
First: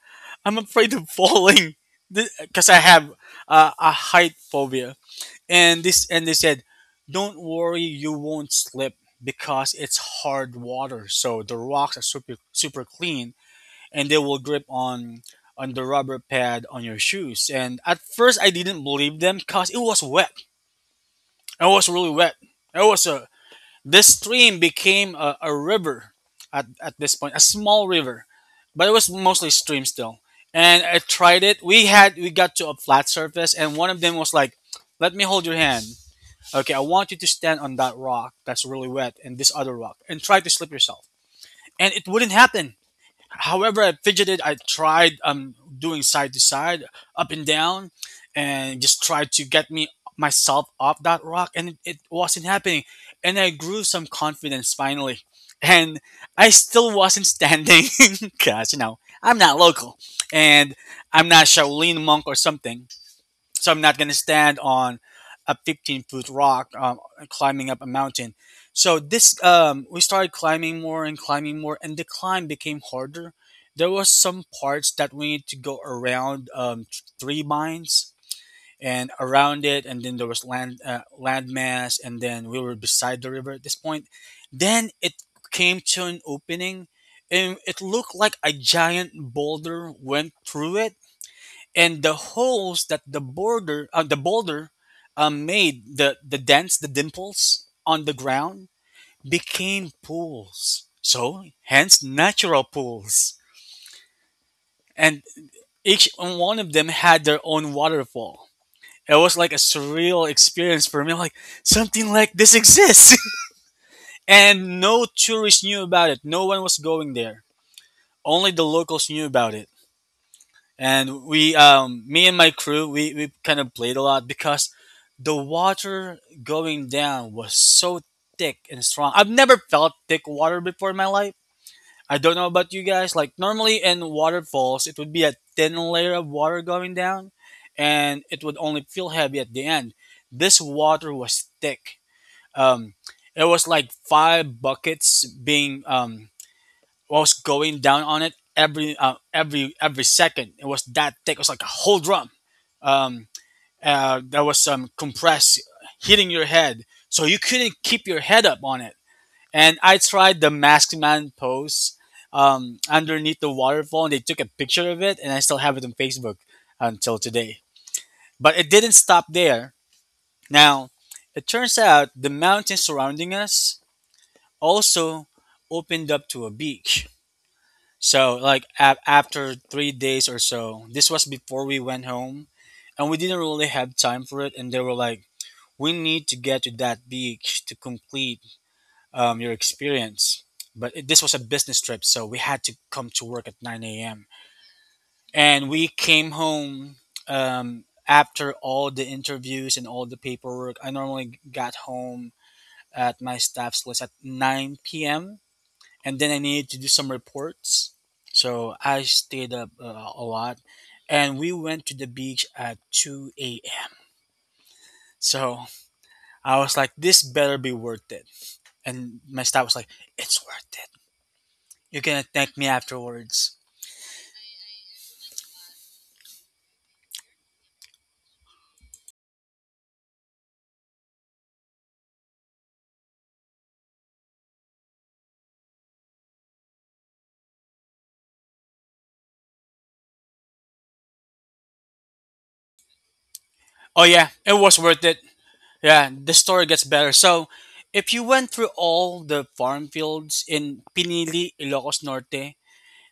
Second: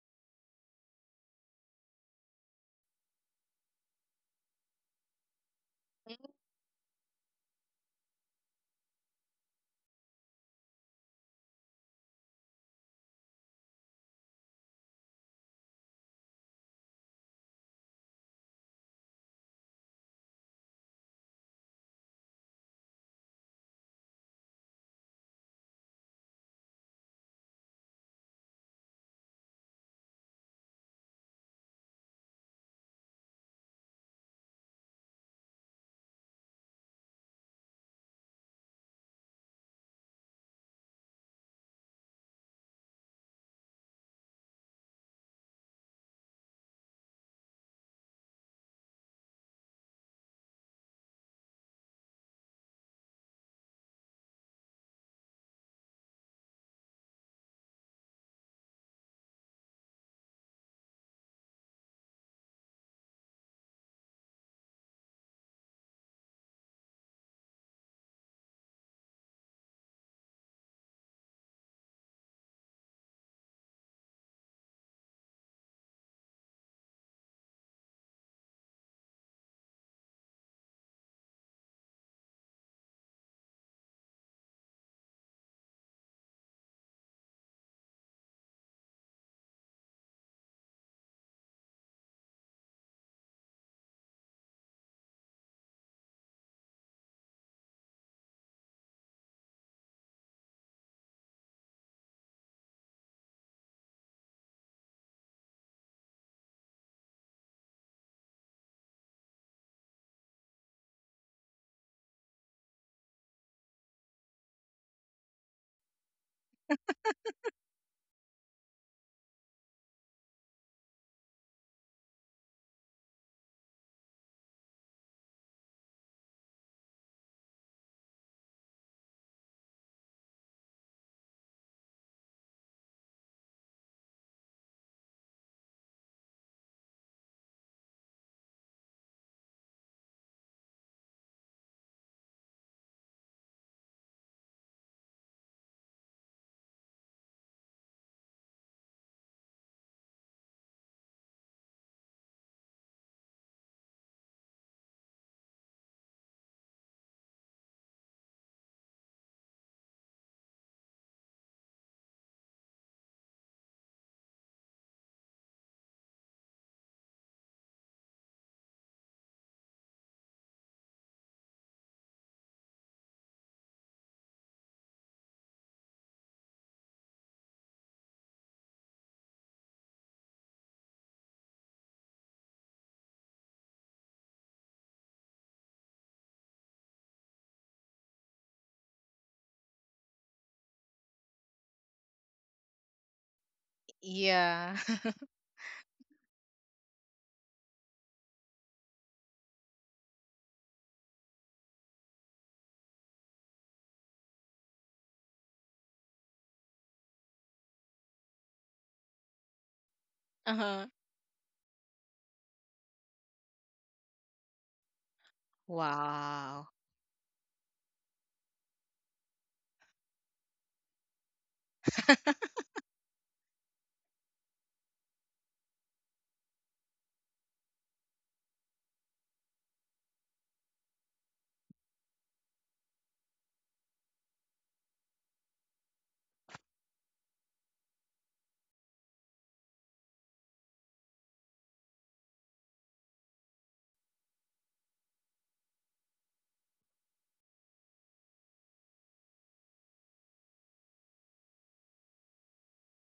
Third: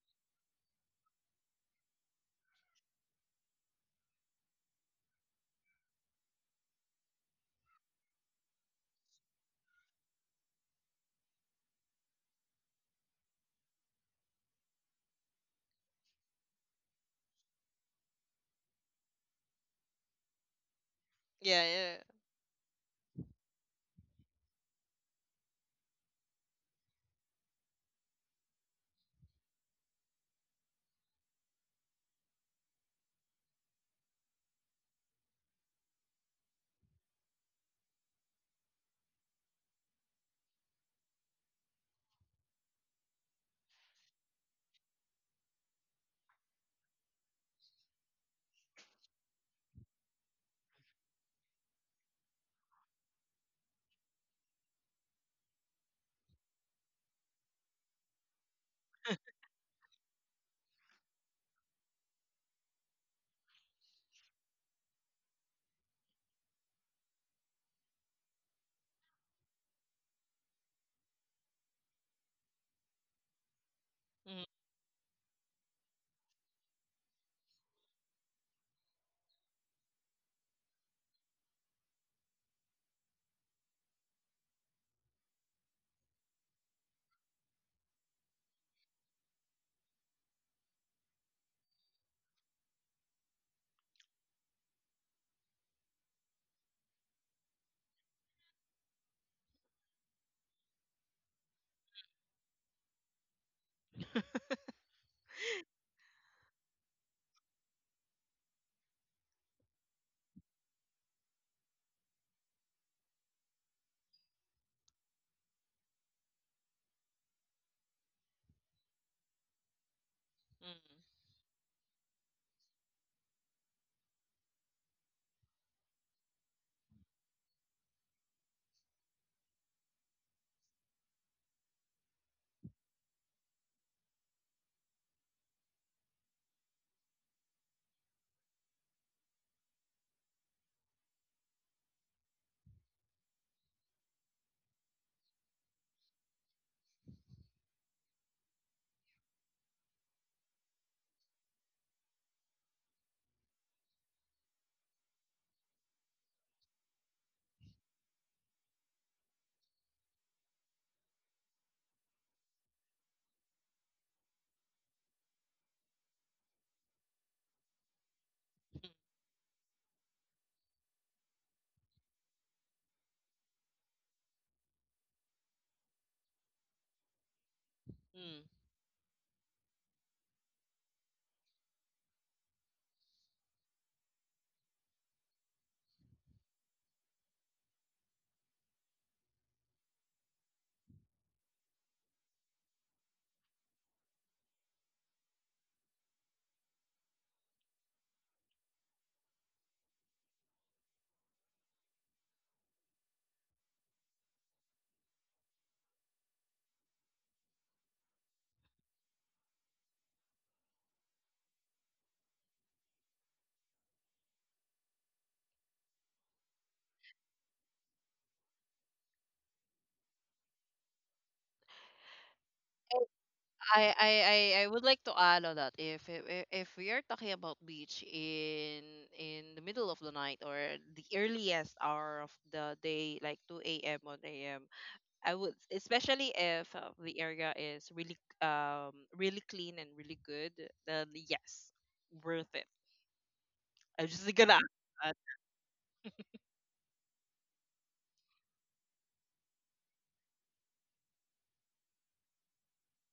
Speaker 2: I'm afraid of falling because I have, a height phobia. And they said, "Don't worry, you won't slip because it's hard water. So the rocks are super super clean, and they will grip on" on the rubber pad on your shoes. And at first I didn't believe them because it was wet.
Speaker 1: Yeah,
Speaker 2: It was
Speaker 1: yeah.
Speaker 2: really wet. It was a, this stream became a river at this point, a small river, but it was mostly stream still. And I tried it. We got to a flat surface, and one of them was like, "Let me hold your hand. Okay, I want you to stand on that rock that's really wet and this other rock and try to slip yourself." And it wouldn't happen. However, I fidgeted. I tried, doing side to side, up and down, and just tried to get me myself off that rock, and it wasn't happening. And I grew some confidence finally, and I still wasn't standing because you know I'm not local, and I'm not Shaolin monk or something. So I'm not going to stand on a 15-foot rock, climbing up a mountain. So this we started climbing more, and the climb became harder. There was
Speaker 1: Mm,
Speaker 2: some parts that we need to go around three mines and around it, and then there was landmass, and then we were beside the river at this point. Then it came to an opening, and it looked like a giant boulder went through it, and the holes that the boulder made, the dents the dimples on the ground became pools, so hence natural pools. And each one of them had their own waterfall. It was like a surreal experience for me, like, something like this exists. And no tourists knew about it. No one was going there. Only the locals knew about it.
Speaker 1: mm,
Speaker 2: And we me and my crew, we kind of played a lot because the water going down was so thick and strong. I've never felt thick water before in my life. I don't know about you guys, like normally in waterfalls it would be a thin layer of water going down, and it would only feel heavy at the end. This water was thick. um it was like five buckets being was going down on it every second. It was that thick. It was like a whole drum. Um, there was some compress hitting your head, so you couldn't keep your head up on it. And I tried the masked man pose underneath the waterfall, and they took a picture of it, and I still have it on Facebook until today. But it
Speaker 1: mm,
Speaker 2: didn't stop there. Now, it turns out the mountains surrounding us also opened up to a beach. So,
Speaker 1: mm.
Speaker 2: like after 3 days or so, this was before we went home, and we didn't really have time for it. And they were like, "We need to get to that beach to complete your experience." But this was a business trip, so we had to come to work at 9 a.m.
Speaker 3: yeah.
Speaker 2: And we came home after all the interviews and all the paperwork. I normally got home at my staff's list at 9 p.m., and then I needed to do some reports. So I stayed up a lot,
Speaker 3: Uh-huh.
Speaker 2: and we went to the beach at 2 a.m. So I
Speaker 3: Wow.
Speaker 2: was like, this better be worth it. And my staff was like, it's worth it. You're gonna thank me afterwards.
Speaker 1: I I I would like to add on that if we are talking about beach in the middle of the night or the earliest hour of the day, like 2 a.m., 1 a.m. I would, especially if the area is really clean and really good, then yes, worth it.
Speaker 2: Oh
Speaker 1: I'm
Speaker 2: yeah,
Speaker 1: just gonna
Speaker 2: it
Speaker 1: add
Speaker 2: was worth
Speaker 1: that.
Speaker 2: it. Yeah, the story gets better. So if you went through all the farm fields in Pinili, Ilocos Norte,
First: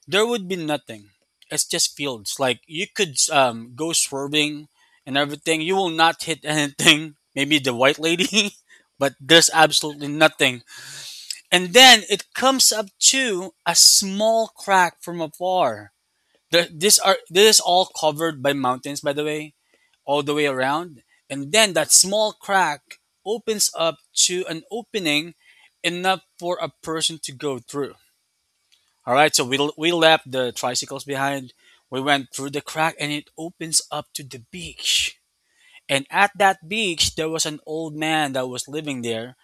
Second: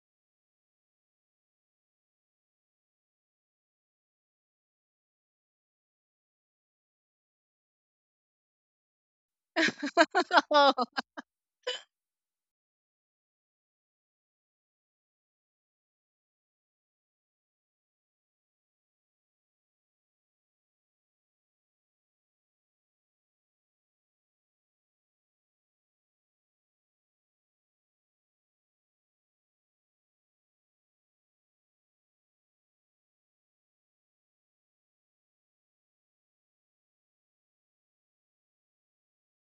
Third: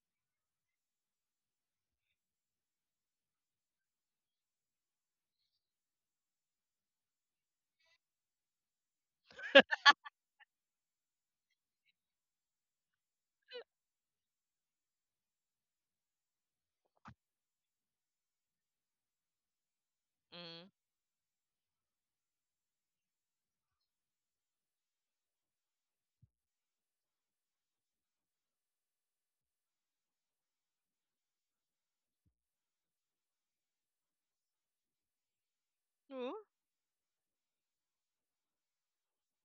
Speaker 2: there would be nothing. It's just fields. Like, you could go swerving and everything. You will not hit anything. Maybe the white lady, but there's absolutely nothing. And then it comes up to a small crack from afar. The, this are this is all covered by mountains, by the way, all the way
Speaker 1: Mm.
Speaker 2: around. And then that small crack opens up to an opening enough for a person to go through. All right, so we left the tricycles behind. We went through the crack and it opens up to the beach. And at
Speaker 1: Ooh,
Speaker 2: that beach, there was an old man that was living there,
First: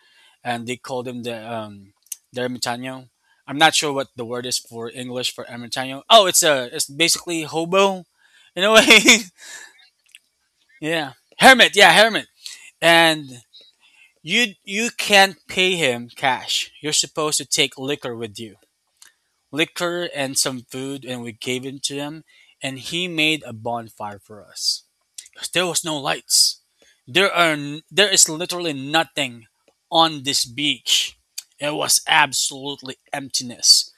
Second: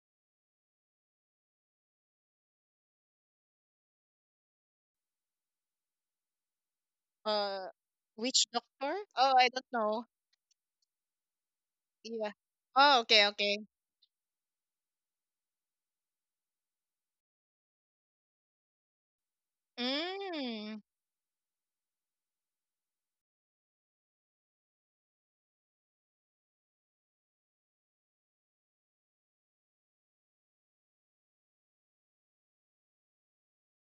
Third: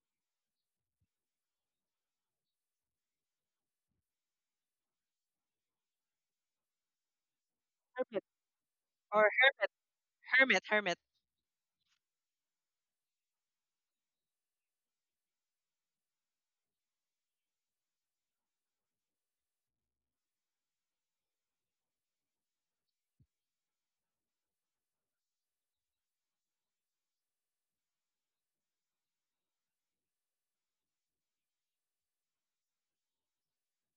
Speaker 2: and they called him the ermitaño. I'm not sure what the word is for English for ermitaño. Oh, it's a it's basically
Speaker 3: uh,
Speaker 2: hobo,
Speaker 1: hermit,
Speaker 3: which
Speaker 2: in a
Speaker 3: doctor?
Speaker 1: or
Speaker 2: way.
Speaker 3: Oh, I don't
Speaker 1: hermit,
Speaker 3: know.
Speaker 1: hermit, hermit.
Speaker 2: Yeah, hermit. Yeah, hermit.
Speaker 3: Yeah. Oh, okay,
Speaker 2: And
Speaker 3: okay.
Speaker 2: you can't pay him cash. You're supposed to take liquor with you. Liquor and some
Speaker 3: Mm.
Speaker 2: food, and we gave it to him, and he made a bonfire for us. There was no lights. There is literally nothing on this beach. It was absolutely emptiness.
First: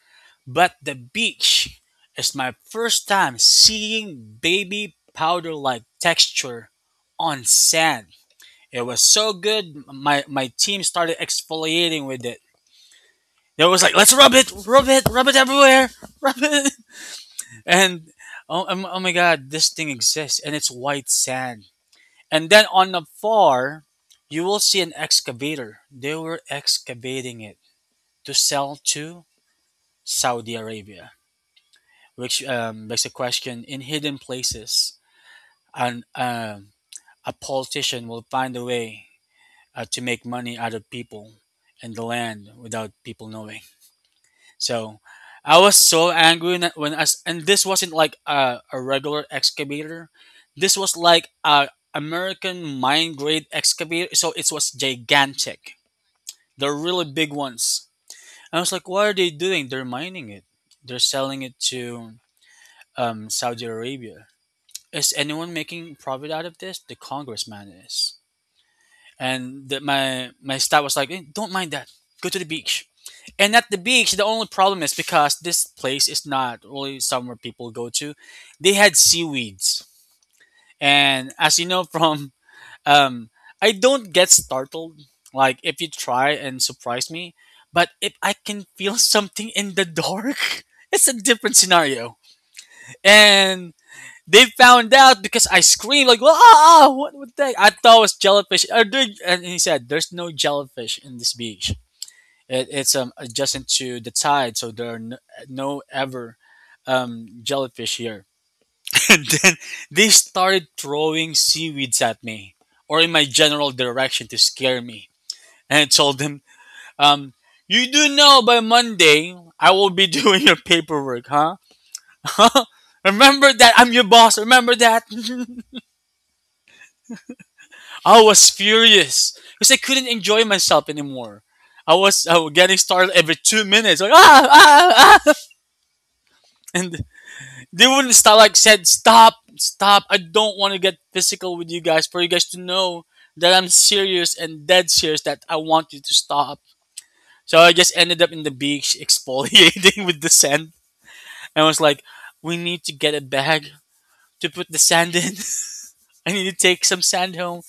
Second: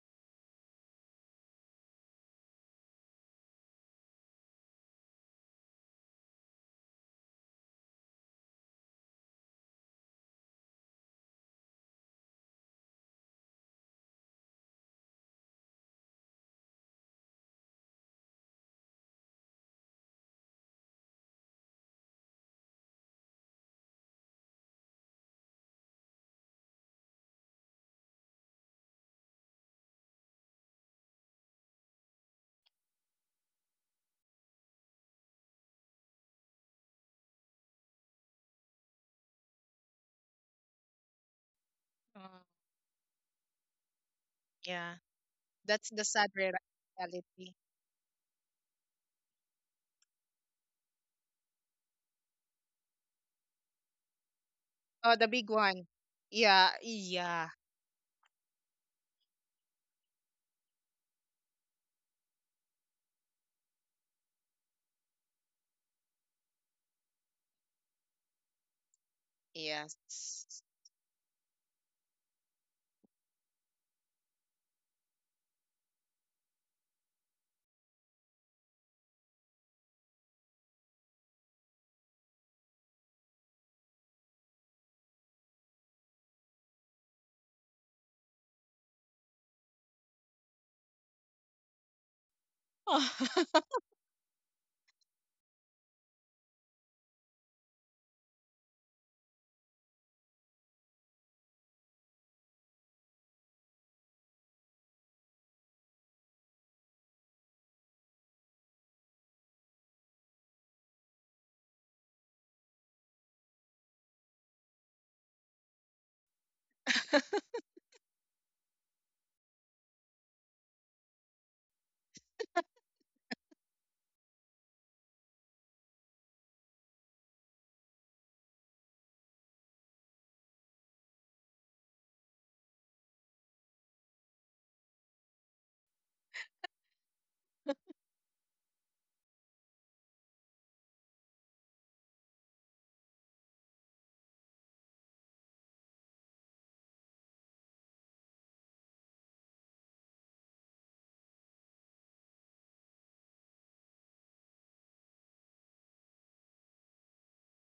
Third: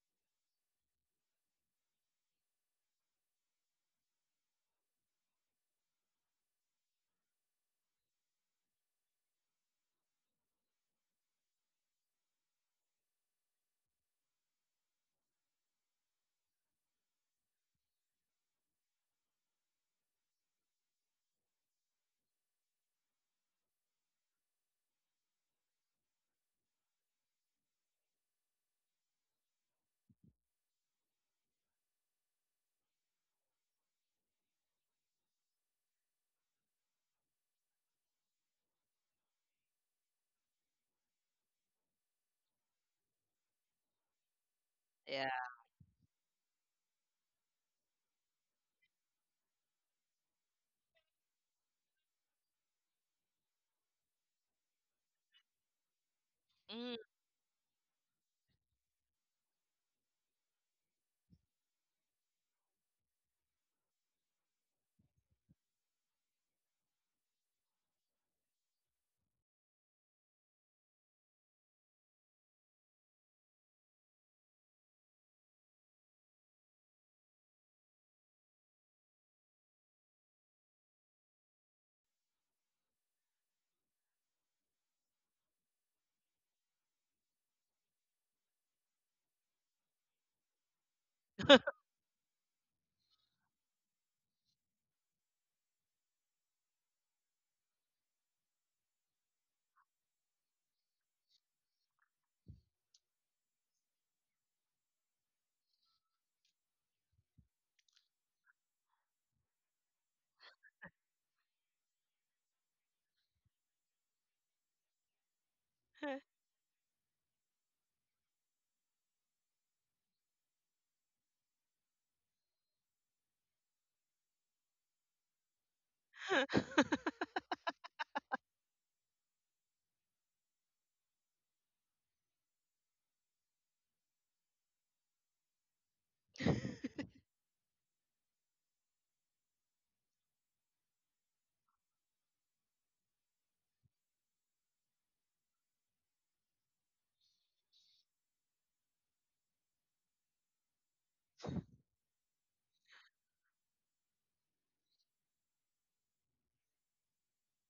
Speaker 2: But the beach is my first time seeing baby powder like texture on sand. It was so good, my team started exfoliating with it. They was like, let's rub it, rub it, rub it everywhere, rub it. And oh, oh my god, this thing exists and it's white sand. And then on the far you will see an excavator. They were excavating it to sell to Saudi Arabia, which begs the question, in hidden places and a politician will find a way to make money out of people and the
Speaker 3: Oh,
Speaker 2: land without people knowing.
Speaker 3: yeah.
Speaker 2: So
Speaker 1: Yeah.
Speaker 2: I was
Speaker 3: That's the
Speaker 2: so
Speaker 3: sad
Speaker 2: angry and
Speaker 3: reality.
Speaker 2: this wasn't like a regular excavator. This was like a American mine grade excavator. So it was
Speaker 3: Oh, the big
Speaker 2: gigantic.
Speaker 3: one. Yeah,
Speaker 2: They're really big
Speaker 3: yeah,
Speaker 2: ones. I was like, what are they doing? They're mining it. They're selling it to Saudi Arabia. Is anyone making profit out of this? The congressman is. And the, my
Speaker 3: yes.
Speaker 2: my staff was like, "Eh, don't mind that. Go to the beach." And at the beach, the only problem is, because this place is not really somewhere people go to, they had seaweeds. And, as you know from, um, I don't get startled. Like if you try and surprise me, but if I can feel something in the dark, it's a different scenario.
Speaker 3: Oh.
Speaker 2: And they found out because I screamed like, "Ah! What? What the? I thought it was jellyfish." And he said, "There's no jellyfish in this beach. It's adjusting to the tide, so there are no ever jellyfish here." And then they started throwing seaweeds at me or in my general direction to scare me. And I told
Speaker 1: Mm.
Speaker 2: them, um, you do know by Monday I will be doing your paperwork, huh? Remember that I'm your boss. Remember that. I was furious because I couldn't enjoy myself anymore. I was getting startled every 2 minutes, like ah, ah, ah. And they wouldn't stop. Like, said stop, stop. I don't want to get physical with you guys for you guys to know that I'm serious and dead serious, that I want you to stop. So I just ended up in the beach exfoliating with the sand, and I was like, "We need to get a bag to put the sand in. I need to take some sand home."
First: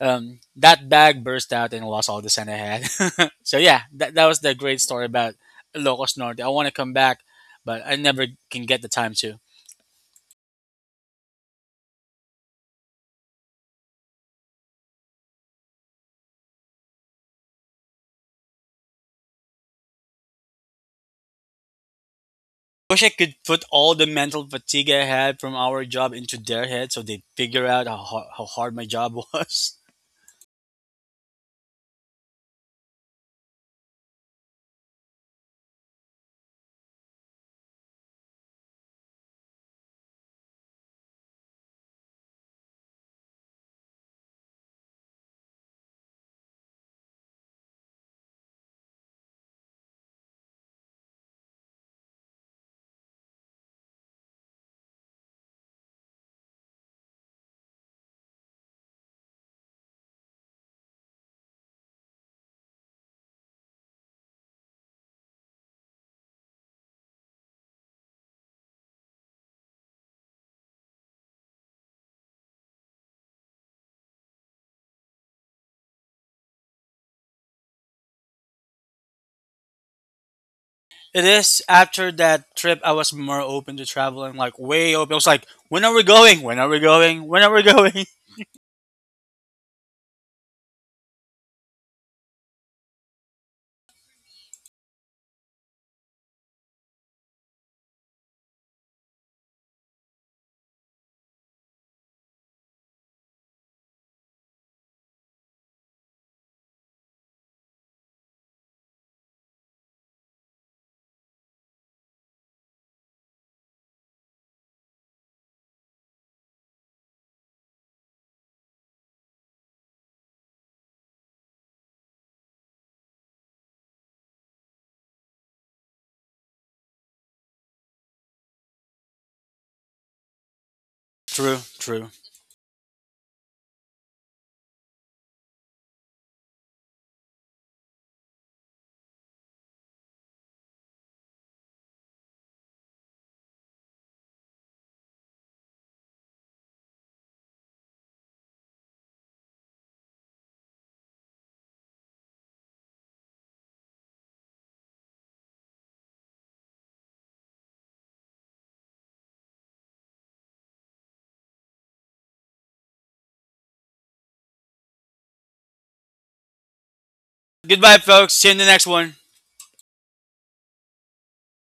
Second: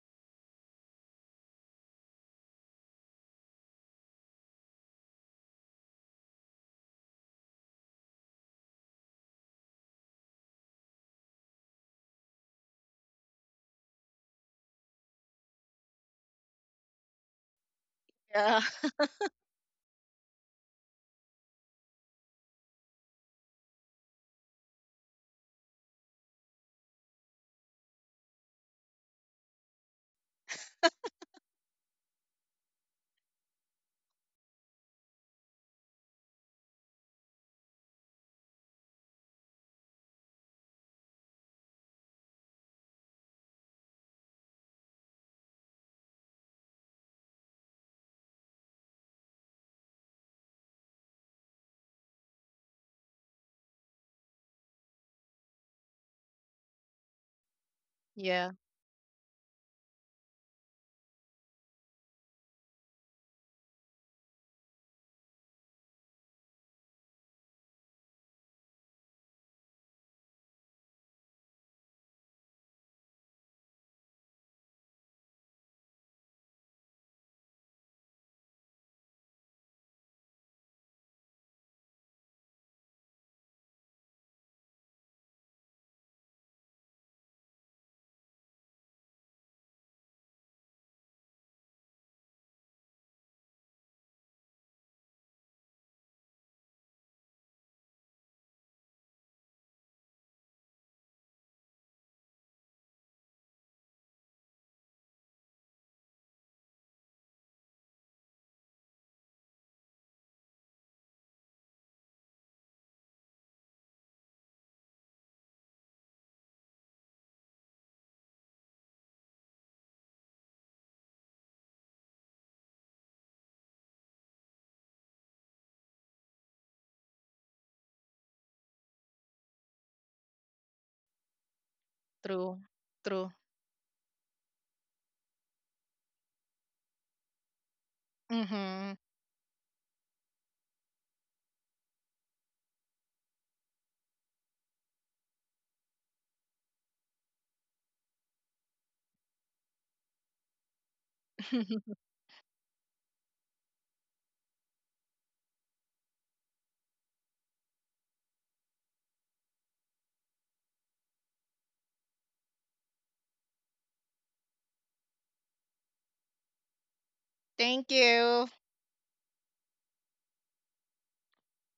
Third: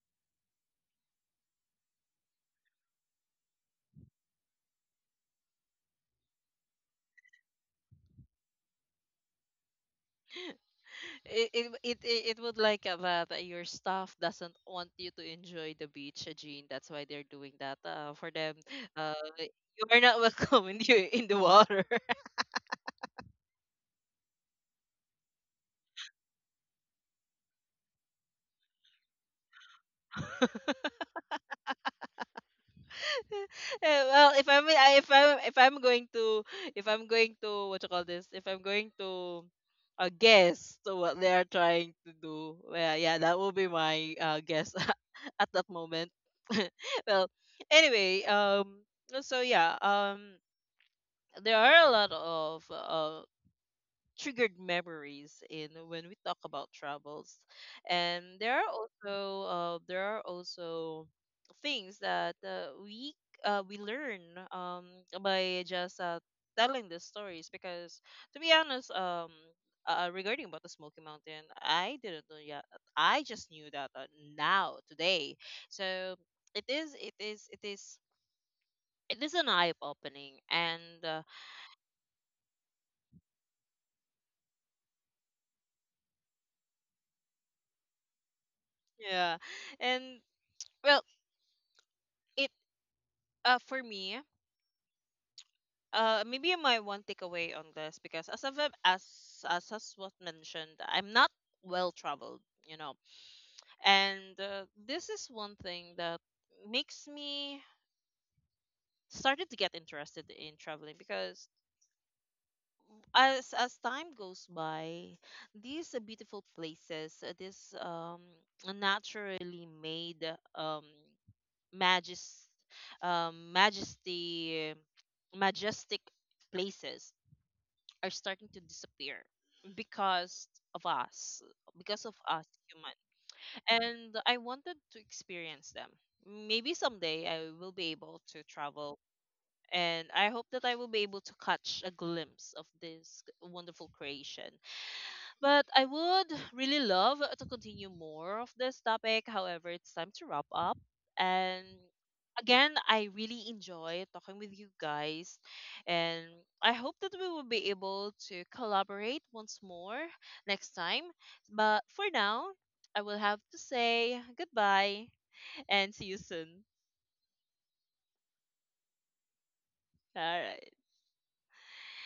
Speaker 2: That bag burst out and I lost all the sand I had. So yeah, that was the great story about Locos Norte. I want to come back, but I never can get the time to.
Speaker 1: It would like that your staff doesn't want you to enjoy the beach, Jean. That's why they're doing that. For them,
Speaker 3: Yeah,
Speaker 1: you are not welcome in the water.
Speaker 2: Wish I could put all the mental fatigue I had from our job into their head so they figure out how hard my job was.
Speaker 1: Eh, well, if I'm I- if I'm going to if I'm going to what you call this? If I'm going to guess to what they are trying to do, well, yeah, that will be my guess at that moment. Well, anyway, so yeah, there are a lot of triggered memories in when we talk about travels, and
Speaker 3: yeah.
Speaker 1: there are also, things that we learn, um, by just telling the stories. Because, to be honest, regarding about the Smoky Mountain, I didn't know yet. I just knew that now today. So it is, it is, it is, it is an eye opening, and uh,
Speaker 2: It is after that trip I was more open to traveling, like way open. I was like, when are we going? When are we going? When are we going?
Speaker 1: yeah, and well, it for me, maybe my one takeaway on this, because as as was mentioned, I'm not well traveled. And this is one thing that makes me started to get interested in traveling, because as time goes by, these beautiful places, this naturally made um majest, um, majesty, majestic places are starting to disappear because of us,
Speaker 2: True,
Speaker 1: because
Speaker 2: true.
Speaker 1: of us
Speaker 3: True,
Speaker 1: human.
Speaker 3: true.
Speaker 1: And I wanted to experience them. Maybe someday I will be able to
Speaker 3: Mm-hmm.
Speaker 1: travel, and I hope that I will be able to catch a glimpse of this wonderful creation. But I would really love to continue more of this topic. However, it's time to wrap up. And again, I really enjoy talking with you guys. And I hope that we will be able to collaborate once more next time. But for now, I will have to say goodbye and see you soon.
Speaker 3: Thank
Speaker 2: Goodbye, folks.
Speaker 3: you.
Speaker 2: See you in the next one.
Speaker 1: All right.